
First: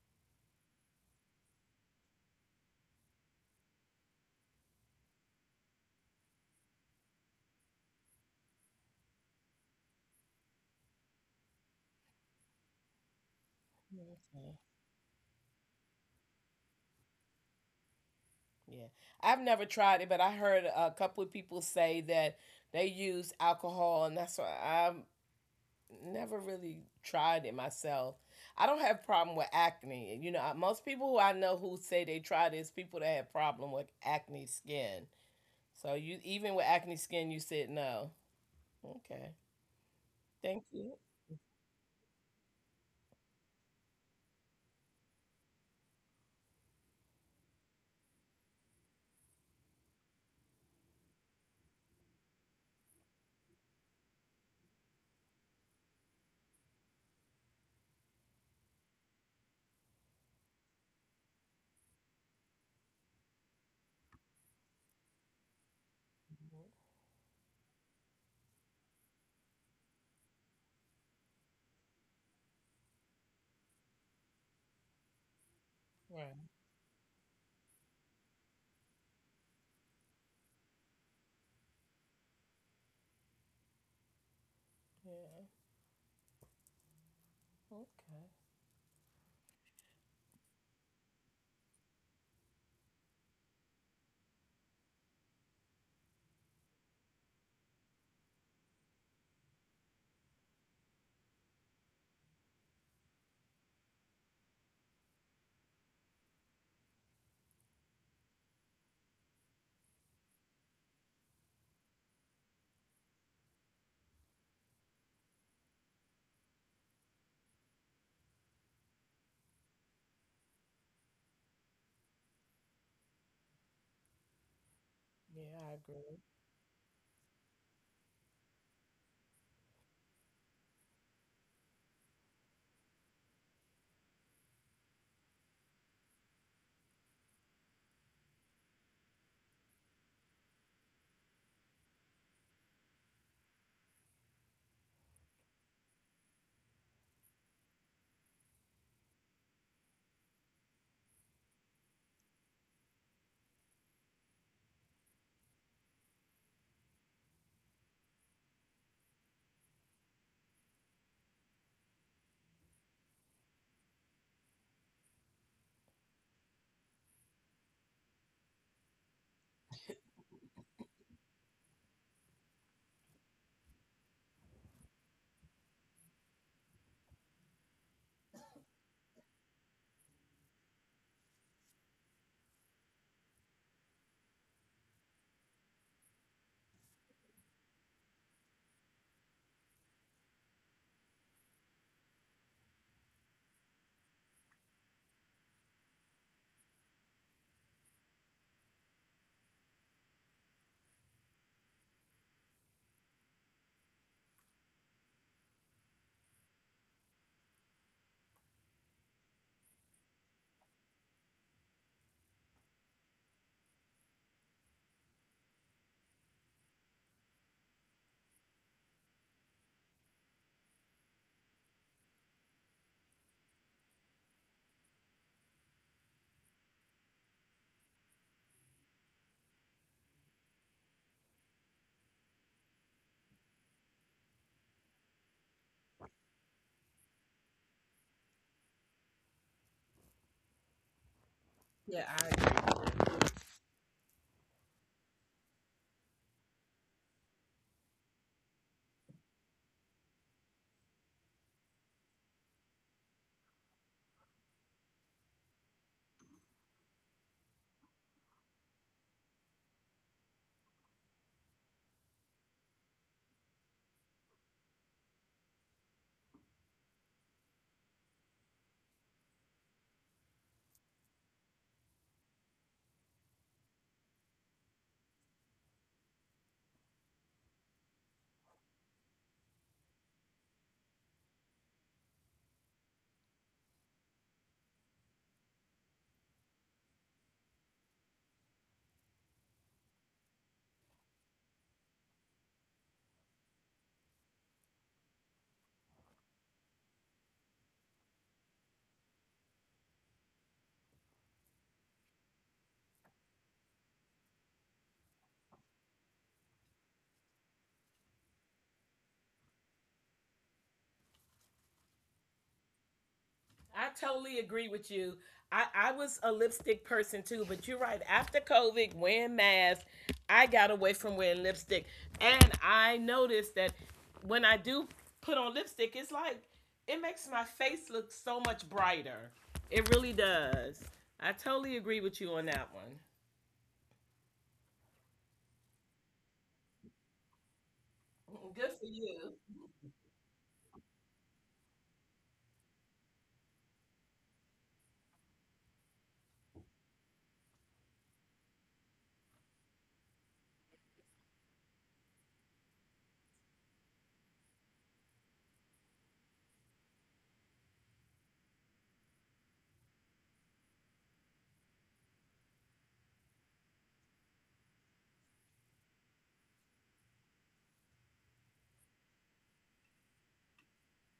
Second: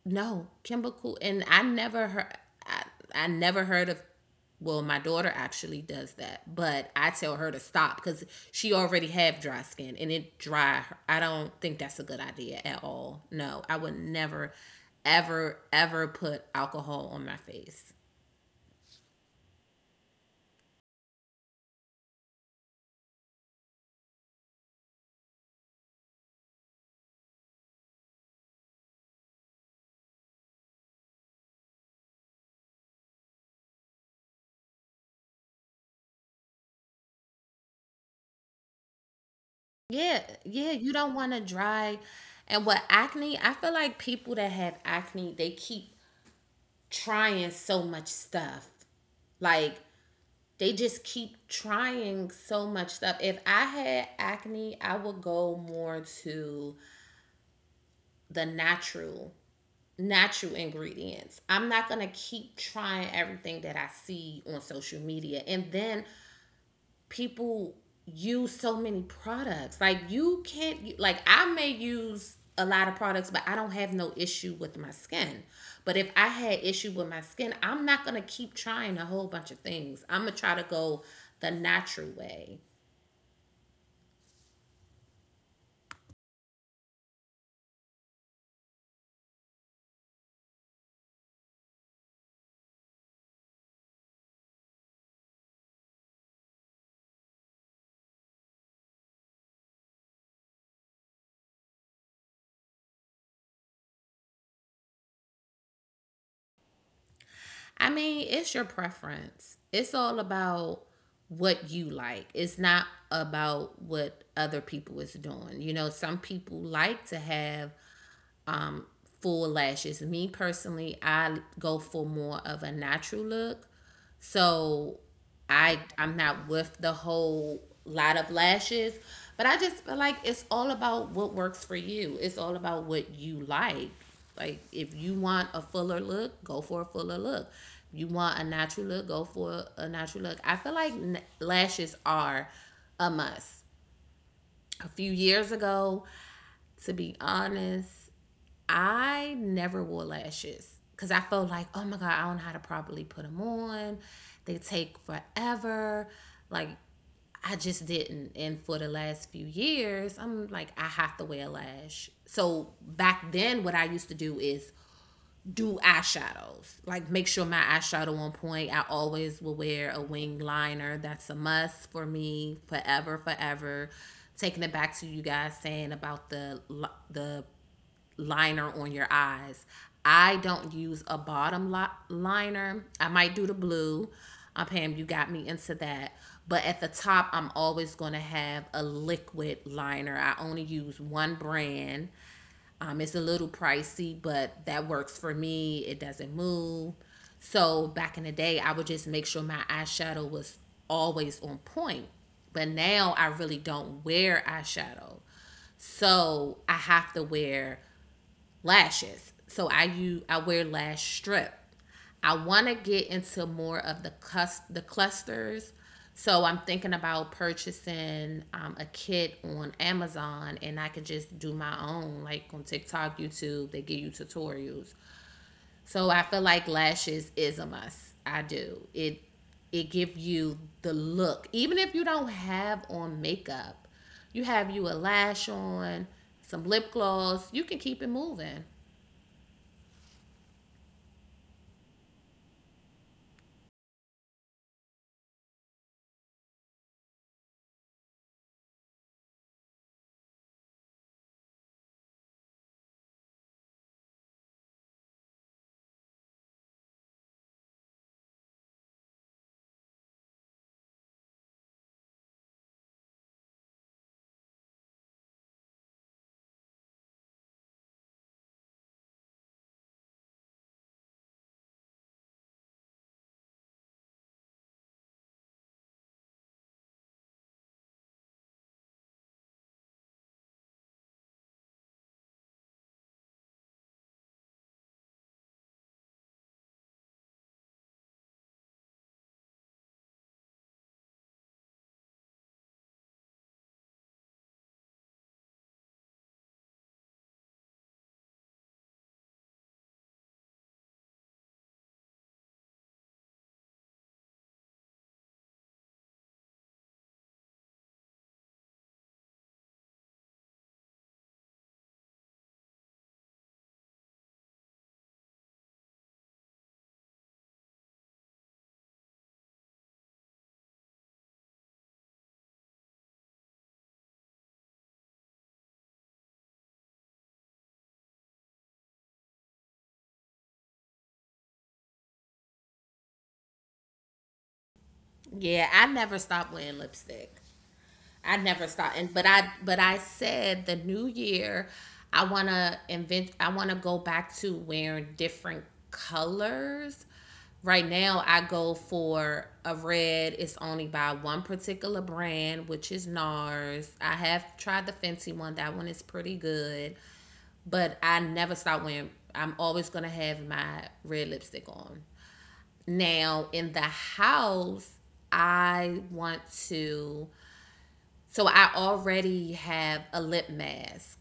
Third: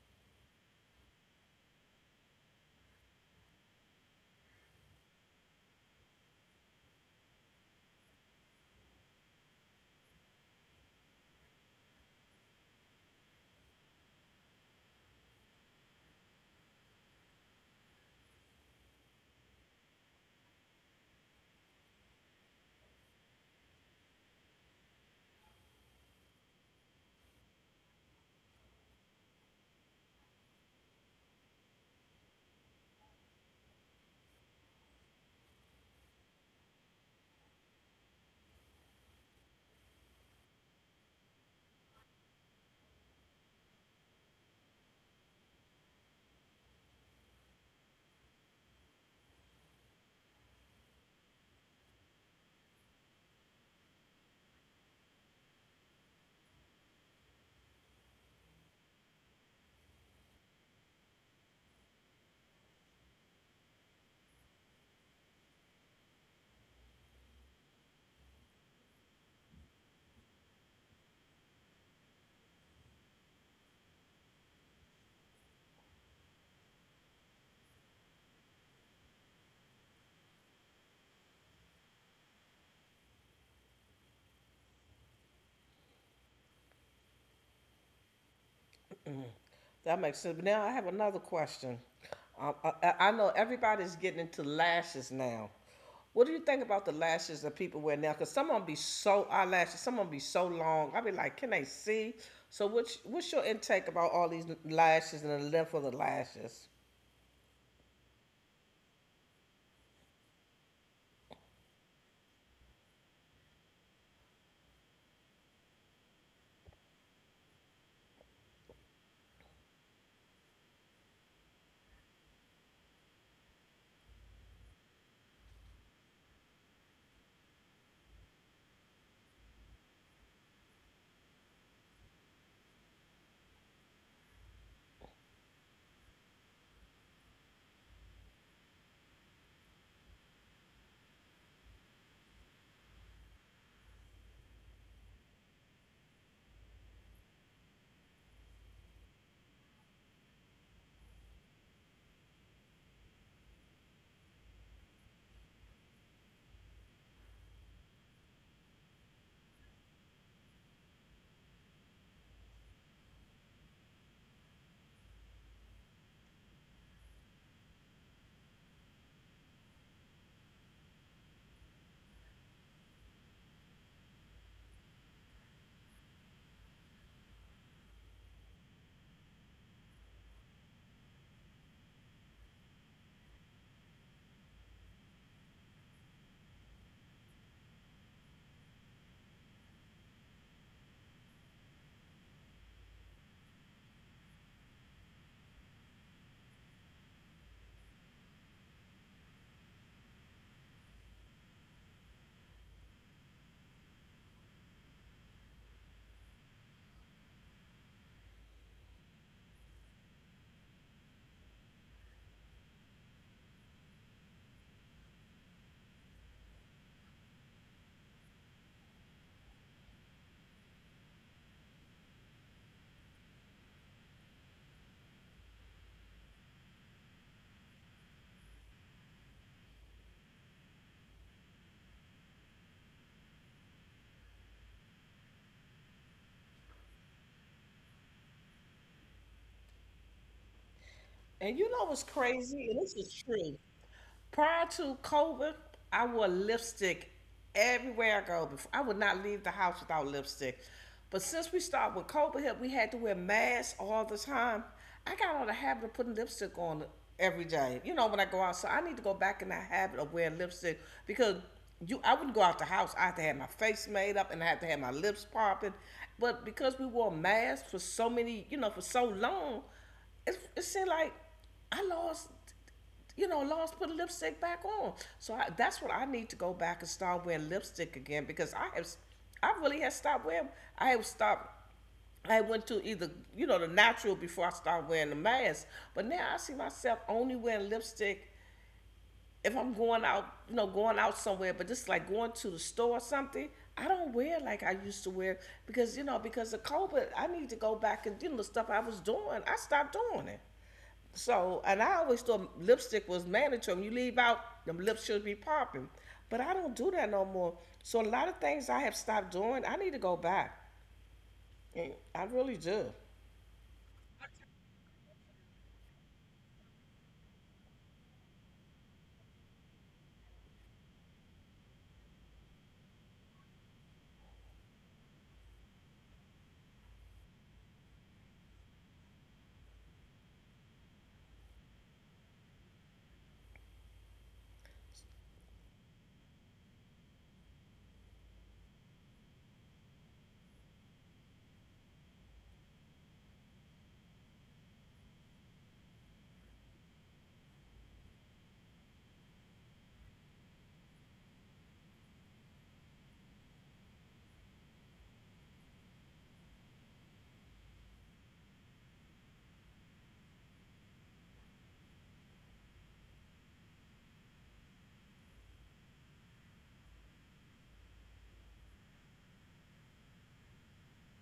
S1: no, chemical, and I never heard. I, I never heard of. Well, my daughter actually does that, but I tell her to stop because she already have dry skin and it dry her. I don't think that's a good idea at all. No, I would never,
S2: Okay.
S1: ever, ever put alcohol on my face.
S2: Yeah. I've never tried it, but I heard a couple of people say that they use alcohol, and that's why I'm never really tried it myself. I don't have a problem with acne. You know, most people who I know who say they tried it is people that have problem with acne skin. So you even with acne skin, you said no. Okay,
S1: Yeah,
S2: thank
S1: yeah,
S2: you.
S1: you don't want to dry. And with acne, I feel like people that have acne, they keep trying so much stuff. Like they just keep trying so much stuff. If I had acne, I would go more to the natural natural ingredients. I'm not going to keep trying everything that I see on social media. And then people use so many products. Like you can't like I may use a lot of products, but I don't have no issue with my skin. But if I
S2: Right.
S1: had issue with my skin, I'm not gonna keep trying a whole bunch of things. I'm gonna try to go the natural way.
S2: Yeah. Okay.
S3: that makes sense. But now I have another question. Um, I, I- know everybody's getting into lashes now. What do you think about the lashes that people wear now? Because some of them be so eyelashes, some of them be so long. I be like, can they see? So what's what's your intake about all these lashes and the length of the lashes?
S1: I mean, it's your preference. It's all about what you like. It's not about what other people is doing. You know, some people like to have um, full lashes. Me personally, I go for more of a natural look. So
S2: Yeah, I
S1: I I'm
S2: agree.
S1: not with the whole lot of lashes, but I just feel like it's all about what works for you. It's all about what you like. Like if you want a fuller look, go for a fuller look. You want a natural look, go for a natural look. I feel like n- lashes are a must. A few years ago, to be honest, I never wore lashes because I felt like, oh my God, I don't know how to properly put them on. They take forever. Like, I just didn't. And for the last few years, I'm like, I have to wear a lash. So back then, what I used to do is do eyeshadows, like make sure my eyeshadow on point. I always will wear a wing liner. That's a must for me forever, forever. Taking it back to you guys saying about the the liner on your eyes. I don't use a bottom li- liner. I might do the blue. Uh, Pam, you got me into that. But at the top, I'm always going to have a liquid liner. I only use one brand. Um, it's a little pricey, but that works for me. It doesn't move. So back in the day, I would just make sure my eyeshadow was always on point. But now I really don't wear eyeshadow. So I have to wear lashes. So I use I wear lash strip. I want to get into more of the cus- the clusters. So I'm thinking about purchasing um, a kit on Amazon, and I can just do my own, like on TikTok, YouTube. They give you tutorials. So I feel like lashes is a must. I do it. It give you the look, even if you don't have on makeup. You have you a lash on, some lip gloss. You can keep it moving.
S3: And you know what's
S2: Yeah, I
S3: crazy? And this is true. Prior to COVID, I wore lipstick everywhere I go. Before I would not leave the house without lipstick. But since we started with COVID, help, we had to wear masks all the time. I got on the habit of putting lipstick on every day. You know, when I go out, so I need to go back in that habit of wearing lipstick because you, I wouldn't go out the house. I had to have my face made up and I had to have my lips popping. But because we wore masks for so many, you know, for so long, it, it seemed like I lost, you know, lost put lipstick back on. So I, that's what I need to go back and start wearing lipstick again because I have, I really have stopped wearing. I have stopped. I went to either you know the natural before I started wearing the mask, but now I see myself only wearing lipstick if I'm going out, you know, going out somewhere, but just like going to the store or something, I don't wear like I used to wear because, you know, because of COVID, I need to go back and, you know, the stuff I was doing, I stopped doing it. So, and I always thought lipstick was mandatory. When you leave out, them lips should be popping. But I don't do that no more. So a lot of things I have stopped doing, I need to go back. And I really do.
S2: I totally agree with you. I, I was a lipstick person too, but you're right. After COVID, wearing masks, I got away from wearing lipstick. And I noticed that when I do put on lipstick, it's like it makes my face look so much brighter. It really does. I totally agree with you on that one.
S1: Yeah, I never stopped wearing lipstick. I never
S2: Good for
S1: stopped, and but
S2: you.
S1: I but I said the new year, I wanna invent. I wanna go back to wearing different colors. Right now, I go for a red. It's only by one particular brand, which is NARS. I have tried the Fenty one. That one is pretty good, but I never stop wearing. I'm always gonna have my red lipstick on. Now in the house, I want to. So I already have a lip mask.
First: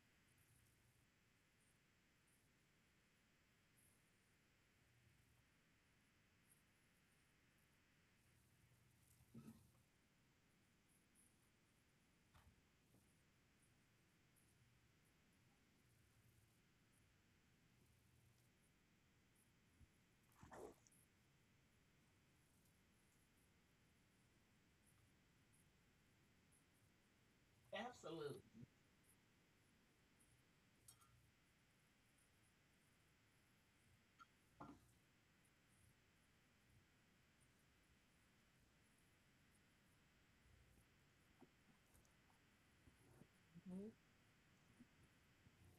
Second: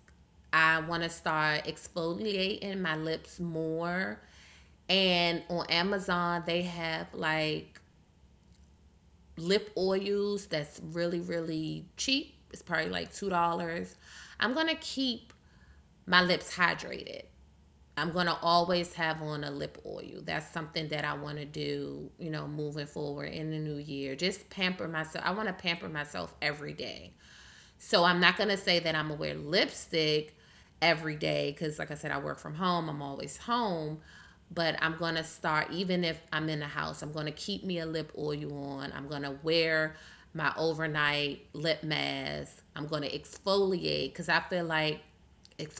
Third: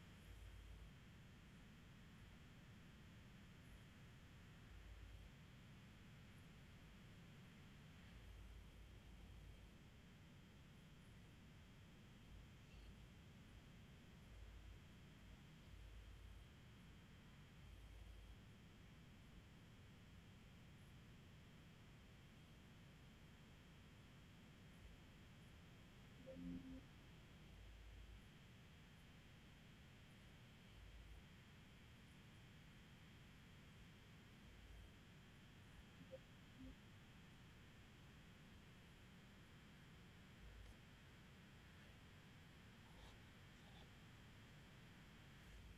S1: I want to start exfoliating my lips more. And on Amazon, they have like lip oils that's really, really cheap. It's probably like two dollars. I'm going to keep my lips hydrated. I'm going to always have on a lip oil. That's something that I want to do, you know, moving forward in the new year. Just pamper myself. I want to pamper myself every day. So I'm not
S2: Absolutely.
S1: going to say that I'm going to wear lipstick every day because, like I said, I work from home. I'm always home. But I'm going to start, even if I'm in the house, I'm going to keep me a lip oil on. I'm going to wear my overnight lip mask. I'm going to exfoliate because I feel like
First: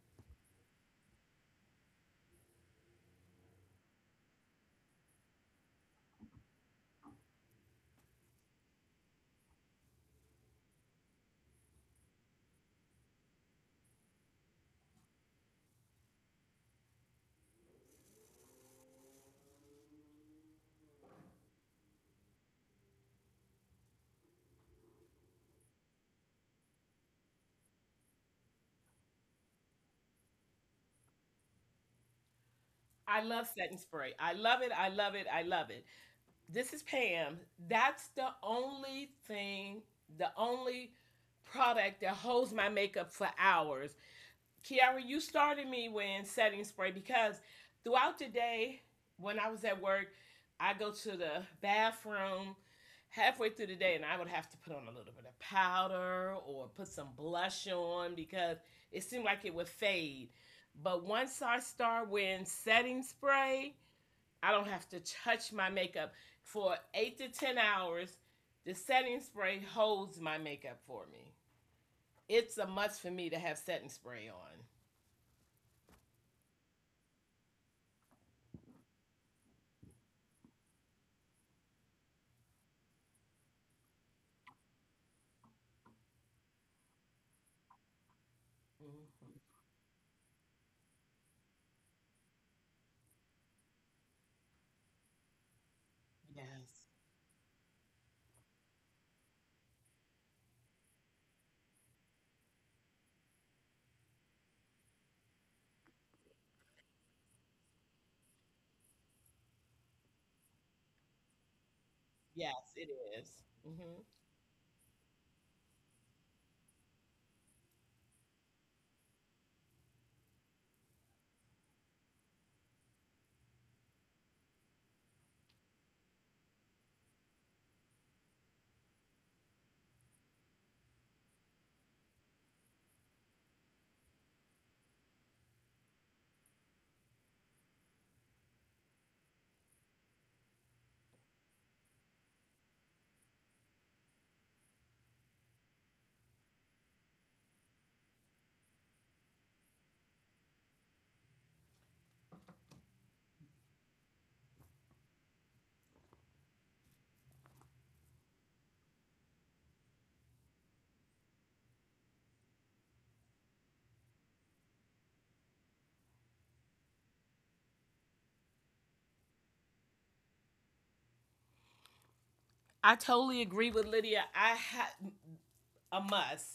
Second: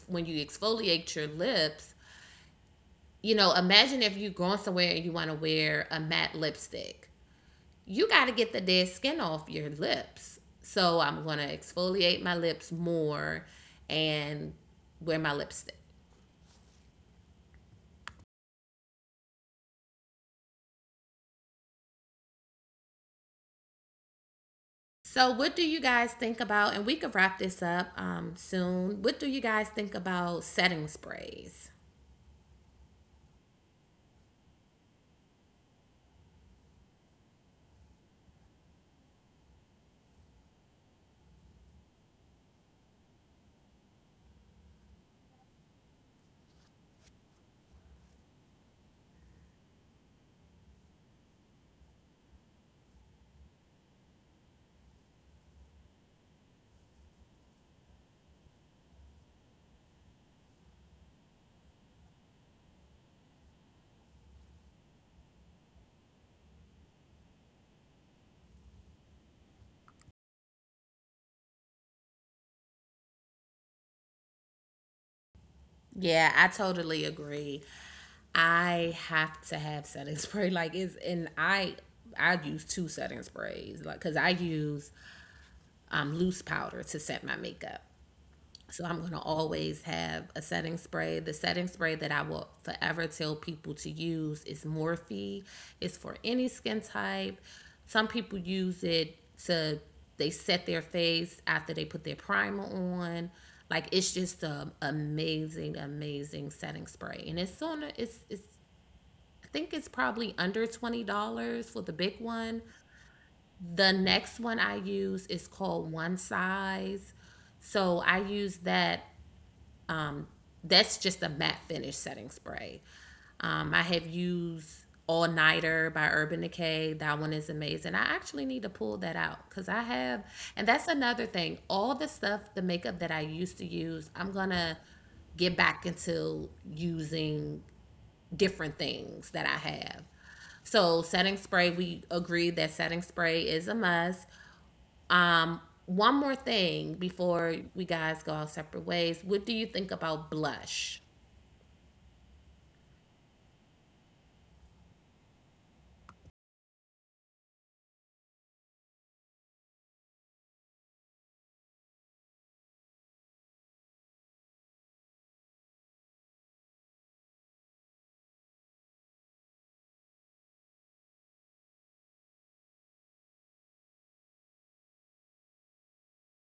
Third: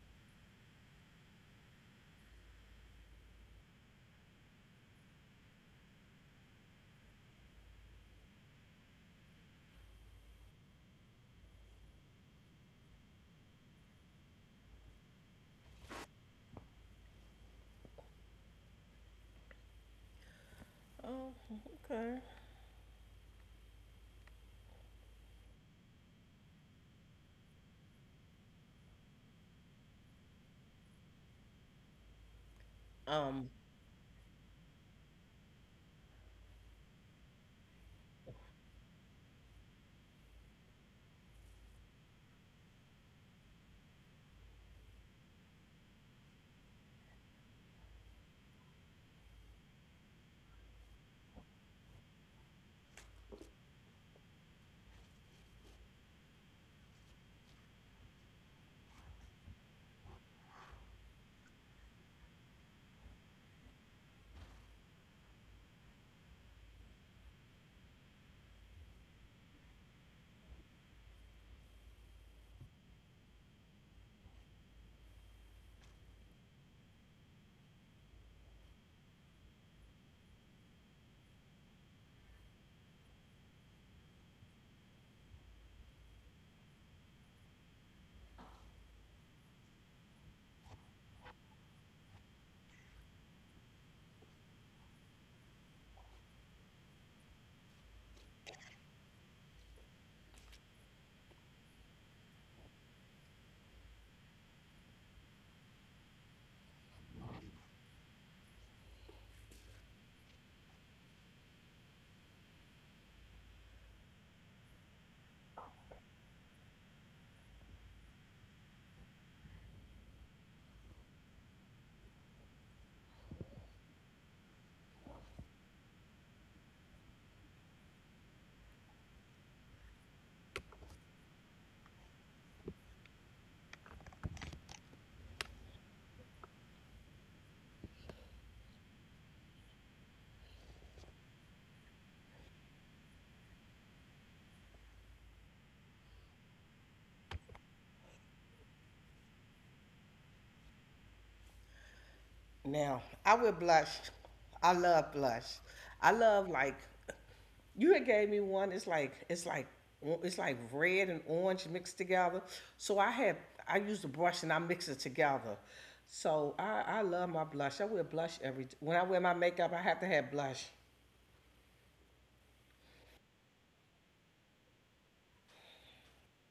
S1: when you exfoliate your lips, you know, imagine if you're going somewhere and you want to wear a matte lipstick. You got to get the dead skin off your lips. So I'm going to exfoliate my lips more and wear my lipstick.
S3: Oh, okay.
S1: So, what do you guys think about? And we could wrap this up um, soon. What do you guys think about setting sprays?
S2: I love
S3: Um,
S2: setting spray. I love it. I love it. I love it. This is Pam. That's the only thing, the only product that holds my makeup for hours. Kiara, you started me with setting spray because throughout the day, when I was at work, I go to the bathroom halfway through the day and I would have to put on a little bit of powder or put some blush on because it seemed like it would fade. But once I start wearing setting spray, I don't have to touch my makeup for eight to ten hours. The setting spray holds my makeup for me. It's a must for me to have setting spray on.
S1: Yeah, I totally agree. I have to have setting spray. Like, it's and I I use two setting sprays. Like, cause I use um, loose powder to set my makeup. So I'm gonna
S2: Mhm.
S1: always have a setting spray. The setting spray that I will forever tell people to use is Morphe. It's for any skin
S2: Yes.
S1: type. Some people use it to they set their face after they put their primer on. Like it's just a amazing, amazing setting spray, and it's on. It's it's I think it's probably under twenty dollars for the big one,
S2: Yes, it is.
S1: the
S2: Mm-hmm.
S1: next one I use is called One Size. So I use that. That's just a matte finish setting spray. Um, I have used All Nighter by Urban Decay. That one is amazing. I actually need to pull that out because I have, and that's another thing. All the stuff, the makeup that I used to use, I'm gonna get back into using different things that I have. So setting spray, we agreed that setting spray is a must. Um, one more thing before we guys go our separate ways. What do you think about blush?
S3: Now, I would blush. I love blush. I love like you had gave me one. It's like it's like it's like red and orange mixed together. So I have I use the brush and I mix it together. So I I love my blush. I wear blush every when I wear my makeup. I have to have blush.
S2: I totally agree with Lydia. I have a must.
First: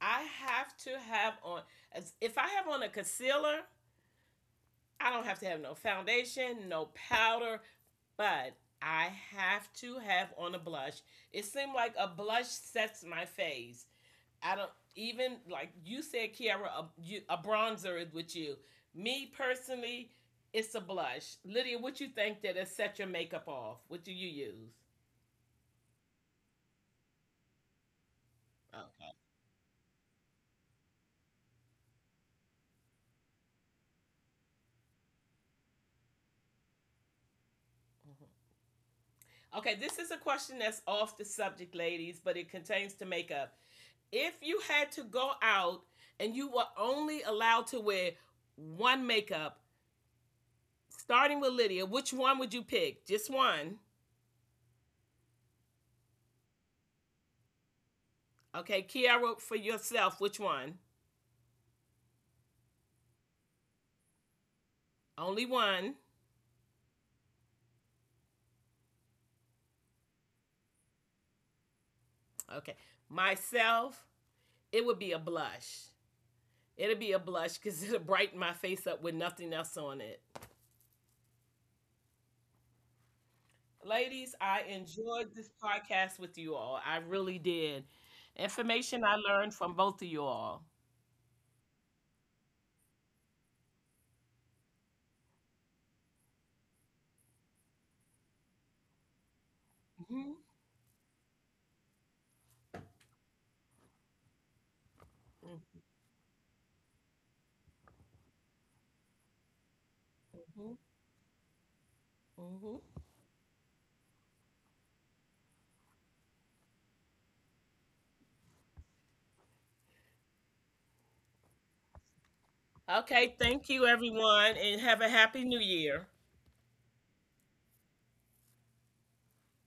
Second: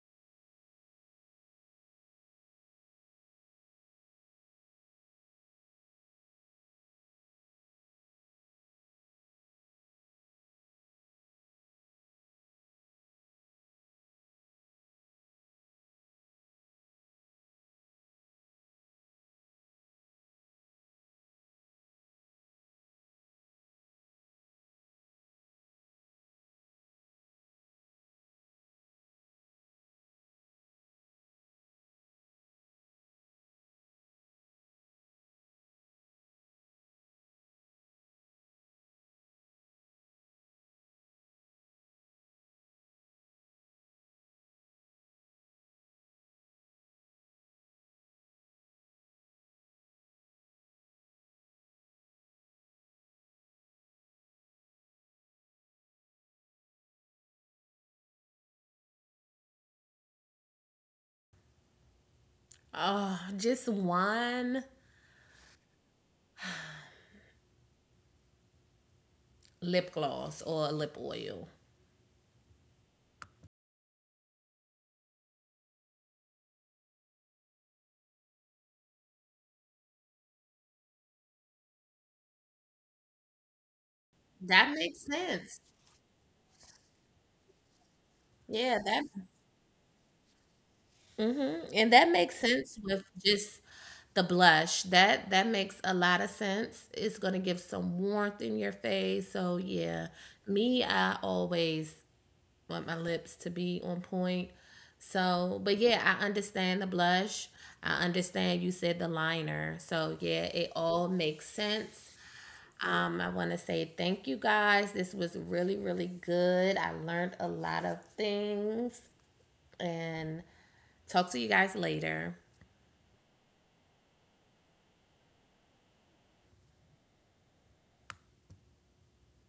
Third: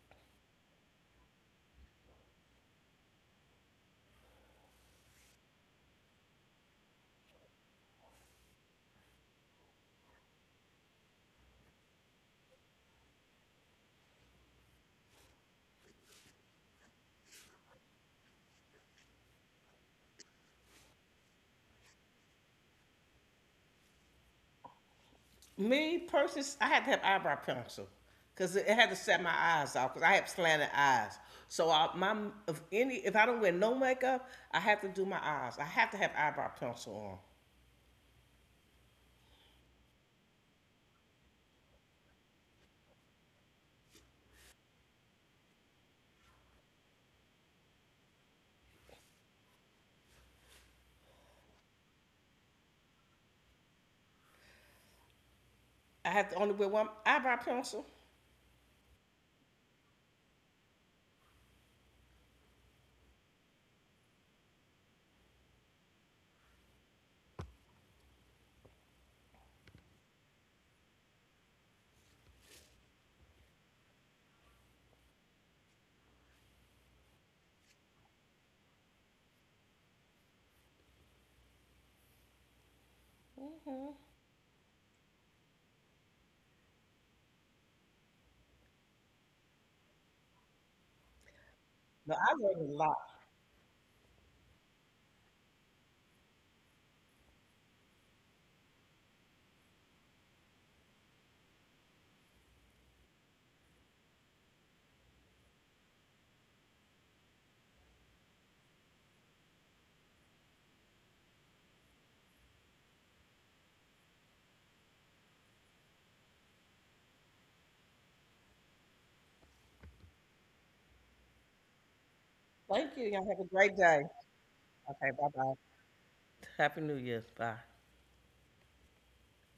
S2: I have to have on, as- if I have on a concealer, I don't have to have no foundation, no powder, but I have to have on a blush. It seemed like a blush sets my face. I don't even like you said, Kiara. A, you, a bronzer is with you. Me personally, it's a blush. Lydia, what you think that has set your makeup off? What do you use?
S3: Me personally, I had to have eyebrow pencil because it, had to
S2: Okay.
S3: set my eyes off because I have slanted eyes. So I, my if any if I don't wear no makeup, I have to do my eyes. I have to have eyebrow pencil on.
S2: Mhm. Okay, this is a question that's off the subject, ladies, but it contains to makeup. If you had to go out and you were only allowed to wear one makeup, starting with Lydia, which one would you pick? Just one.
S3: I have to only wear one eyebrow pencil.
S2: Okay, Kiara, for yourself, which one?
S1: Oh, just one
S2: Only one.
S1: lip gloss or lip oil.
S2: Okay. Myself, it would be a blush. It'll be a blush because it'll brighten my face up with nothing else on it.
S3: Mhm.
S2: Ladies, I
S1: That makes
S2: enjoyed this
S1: sense.
S2: podcast with you all. I really did.
S1: Yeah,
S2: Information I
S1: that
S2: learned from both of you all.
S1: hmm and that
S3: No, I
S1: makes
S3: learned a
S1: sense
S3: lot.
S1: with just the blush. That that makes a lot of sense. It's gonna give some warmth in your face. So yeah,
S2: Hmm.
S1: me, I always want my lips to be on point. So, but yeah, I understand the blush. I understand you said the liner. So, yeah,
S2: Hmm.
S1: it all makes sense.
S2: Hmm.
S1: Um, I want to say thank you guys. This was really, really good. I learned a lot of things and talk to you guys later.
S3: Thank you. Y'all
S2: Okay,
S3: have a
S2: thank
S3: great
S2: you,
S3: day.
S2: everyone, and have a
S3: Okay, bye
S2: happy new
S3: bye.
S2: year.
S3: Happy New Year's. Bye.